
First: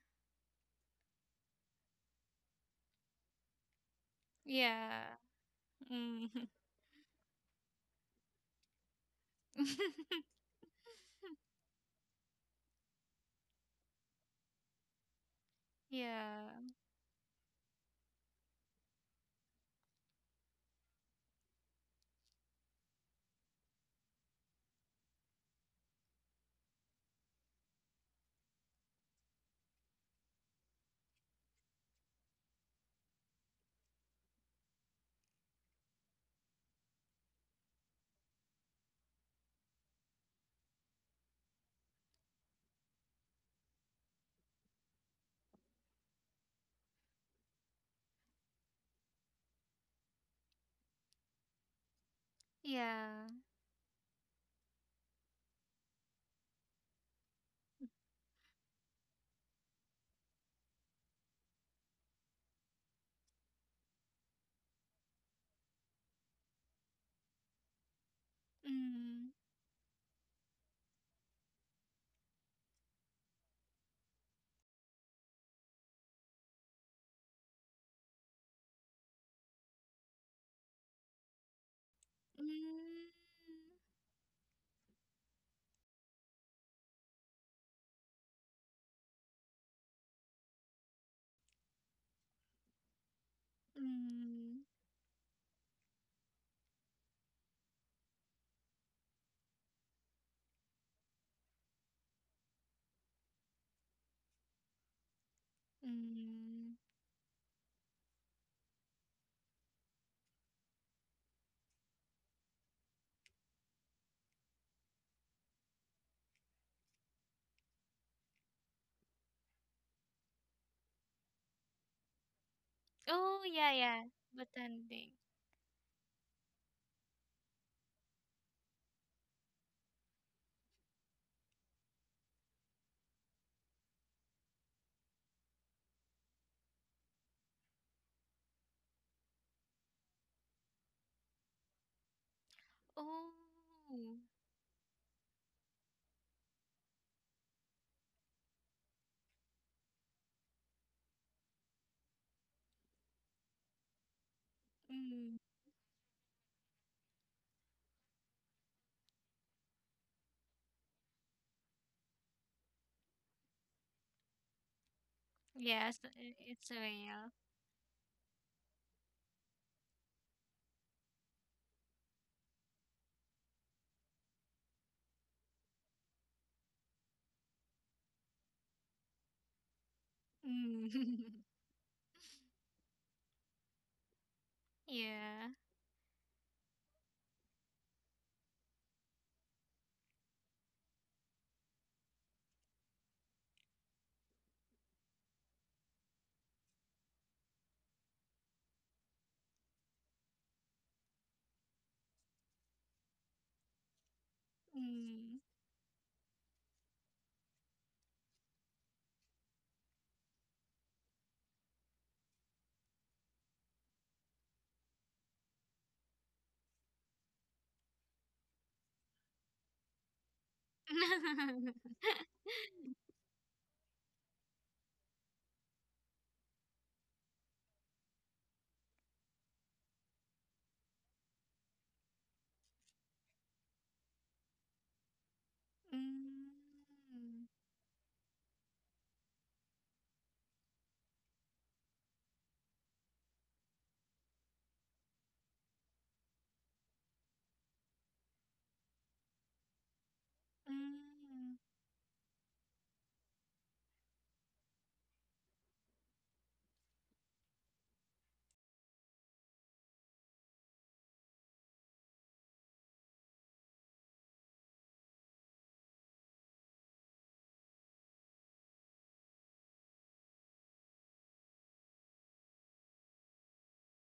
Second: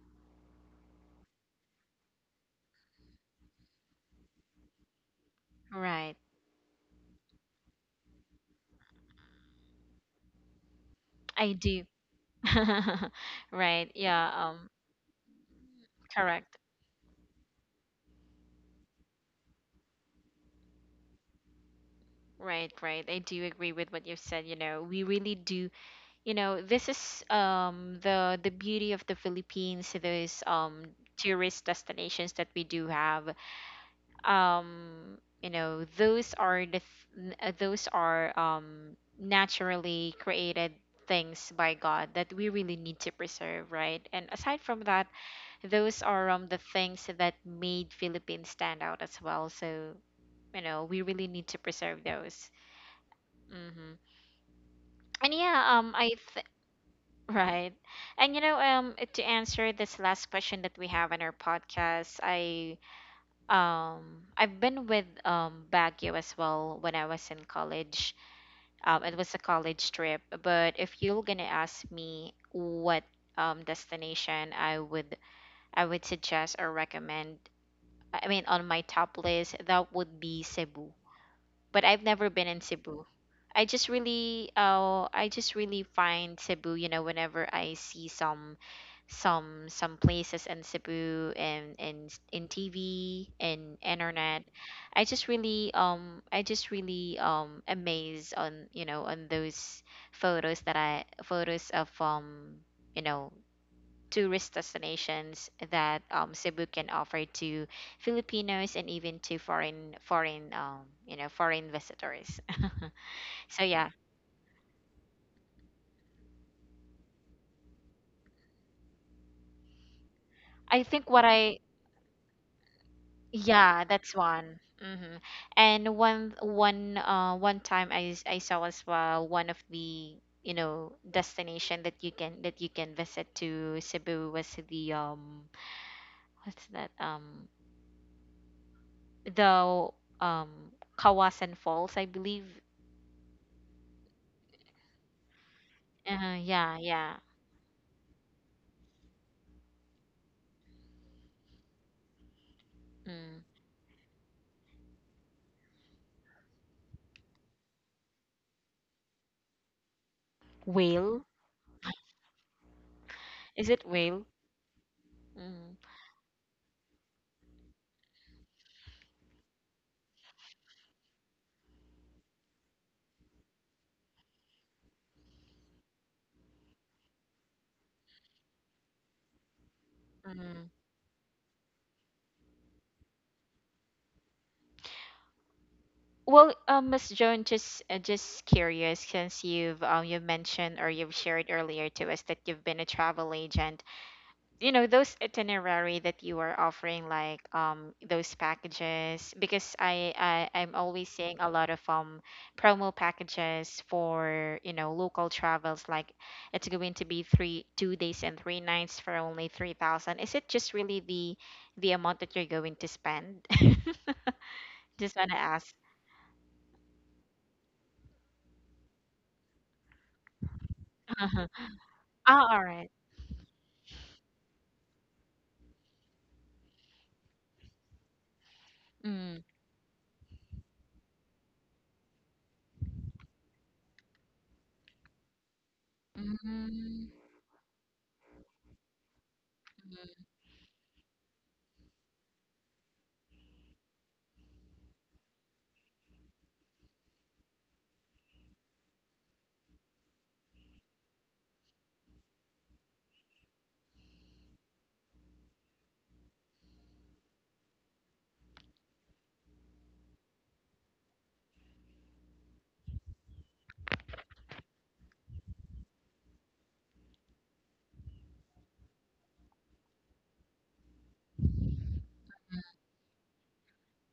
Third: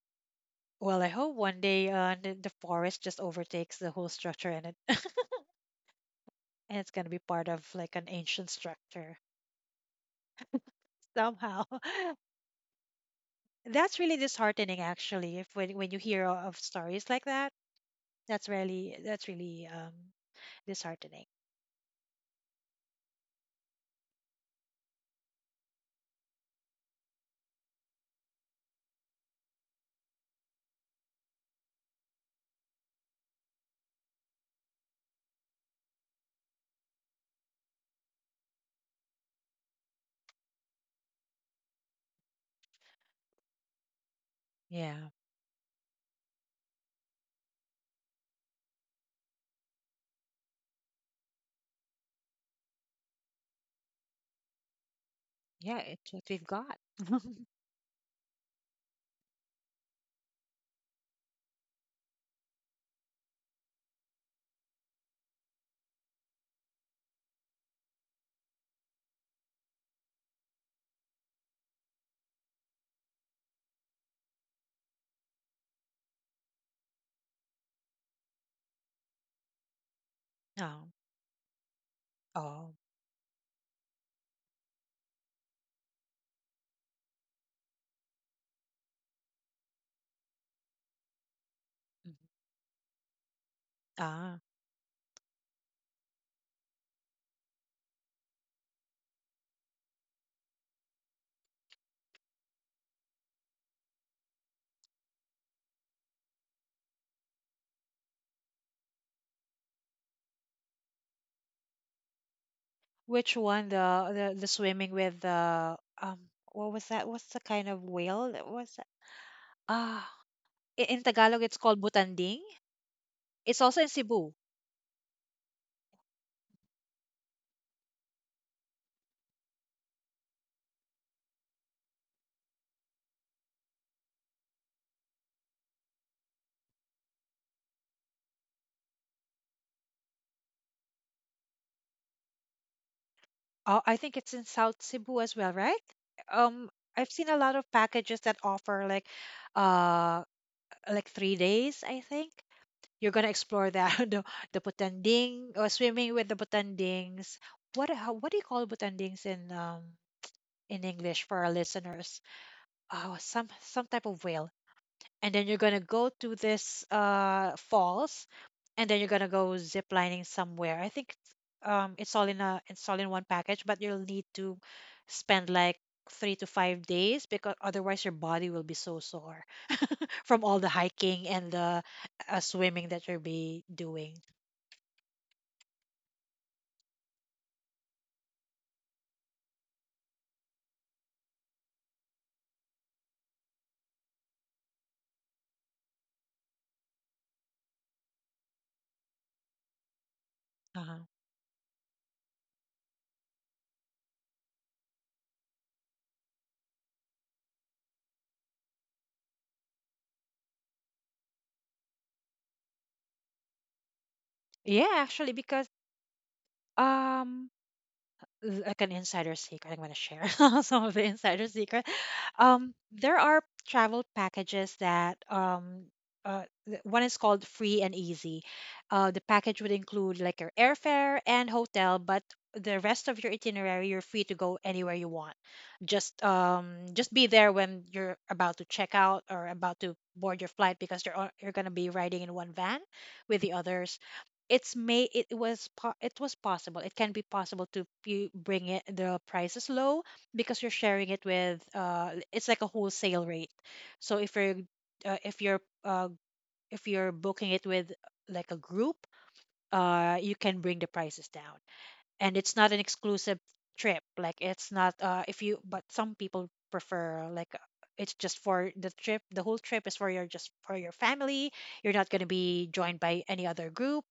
Well, I hope one day the forest just overtakes the whole structure and Yeah. it Right. Mm. and it's gonna be part of like an ancient structure I somehow. do. Right. That's really Yeah. Disheartening, actually. If when when you hear o- Yeah. of Correct. stories like that, that's really that's really disheartening. Right. I do agree with what you said, we really do. This is the beauty of the Philippines, those tourist destinations that we do have. Those are the th- n- those are naturally created things by God that we really need to preserve, right? And aside from that, Yeah, those are the things that made Philippines stand out as well. So we really need to preserve those. Yeah. Hmm. And yeah. yeah, it's what we've got. Right. And to answer this last question that we have in our podcast, I've been with Baguio as well when I was in college. It Mm. was a college trip, but if you're going to ask me what destination I would suggest or recommend, I mean, on my top list, that would be Oh, Cebu, but I've never been in oh, Cebu. Mm. I just really find Cebu, whenever I see some places in Cebu and mhm. In TV and Ah. internet, Mm. I just really amazed on those photos that I photos of you know tourist destinations that Cebu Mm. can offer to Filipinos and even to foreign foreign you know foreign visitors. Which So one? yeah, The swimming with the um what was that? What's the kind of whale that was that? Ah, I I- in think, what Tagalog it's I called butanding. Oh, It's yeah, also yeah, in yeah. that's Cebu. one. Botanic. Hmm. And one time I saw as well one of the destination that you can visit to Cebu was the, what's that, the um Kawasan Falls I believe. Oh. Oh, I think it's in South Cebu as well, right? Um, Yeah, I've yeah. seen a lot of packages that offer uh, like 3 days. I think you're gonna Mm. explore that the Mm. butanding or swimming with the butandings. What how, what do you call butandings in Whale? English for our listeners? Oh, Is it some whale? type of whale, and Mm. then you're Yes, gonna go it's to a this real. Falls, and then you're gonna go zip lining somewhere, I think. It's all in a, it's all in one package, but you'll need to spend like 3 to 5 days, because otherwise your body will be so sore from Mm. all the Mm. hiking and the swimming that you'll be doing. Yeah. Well, Miss Joan, just curious, since you mentioned or you've shared earlier to us that you've been a travel agent. You know those itinerary that you are offering, like those packages, because I'm always Uh-huh. seeing a lot of promo packages for local Mm. travels, like it's going to be 3, 2 days and three nights for only 3,000. Is it just really the amount that you're going to spend? Yeah, Just actually, wanna because ask. um, l- like an insider secret. I'm going to share some of the insider secret. Ah, alright. There are travel packages that uh, th- one is called free and easy. The Mm. package would include like your airfare and hotel, but the rest of your itinerary, you're free to go anywhere you want. Mm. Mm. Just be there when you're about to check out or about to Mm. board your flight, because you're going to be riding in one van with the others. It was po- it was possible, it can be possible to, you bring it the prices low because you're sharing it Mm. with, uh, it's like a wholesale rate. So uh, if you're uh, if you're booking it with like a group, you can bring the prices down. And it's not an exclusive trip, like it's not, if you— but some people prefer, it's just for the trip, the whole trip is for your, just for your family, you're not going to be joined by any other group,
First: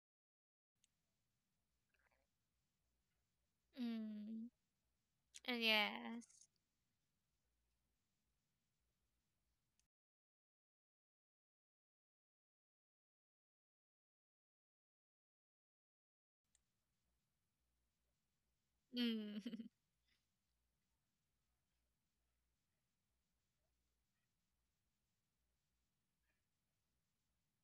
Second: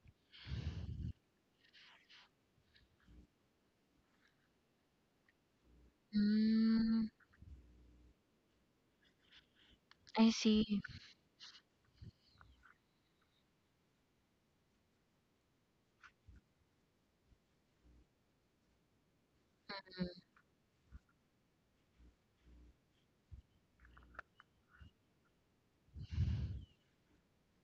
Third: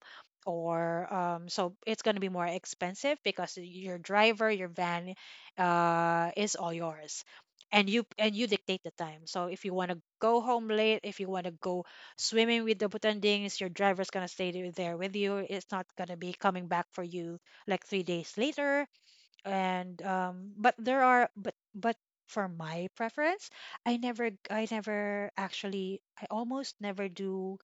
or so it's going to be more expensive because your Mm. driver, your van Yes. Is all Mm. yours. And you, and you dictate the time. So if you want to I go home see. late, if you want to go swimming with the butandings, your driver's going to stay there with you, it's not going to be coming back for you like 3 days later. Mm. And but there are, but for my preference, I never actually, I almost never do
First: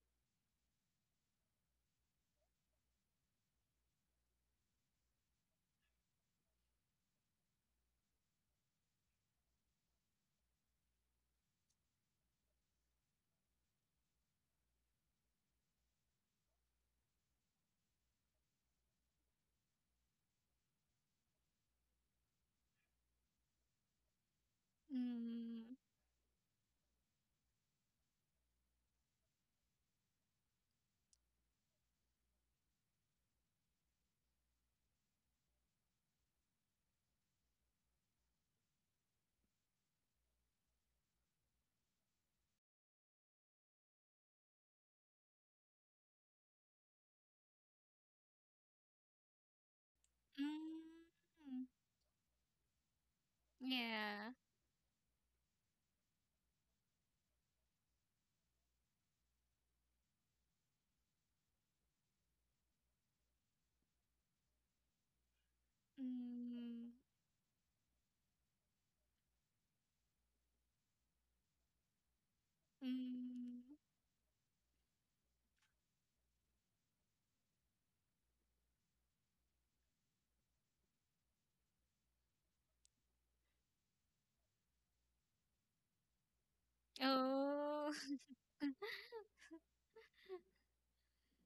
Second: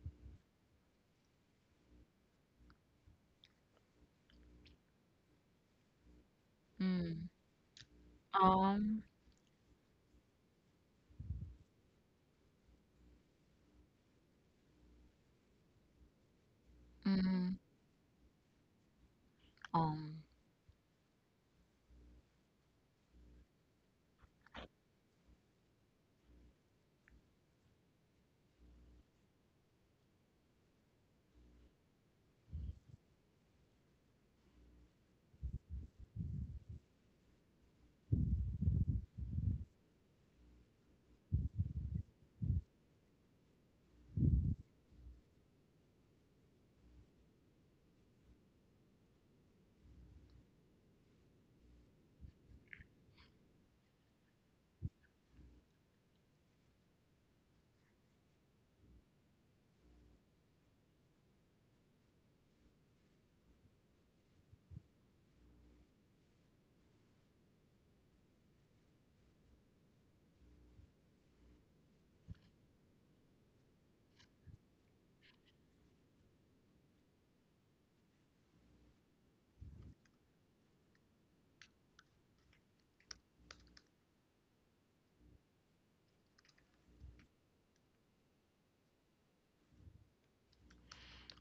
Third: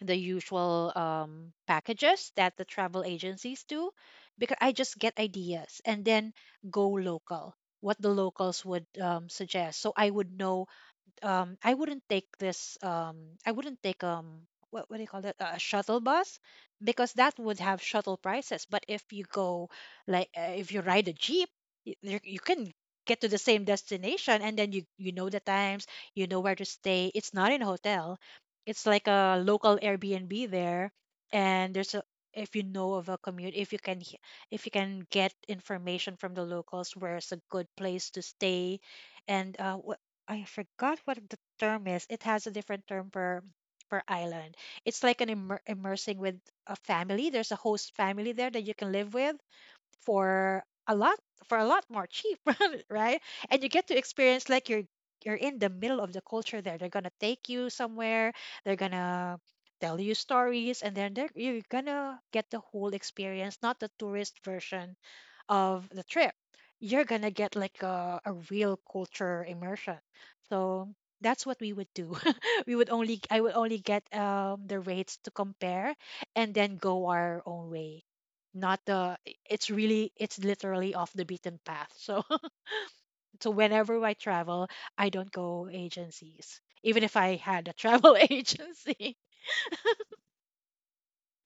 the usual packages that the travel agencies do, because I just get ideas and then go Mm. local. What the locals would, Um. Suggest, so I would know. um I wouldn't take this um I wouldn't take what do you call that, a shuttle bus, because that Mm. would have shuttle prices. But if you go Um. If you ride a jeep, you can get to the same destination, and then you know the Mm. times, you know where to stay. It's not in a hotel, it's like a local Airbnb there. And there's a, if you know of a commute, if you can get information from the locals, where's a good place to stay. And I forgot what the term is. It has a different term per per island. It's like an immersing with a family. There's a host family there that you can live with for a lot, for a Mm. lot more cheap, right? And you get to Yeah. experience like you're in the middle of the culture there. They're gonna take you somewhere. They're gonna tell you stories, and then you're gonna get the whole experience, not the tourist version of the trip, Mm. you're gonna get like a real culture immersion. So that's what we would do. We would only, I would Mm. only get the rates to compare, and then go our own way. Not the, it's really, it's literally off the beaten path. So so whenever I travel, I don't go agencies. Even if I had a Oh. travel agency.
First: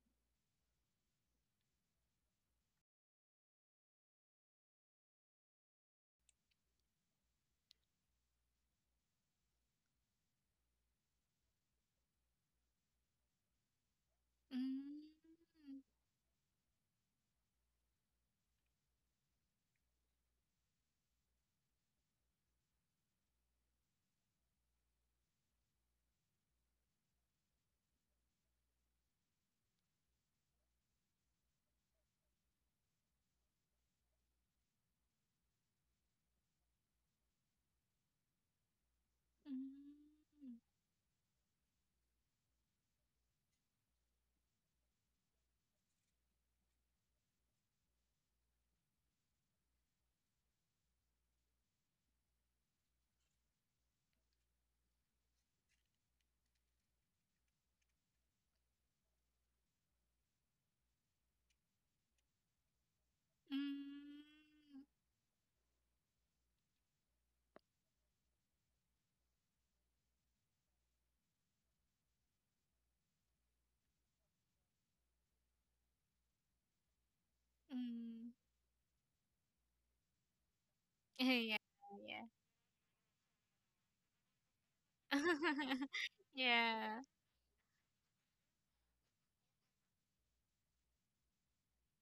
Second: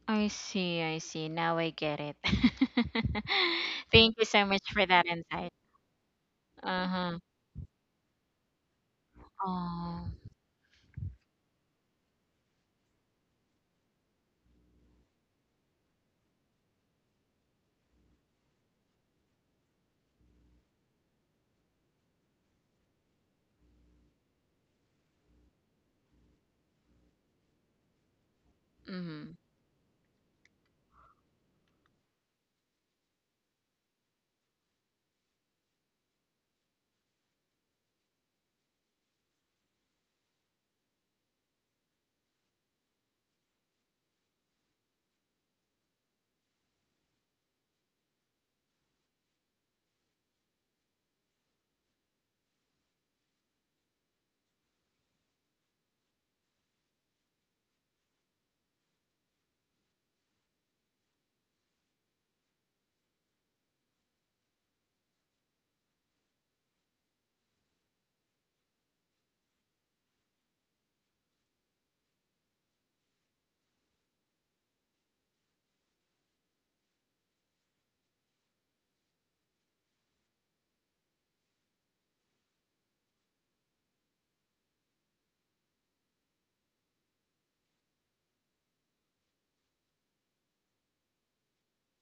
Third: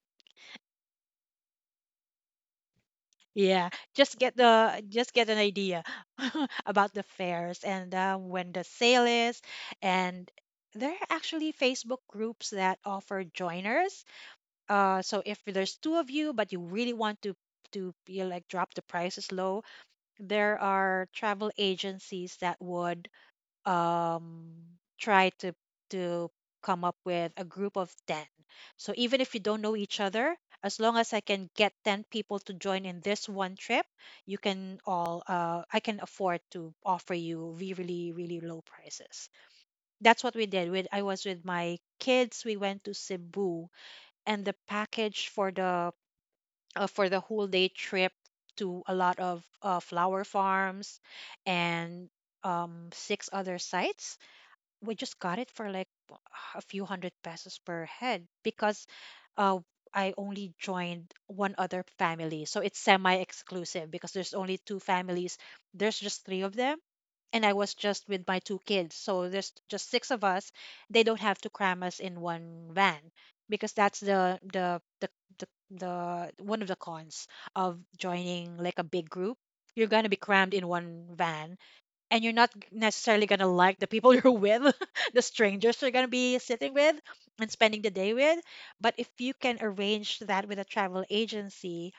I see, I see. Now I get it. Yeah, Thank just you get so much the, for that just get an insight. idea about the Uh-huh. fairs and, when the sale is. Oh. And there are actually Facebook groups that offer joiners. Mm. So if there's two of you, but you really want to be like drop the prices low, there are travel agencies that would um, try to come up with a group of 10. So even if Mm. you don't know each other, as long as I can get 10 people to join in this one trip, you can all I can afford to offer you really really really low prices. That's what we Mm. did with, I was with my kids, we went to Cebu, and the package for the, for the whole day trip to a lot of flower farms and six other sites, we just got it for like a few hundred pesos per head. Because uh, I only joined one other family. So it's semi exclusive, Mm. because there's only two families. There's just three of them. And I was just with my two kids. So there's just six of us. They don't have to cram us in one van, because that's the, one of the cons of Mm. joining like a big group. You're going to be crammed in one Yeah. van, Yeah. and you're not necessarily going to like the people you're with, the strangers you're going to be sitting with Yeah. and spending the day with. But if you can arrange that with a travel agency,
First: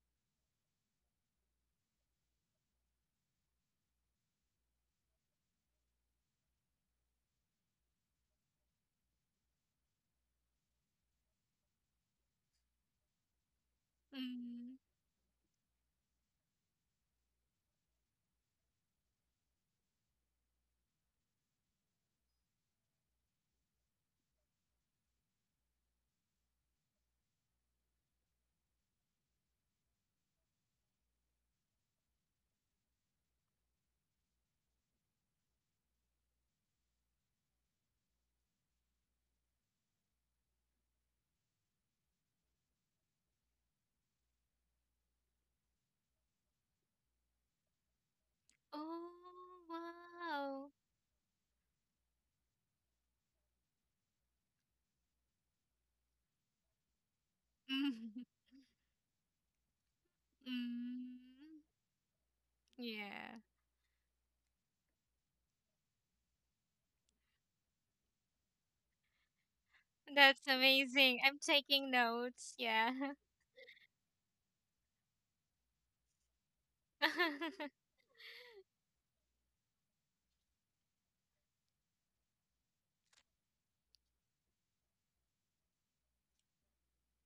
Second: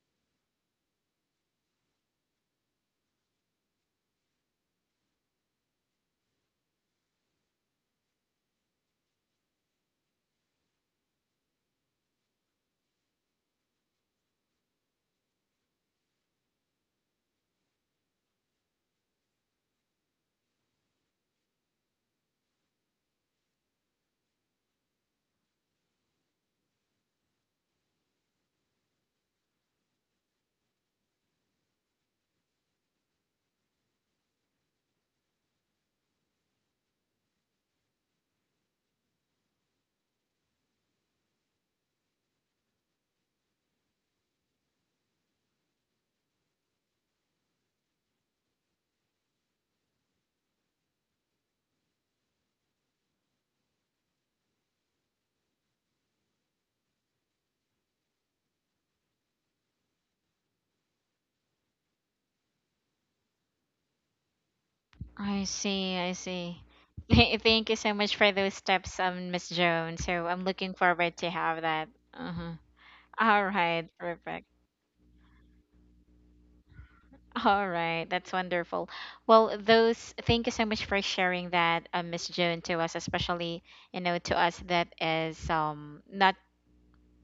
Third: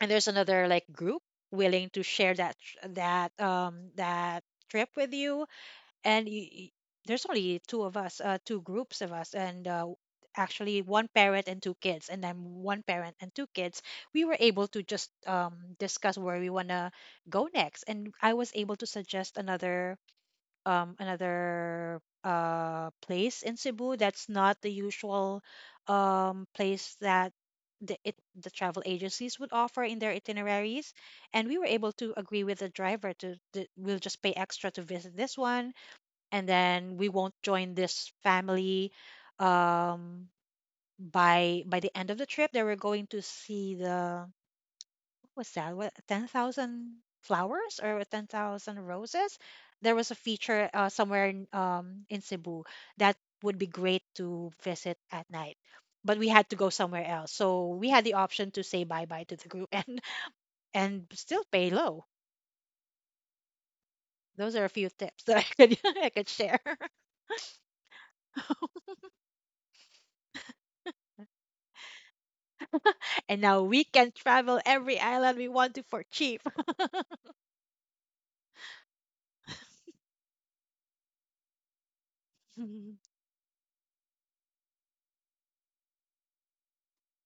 and there's another like group willing to share that that trip with you. And there's only two of us, two groups of us. And actually one parent and two kids, and then one parent and two kids. We were able Mm. to just discuss where we want to go next. And I was able to suggest another another place in Cebu that's not the usual place that the, it, the travel agencies would offer in their itineraries. And we were able to agree with the driver to, we'll just pay extra to visit this one, and then we won't join this family um, by the end of the trip. They were going to see the— was that? What, 10,000 flowers or 10,000 Oh, roses? There was a feature wow. Somewhere in Cebu that would be great to visit at night. But we had to go somewhere else. So we had the Mm. option to say bye bye to the group, and, and Mm. still pay low. Yeah. Those are a few tips that I I could, see, I I could share. see. Thank you so much for those steps, Miss Joan. So I'm That's looking forward amazing. to I'm have taking that. notes. Uh-huh. Yeah. And All now we right, can perfect. travel every island we want to for cheap. All right, that's wonderful. Well, those thank you so much for sharing that, Miss June, to us, especially to us that is not,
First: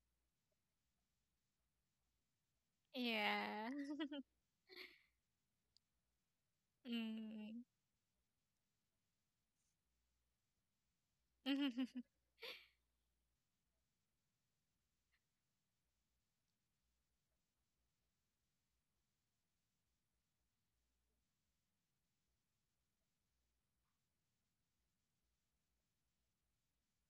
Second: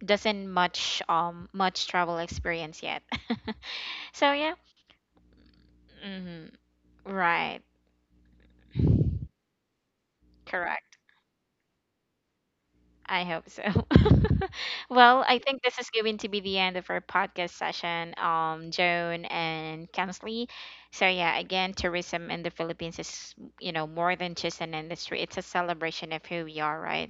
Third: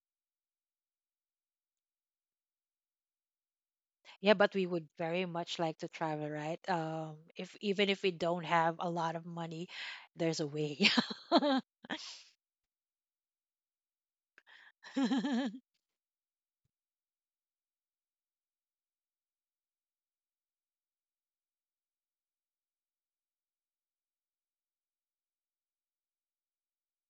doesn't much travel experience yet. Yeah. So Yeah, but yeah. we would very much like to travel, Hmm. right? If Right. Mm. even if we don't have a lot of money, there's a way. Correct. I hope so. Well, I think this is going to be the end of our podcast session, Joan and Kensley. So yeah, again, tourism in the Philippines is more than just an industry. It's a celebration of who we are, right?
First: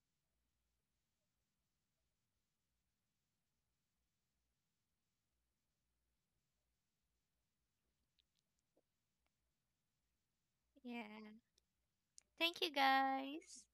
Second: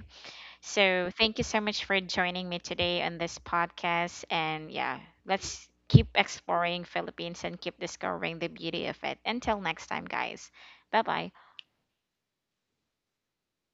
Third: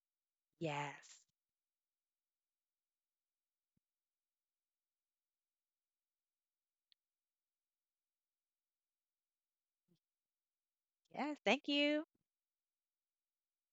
So Yes. thank you so much for joining me today on this podcast. And yeah, let's keep exploring Philippines and keep discovering the beauty of it. Until next time, guys. Bye bye. Yes. Yeah. Thank you. Thank you guys.